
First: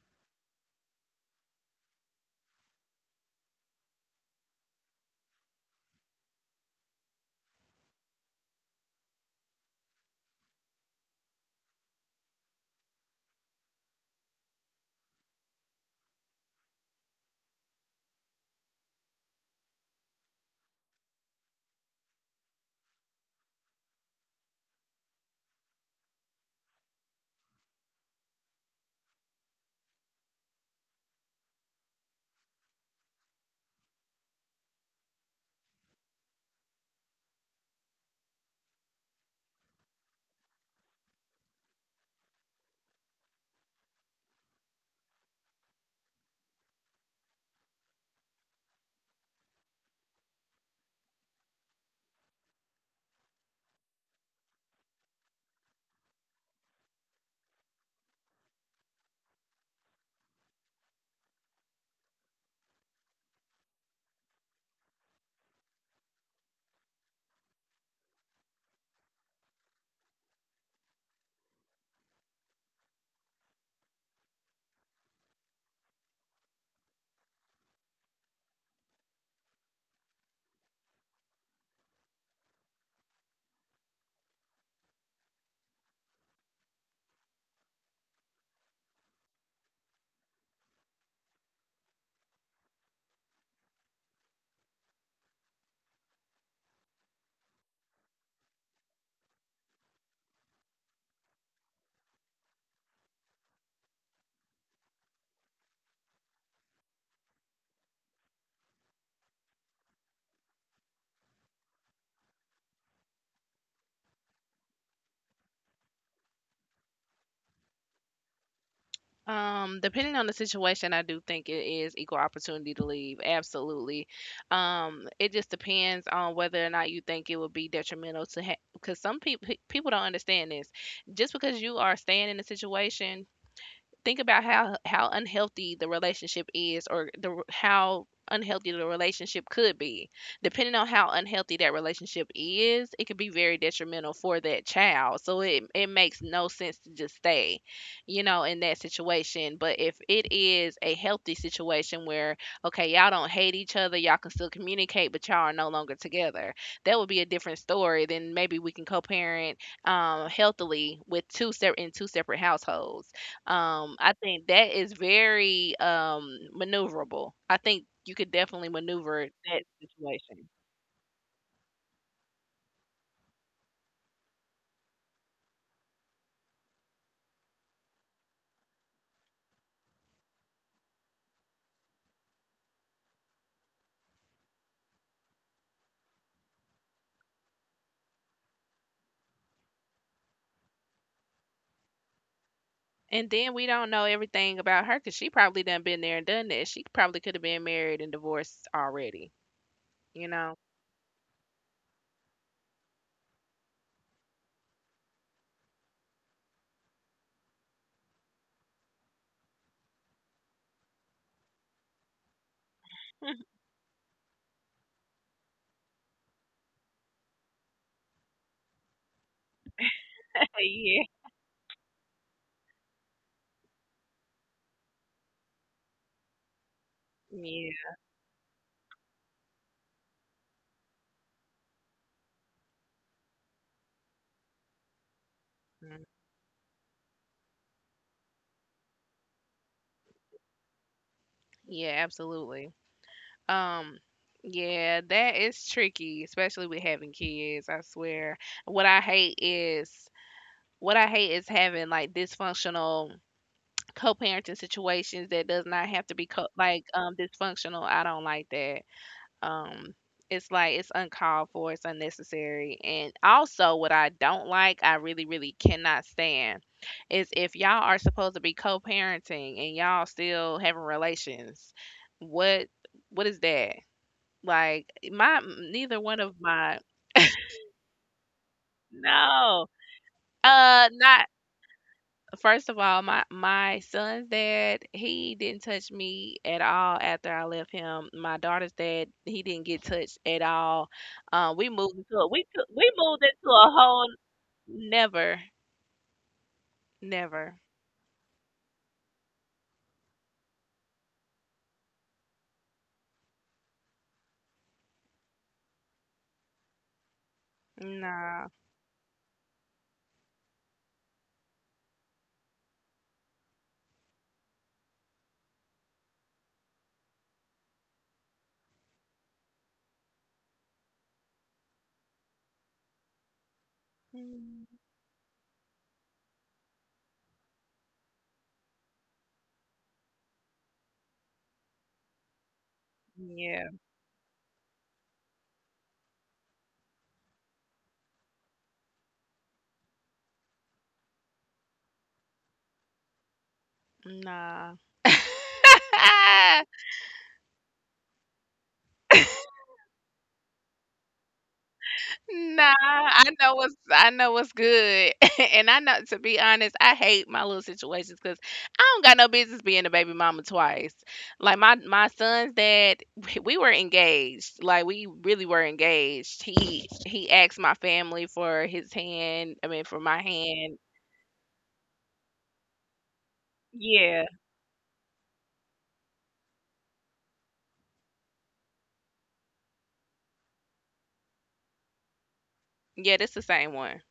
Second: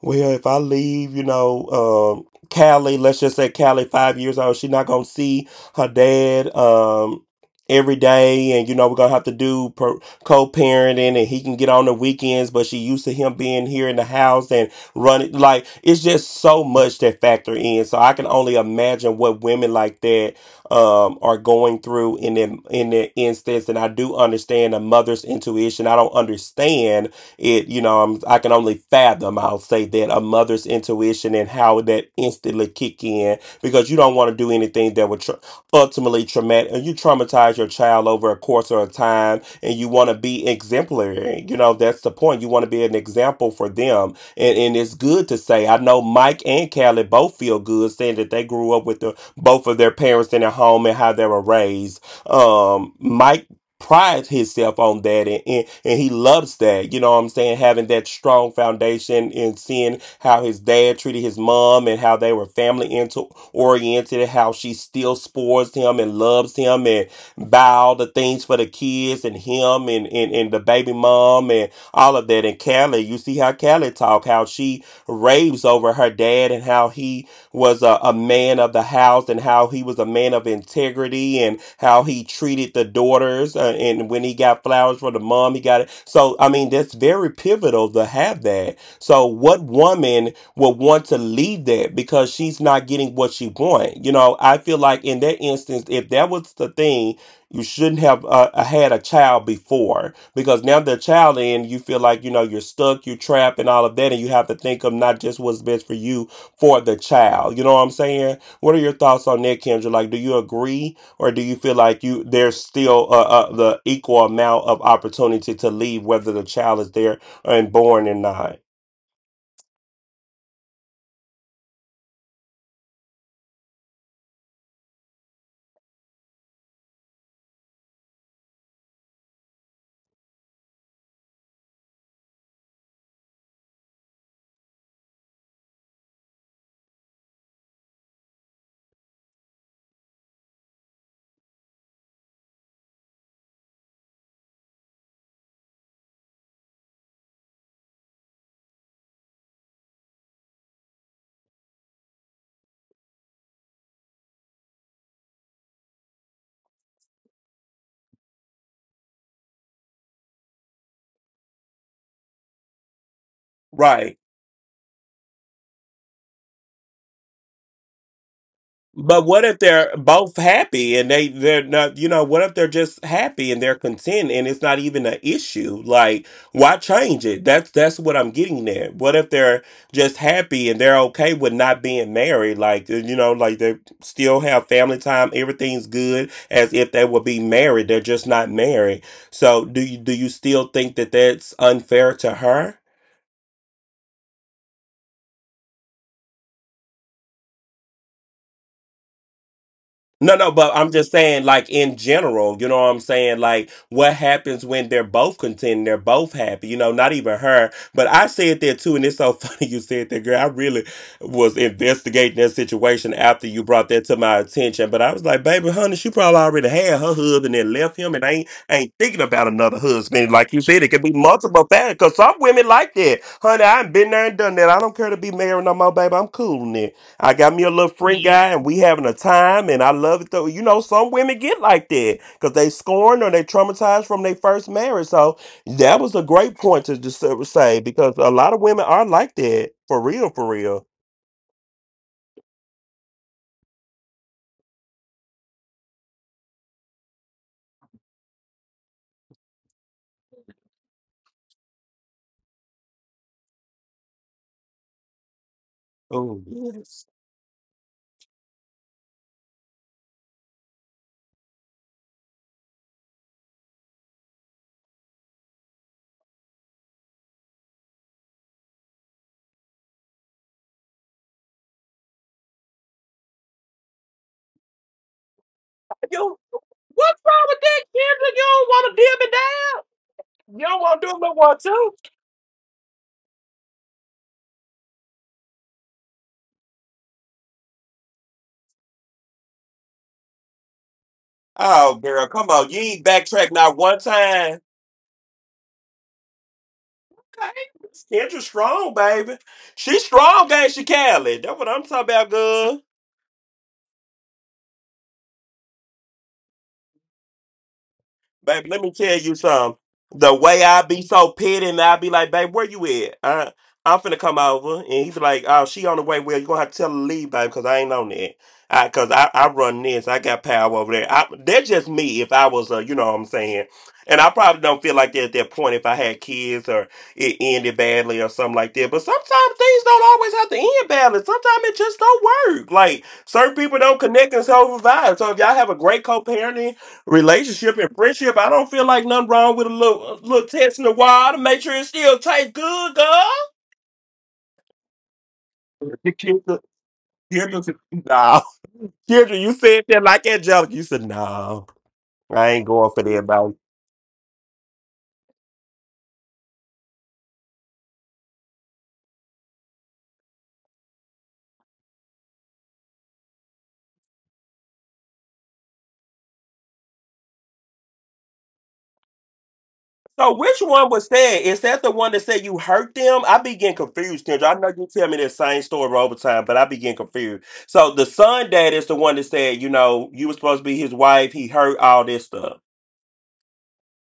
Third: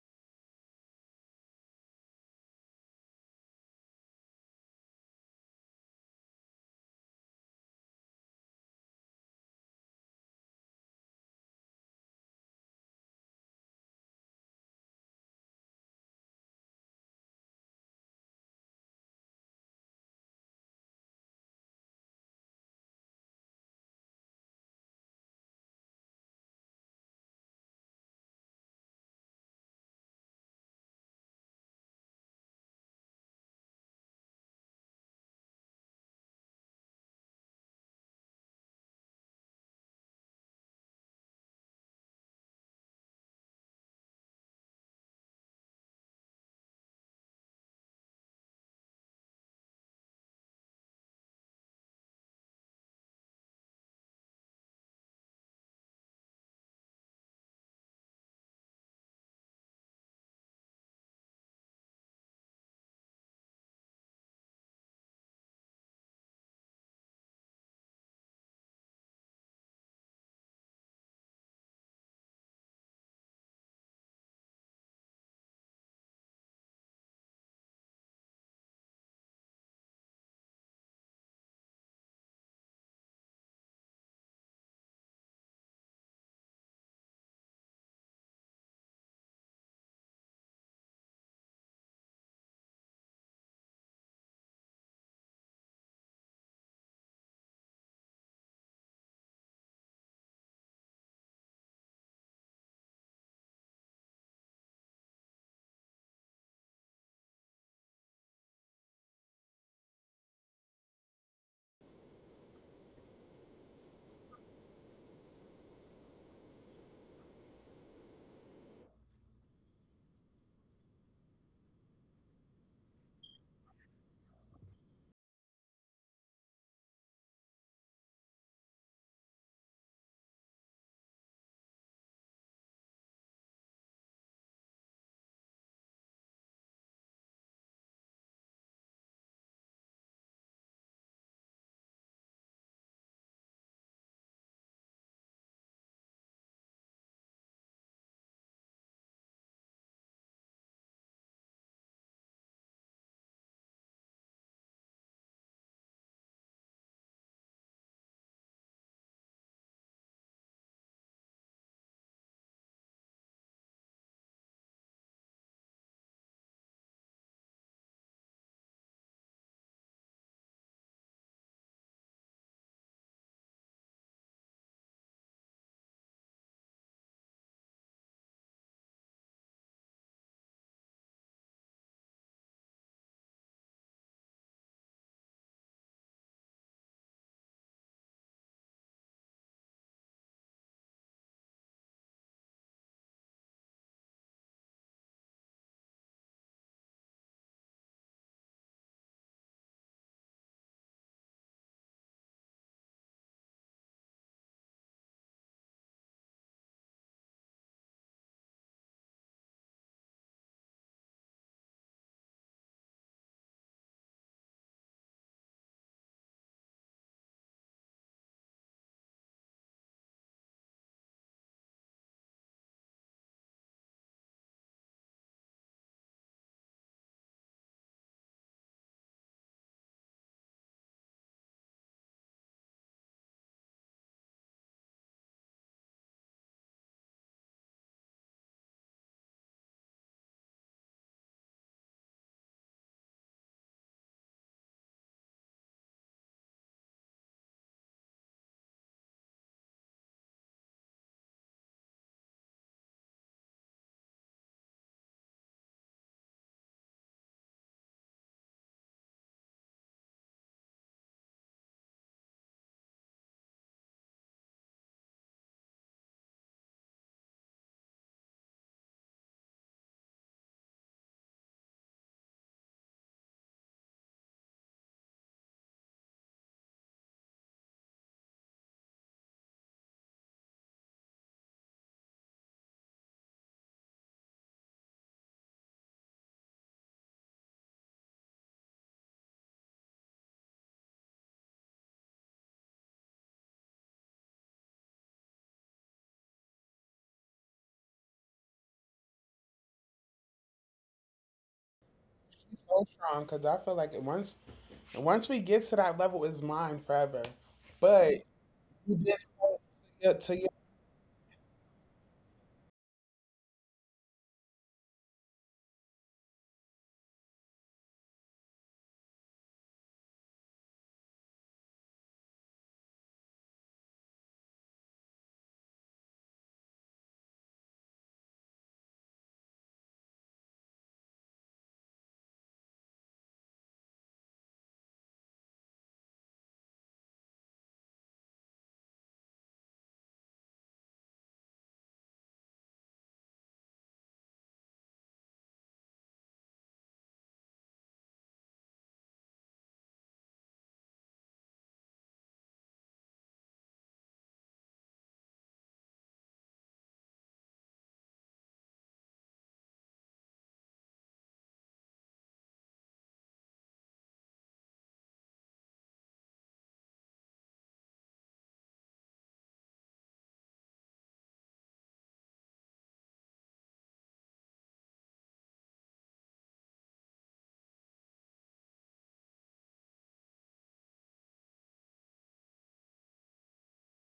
[SPEAKER 1] well, if I leave, you know, um, Callie, let's just say Callie, five years old, she's not gonna see her dad um, every day, and you know we're gonna have to do per- co-parenting, and he can get on the weekends, but she used to him being here in the house and running. Like it's just so much that factor in. So I can only imagine what women like that um, are going through in that in that instance, and I do understand a mother's intuition. I don't understand it, you know. I'm, I can only fathom, I'll say that, a mother's intuition and how that instantly kick in, because you don't want to do anything that would tra- ultimately traumatic and you traumatize your child over a course or a time, and you want to be exemplary. You know, that's the point. You want to be an example for them, and, and it's good to say I know Mike and Callie both feel good saying that they grew up with the both of their parents in their home and how they were raised. um Mike prides himself on that, and, and and he loves that, you know what I'm saying, having that strong foundation and seeing how his dad treated his mom and how they were family into oriented and how she still spoils him and loves him and buy all the things for the kids and him and, and and the baby mom and all of that. And Callie, you see how Callie talk, how she raves over her dad and how he was a, a man of the house and how he was a man of integrity and how he treated the daughters. Uh, and when he got flowers for the mom, he got it. So, I mean, that's very pivotal to have that. So, what woman would want to leave that because she's not getting what she wants? You know, I feel like in that instance, if that was the thing, you shouldn't have uh, uh, had a child before, because now the child in, you feel like, you know, you're stuck, you're trapped and all of that, and you have to think of not just what's best for you, for the child. You know what I'm saying? What are your thoughts on that, Kendra? Like, do you agree, or do you feel like you there's still uh, uh, the equal amount of opportunity to leave, whether the child is there and born or not?
[SPEAKER 3] Um, depending on the situation, I do think it is equal opportunity to leave. Absolutely. Um, it just depends on whether or not you think it would be detrimental to have, because some people people don't understand this. Just because you are staying in a situation, think about how how unhealthy the relationship is, or the how unhealthy the relationship could be. Depending on how unhealthy that relationship is, it could be very detrimental for that child. So it, it makes no sense to just stay, you know, in that situation. But if it is a healthy situation where okay, y'all don't hate each other, y'all can still communicate but y'all are no longer together, that would be a different story. Then maybe we can co-parent, um, healthily with two separate in two separate households. um, I
[SPEAKER 1] Right.
[SPEAKER 3] think that is very um maneuverable. I think you could definitely maneuver
[SPEAKER 1] But what
[SPEAKER 3] that
[SPEAKER 1] if they're both
[SPEAKER 3] situation.
[SPEAKER 1] happy and they they're not, you know, what if they're just happy and they're content and it's not even an issue, like why change it? that's that's what I'm getting there. What if they're just happy and they're okay with not being married, like uh, you know, like they still have family time, everything's good as if they would be married, they're just not married. So do you do you still think that that's unfair to her?
[SPEAKER 3] And then we don't know everything about her because she probably done been there and done that. She probably could have been married and divorced already, you
[SPEAKER 1] No, no,
[SPEAKER 3] know?
[SPEAKER 1] but I'm just saying, like in general, you know what I'm saying? Like, what happens when they're both content, they're both happy, you know, not even her. But I said that too, and it's so funny you said that, girl. I really was investigating that situation after you brought that to my attention. But I was like, baby, honey, she probably already had her husband and left him and ain't ain't thinking about another husband. Like you said, it could be
[SPEAKER 3] Yeah.
[SPEAKER 1] multiple factors, because some women like that. Honey, I ain't been there and done that. I don't care to be married no more, baby. I'm cool now. I got me
[SPEAKER 3] Yeah.
[SPEAKER 1] a little friend guy, and we having a time, and I love it though. You know, some women get like that because they scorned or they traumatized from their first marriage. So that
[SPEAKER 3] Mhm.
[SPEAKER 1] was a great point to just sort say, because a lot of women are like that for real, for real.
[SPEAKER 3] Yeah, absolutely. Um, yeah, that is tricky, especially with having kids, I swear. What I hate is what I hate is having like dysfunctional co-parenting situations that does not have to be
[SPEAKER 1] Oh
[SPEAKER 3] co- like
[SPEAKER 1] yes.
[SPEAKER 3] um dysfunctional. I don't like that. Um it's like it's uncalled for, it's unnecessary. And also what I don't like, I really really cannot stand is if y'all are supposed to be co-parenting and y'all still having relations. What what is that? Like my neither one of
[SPEAKER 1] You,
[SPEAKER 3] my
[SPEAKER 1] what's wrong with that, Kendra? You don't want to dim it
[SPEAKER 3] No.
[SPEAKER 1] down. You don't
[SPEAKER 3] Uh
[SPEAKER 1] want to do it
[SPEAKER 3] not
[SPEAKER 1] no more too.
[SPEAKER 3] first of all, my my son's dad, he didn't touch me at all after I left him. My daughter's dad, he didn't get touched at all. Um, we moved
[SPEAKER 1] Oh,
[SPEAKER 3] into a,
[SPEAKER 1] girl,
[SPEAKER 3] we
[SPEAKER 1] come
[SPEAKER 3] took,
[SPEAKER 1] on. You
[SPEAKER 3] we
[SPEAKER 1] ain't
[SPEAKER 3] moved into
[SPEAKER 1] backtrack
[SPEAKER 3] a
[SPEAKER 1] not one
[SPEAKER 3] whole
[SPEAKER 1] time.
[SPEAKER 3] never,
[SPEAKER 1] Okay.
[SPEAKER 3] never,
[SPEAKER 1] Kendra's strong, baby. She's strong, ain't she, Callie? That's what I'm talking about,
[SPEAKER 2] She's so
[SPEAKER 1] girl.
[SPEAKER 2] strong because I feel like it once once we get to that level, it's mine forever. But
[SPEAKER 3] nah,
[SPEAKER 1] Babe, let
[SPEAKER 2] you
[SPEAKER 1] me tell
[SPEAKER 2] just
[SPEAKER 1] you something.
[SPEAKER 2] to
[SPEAKER 1] The
[SPEAKER 2] your, to
[SPEAKER 1] way I be so petty and I be like, babe, where you at? I, I'm finna come over. And he's like, oh, she on the way. Well, you going to have to tell her to leave, babe, because I ain't on that. I, cause I, I run this, I got power over there. I, that's just me. If I was, uh, you know what I'm saying, and I probably
[SPEAKER 3] mm,
[SPEAKER 1] don't feel like that at that point. If I had kids or it ended badly or something like that, but sometimes things don't always have to end badly. Sometimes it just don't work. Like certain
[SPEAKER 3] yeah,
[SPEAKER 1] people don't connect and so vibe. So if y'all have a great co-parenting relationship and friendship, I don't feel like nothing wrong with a little, a little test in the water. Make sure it's still taste good, girl.
[SPEAKER 3] nah.
[SPEAKER 1] Kendra, Kendra, said, no. Kendra, you said that like that joke. You said, no, I ain't
[SPEAKER 3] Nah,
[SPEAKER 1] going for
[SPEAKER 3] I
[SPEAKER 1] that,
[SPEAKER 3] know
[SPEAKER 1] bro.
[SPEAKER 3] what's I know what's good, and I know, to be honest, I hate my little situations because I don't got no business being a baby mama twice. Like my my son's dad, we were engaged. Like we really were engaged. He he asked my family for his hand. I mean, for my
[SPEAKER 1] So which
[SPEAKER 3] hand.
[SPEAKER 1] one was that? Is that the one that said you hurt them? I be getting
[SPEAKER 3] Yeah,
[SPEAKER 1] confused, Kendra. I know you tell me that same story over time, but I be getting confused. So the son dad is the one that said, you know, you were supposed to be his wife. He hurt all this stuff.
[SPEAKER 3] yeah, that's the same one.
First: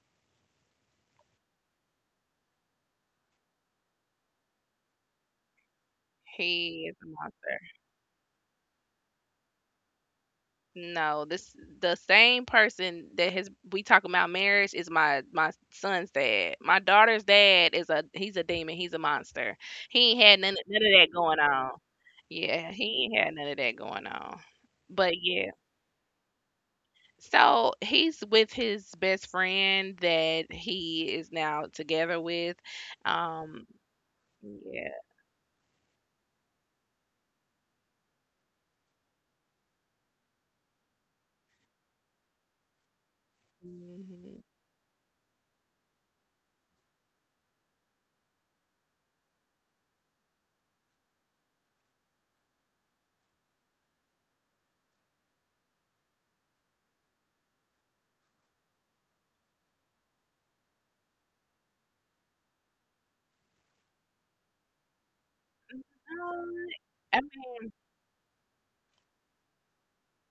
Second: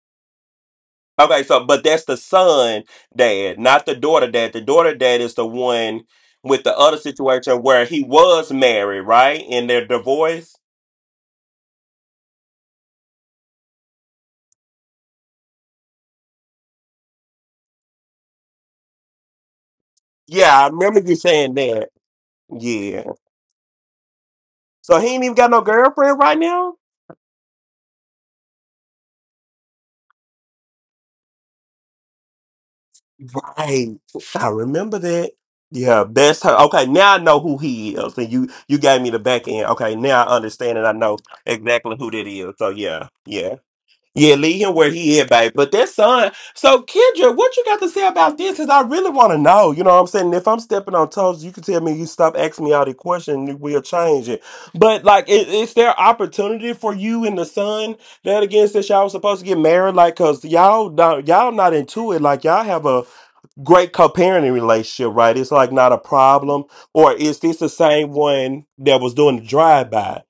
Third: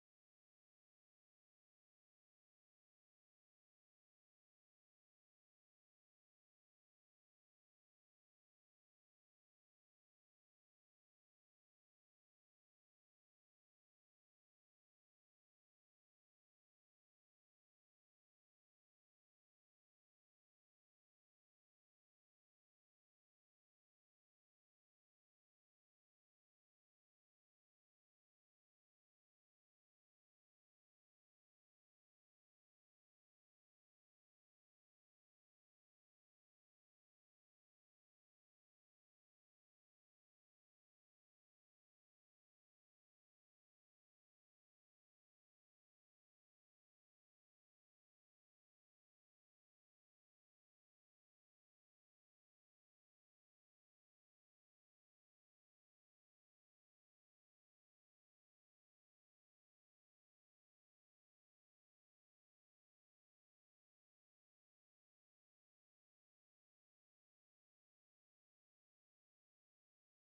[SPEAKER 1] Okay, so but that's the son dad, not the daughter dad. The daughter dad is the one with the
[SPEAKER 3] He
[SPEAKER 1] other
[SPEAKER 3] is a monster.
[SPEAKER 1] situation where he was married, right? And they're divorced.
[SPEAKER 3] No, this The same person that his we talking about marriage is my my son's dad. My daughter's dad is a he's a demon. He's a monster. He ain't had none
[SPEAKER 1] Yeah, I
[SPEAKER 3] none of
[SPEAKER 1] remember
[SPEAKER 3] that
[SPEAKER 1] you
[SPEAKER 3] going
[SPEAKER 1] saying
[SPEAKER 3] on.
[SPEAKER 1] that.
[SPEAKER 3] Yeah,
[SPEAKER 1] Yeah.
[SPEAKER 3] he ain't had none of that going on.
[SPEAKER 1] So he
[SPEAKER 3] But
[SPEAKER 1] ain't even
[SPEAKER 3] yeah,
[SPEAKER 1] got no girlfriend right now.
[SPEAKER 3] so he's with his best friend that he is now together with. Um,
[SPEAKER 1] Right. I
[SPEAKER 3] yeah.
[SPEAKER 1] remember that. Yeah, that's her. Okay, now I know who he is. And you you gave me the back end. Okay, now I understand and I know exactly who that is. So yeah, yeah. Yeah,
[SPEAKER 3] Hmm.
[SPEAKER 1] leave him where he is, babe. But that son, so Kendra, what you got to say about this? Cause I really want to know. You know what I'm saying? If I'm stepping on toes, you can tell me you stop asking me all the questions, and we'll change it. But like, is, is there opportunity for you and the son that again, since y'all was supposed to get married? Like, cause all don't, y'all not into it. Like, y'all have a great co-parenting relationship, right? It's like not a problem. Or is this the same one that was doing the drive-by?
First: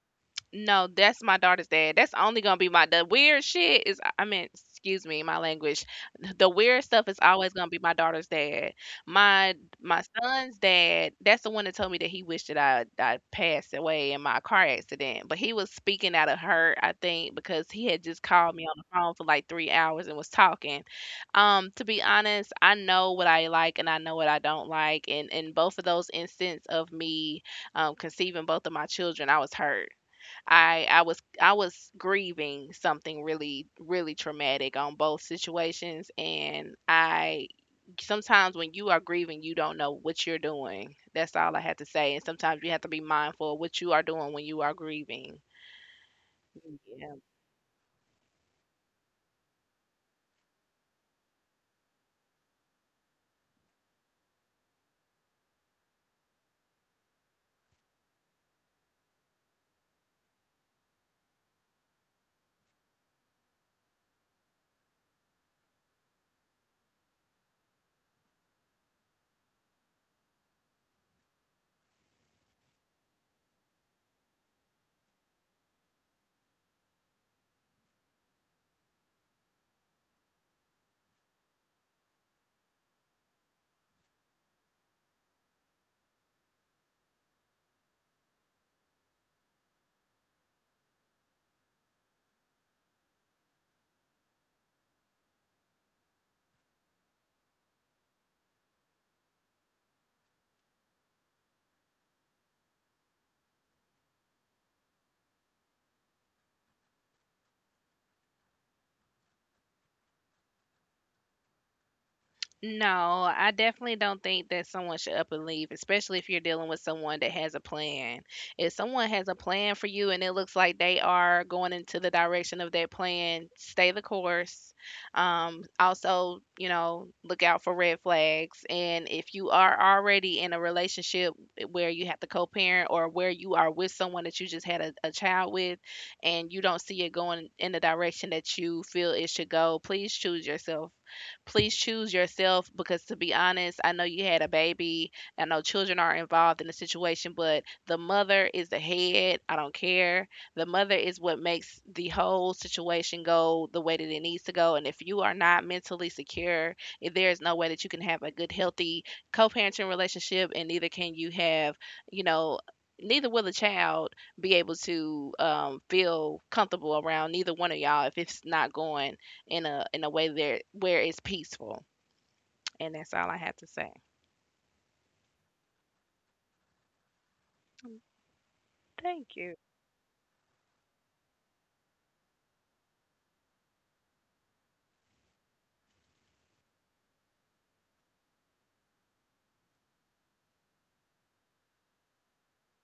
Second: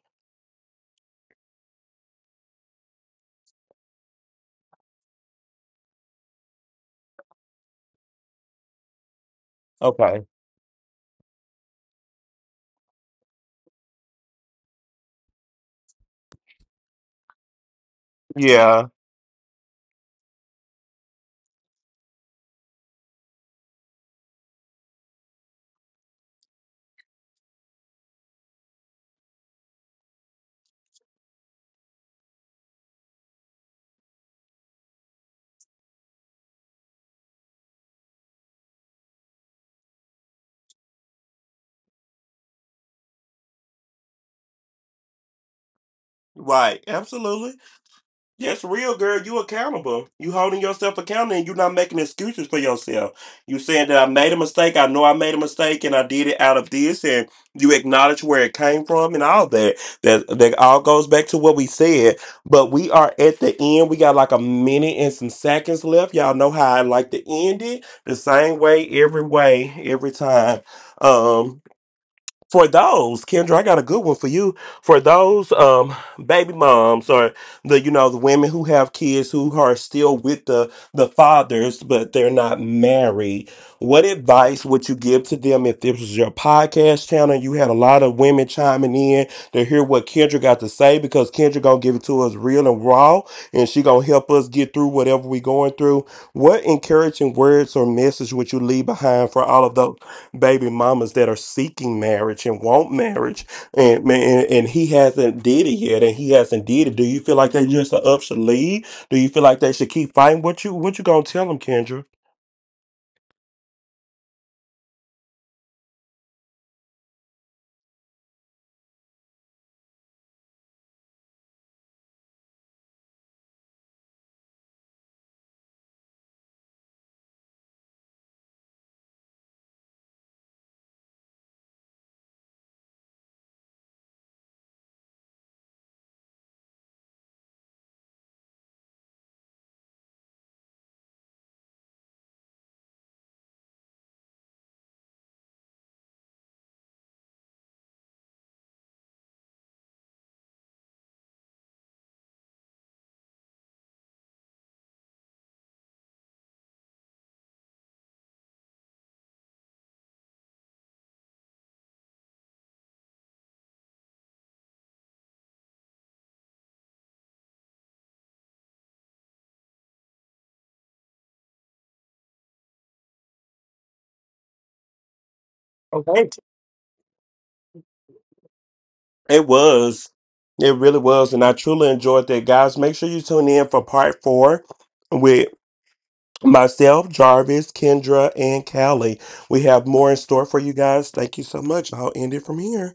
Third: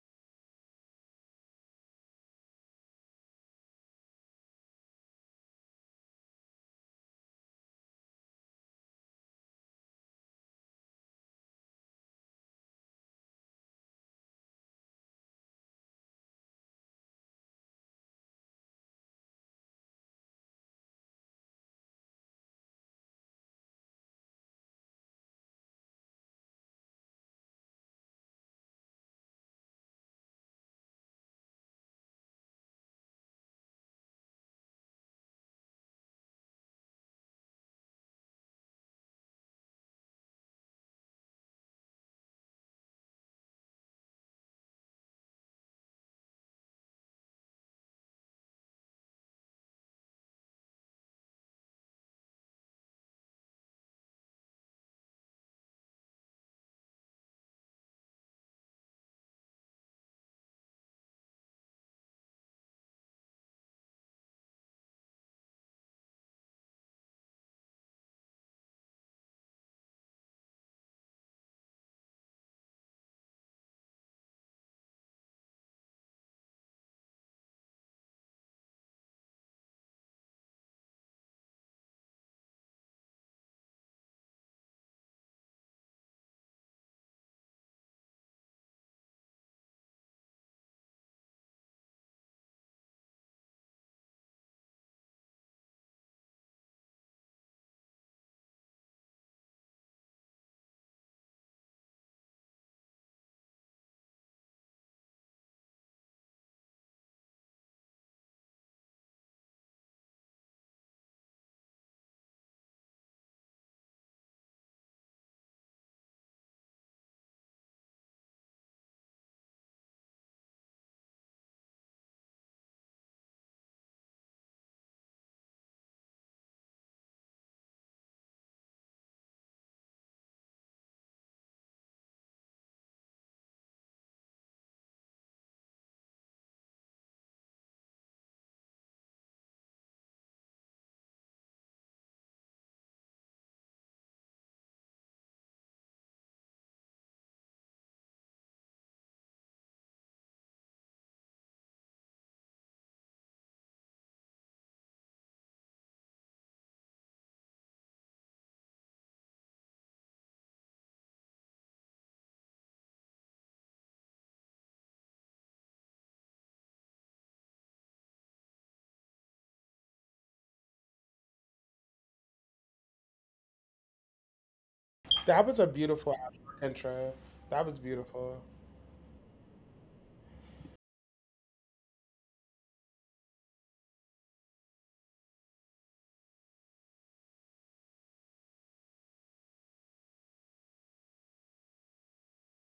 [SPEAKER 3] No, that's my daughter's dad. That's only gonna be my the weird shit is, I mean, excuse me, my language. The weird stuff is always gonna be my daughter's dad. My my
[SPEAKER 1] Okay.
[SPEAKER 3] son's dad, that's the one that told me that he wished that I I passed away in my car accident. But he was speaking out of hurt, I think, because he had just called me on the
[SPEAKER 1] Yeah.
[SPEAKER 3] phone for like three hours and was talking. Um, to be honest, I know what I like and I know what I don't like. And in both of those instances of me um, conceiving both of my children, I was hurt. I I was I was grieving something really really traumatic on both situations. And I sometimes when you are grieving, you don't know what you're doing. That's all I had to say. And sometimes you have to be mindful of what you are doing when you are grieving.
[SPEAKER 1] Right. Absolutely. That's real, girl. You accountable. You holding yourself accountable and you're not making excuses for yourself. You saying that I made a mistake. I know I made a mistake and I did it out of this, and you acknowledge where it came from and all that. That that all goes back to what we said. But we are at the end. We got like a minute and some seconds left. Y'all know how I like to end it. The same way, every way, every time. Um for those, Kendra, I got a good one for you. For those um baby moms or the you know the women who have kids who are still with the the fathers but they're not married, what advice would you give to them if this was your podcast channel? You had a lot of women chiming in to hear what Kendra got to say, because Kendra gonna give it to us real and raw, and she gonna help us get through whatever we going through. What encouraging words or message would you leave behind for all of those baby mamas that are seeking marriage and want marriage, and man, and he hasn't did it yet, and he hasn't did it? Do you feel like they just are up, should leave? Do you feel like they should keep fighting? What you, what you gonna tell them, Kendra?
[SPEAKER 3] No, I definitely don't think that someone should up and leave, especially if you're dealing with someone that has a plan. If someone has a plan for you and it looks like they are going into the direction of that plan, stay the course. Um, also, you know, look out for red flags. And if you are already in a relationship where you have to co-parent, or where you are with someone that you just had a, a child with, and you don't see it going in the direction that you feel it should go, please choose yourself. Please choose yourself. Because to be honest, I know you had a baby. I know children are involved in the situation, but the mother is the head. I don't care. The mother is what makes the whole situation go the way that it needs to go. And if you are not mentally secure, if there is no way that you can have a good, healthy co-parenting relationship, and neither can you have, you know, neither will the child be able to um, feel comfortable around neither one of y'all if it's not going in a in a way there where it's peaceful. And that's all I have to say.
[SPEAKER 2] that was a beautiful
[SPEAKER 1] Okay.
[SPEAKER 2] African trip. That was beautiful.
[SPEAKER 3] Thank
[SPEAKER 1] It
[SPEAKER 3] you.
[SPEAKER 1] was, it really was, and I truly enjoyed that. Guys, make sure you tune in for part four with myself, Jarvis, Kendra, and Callie. We have more in store for you guys. Thank you so much. I'll end it from here.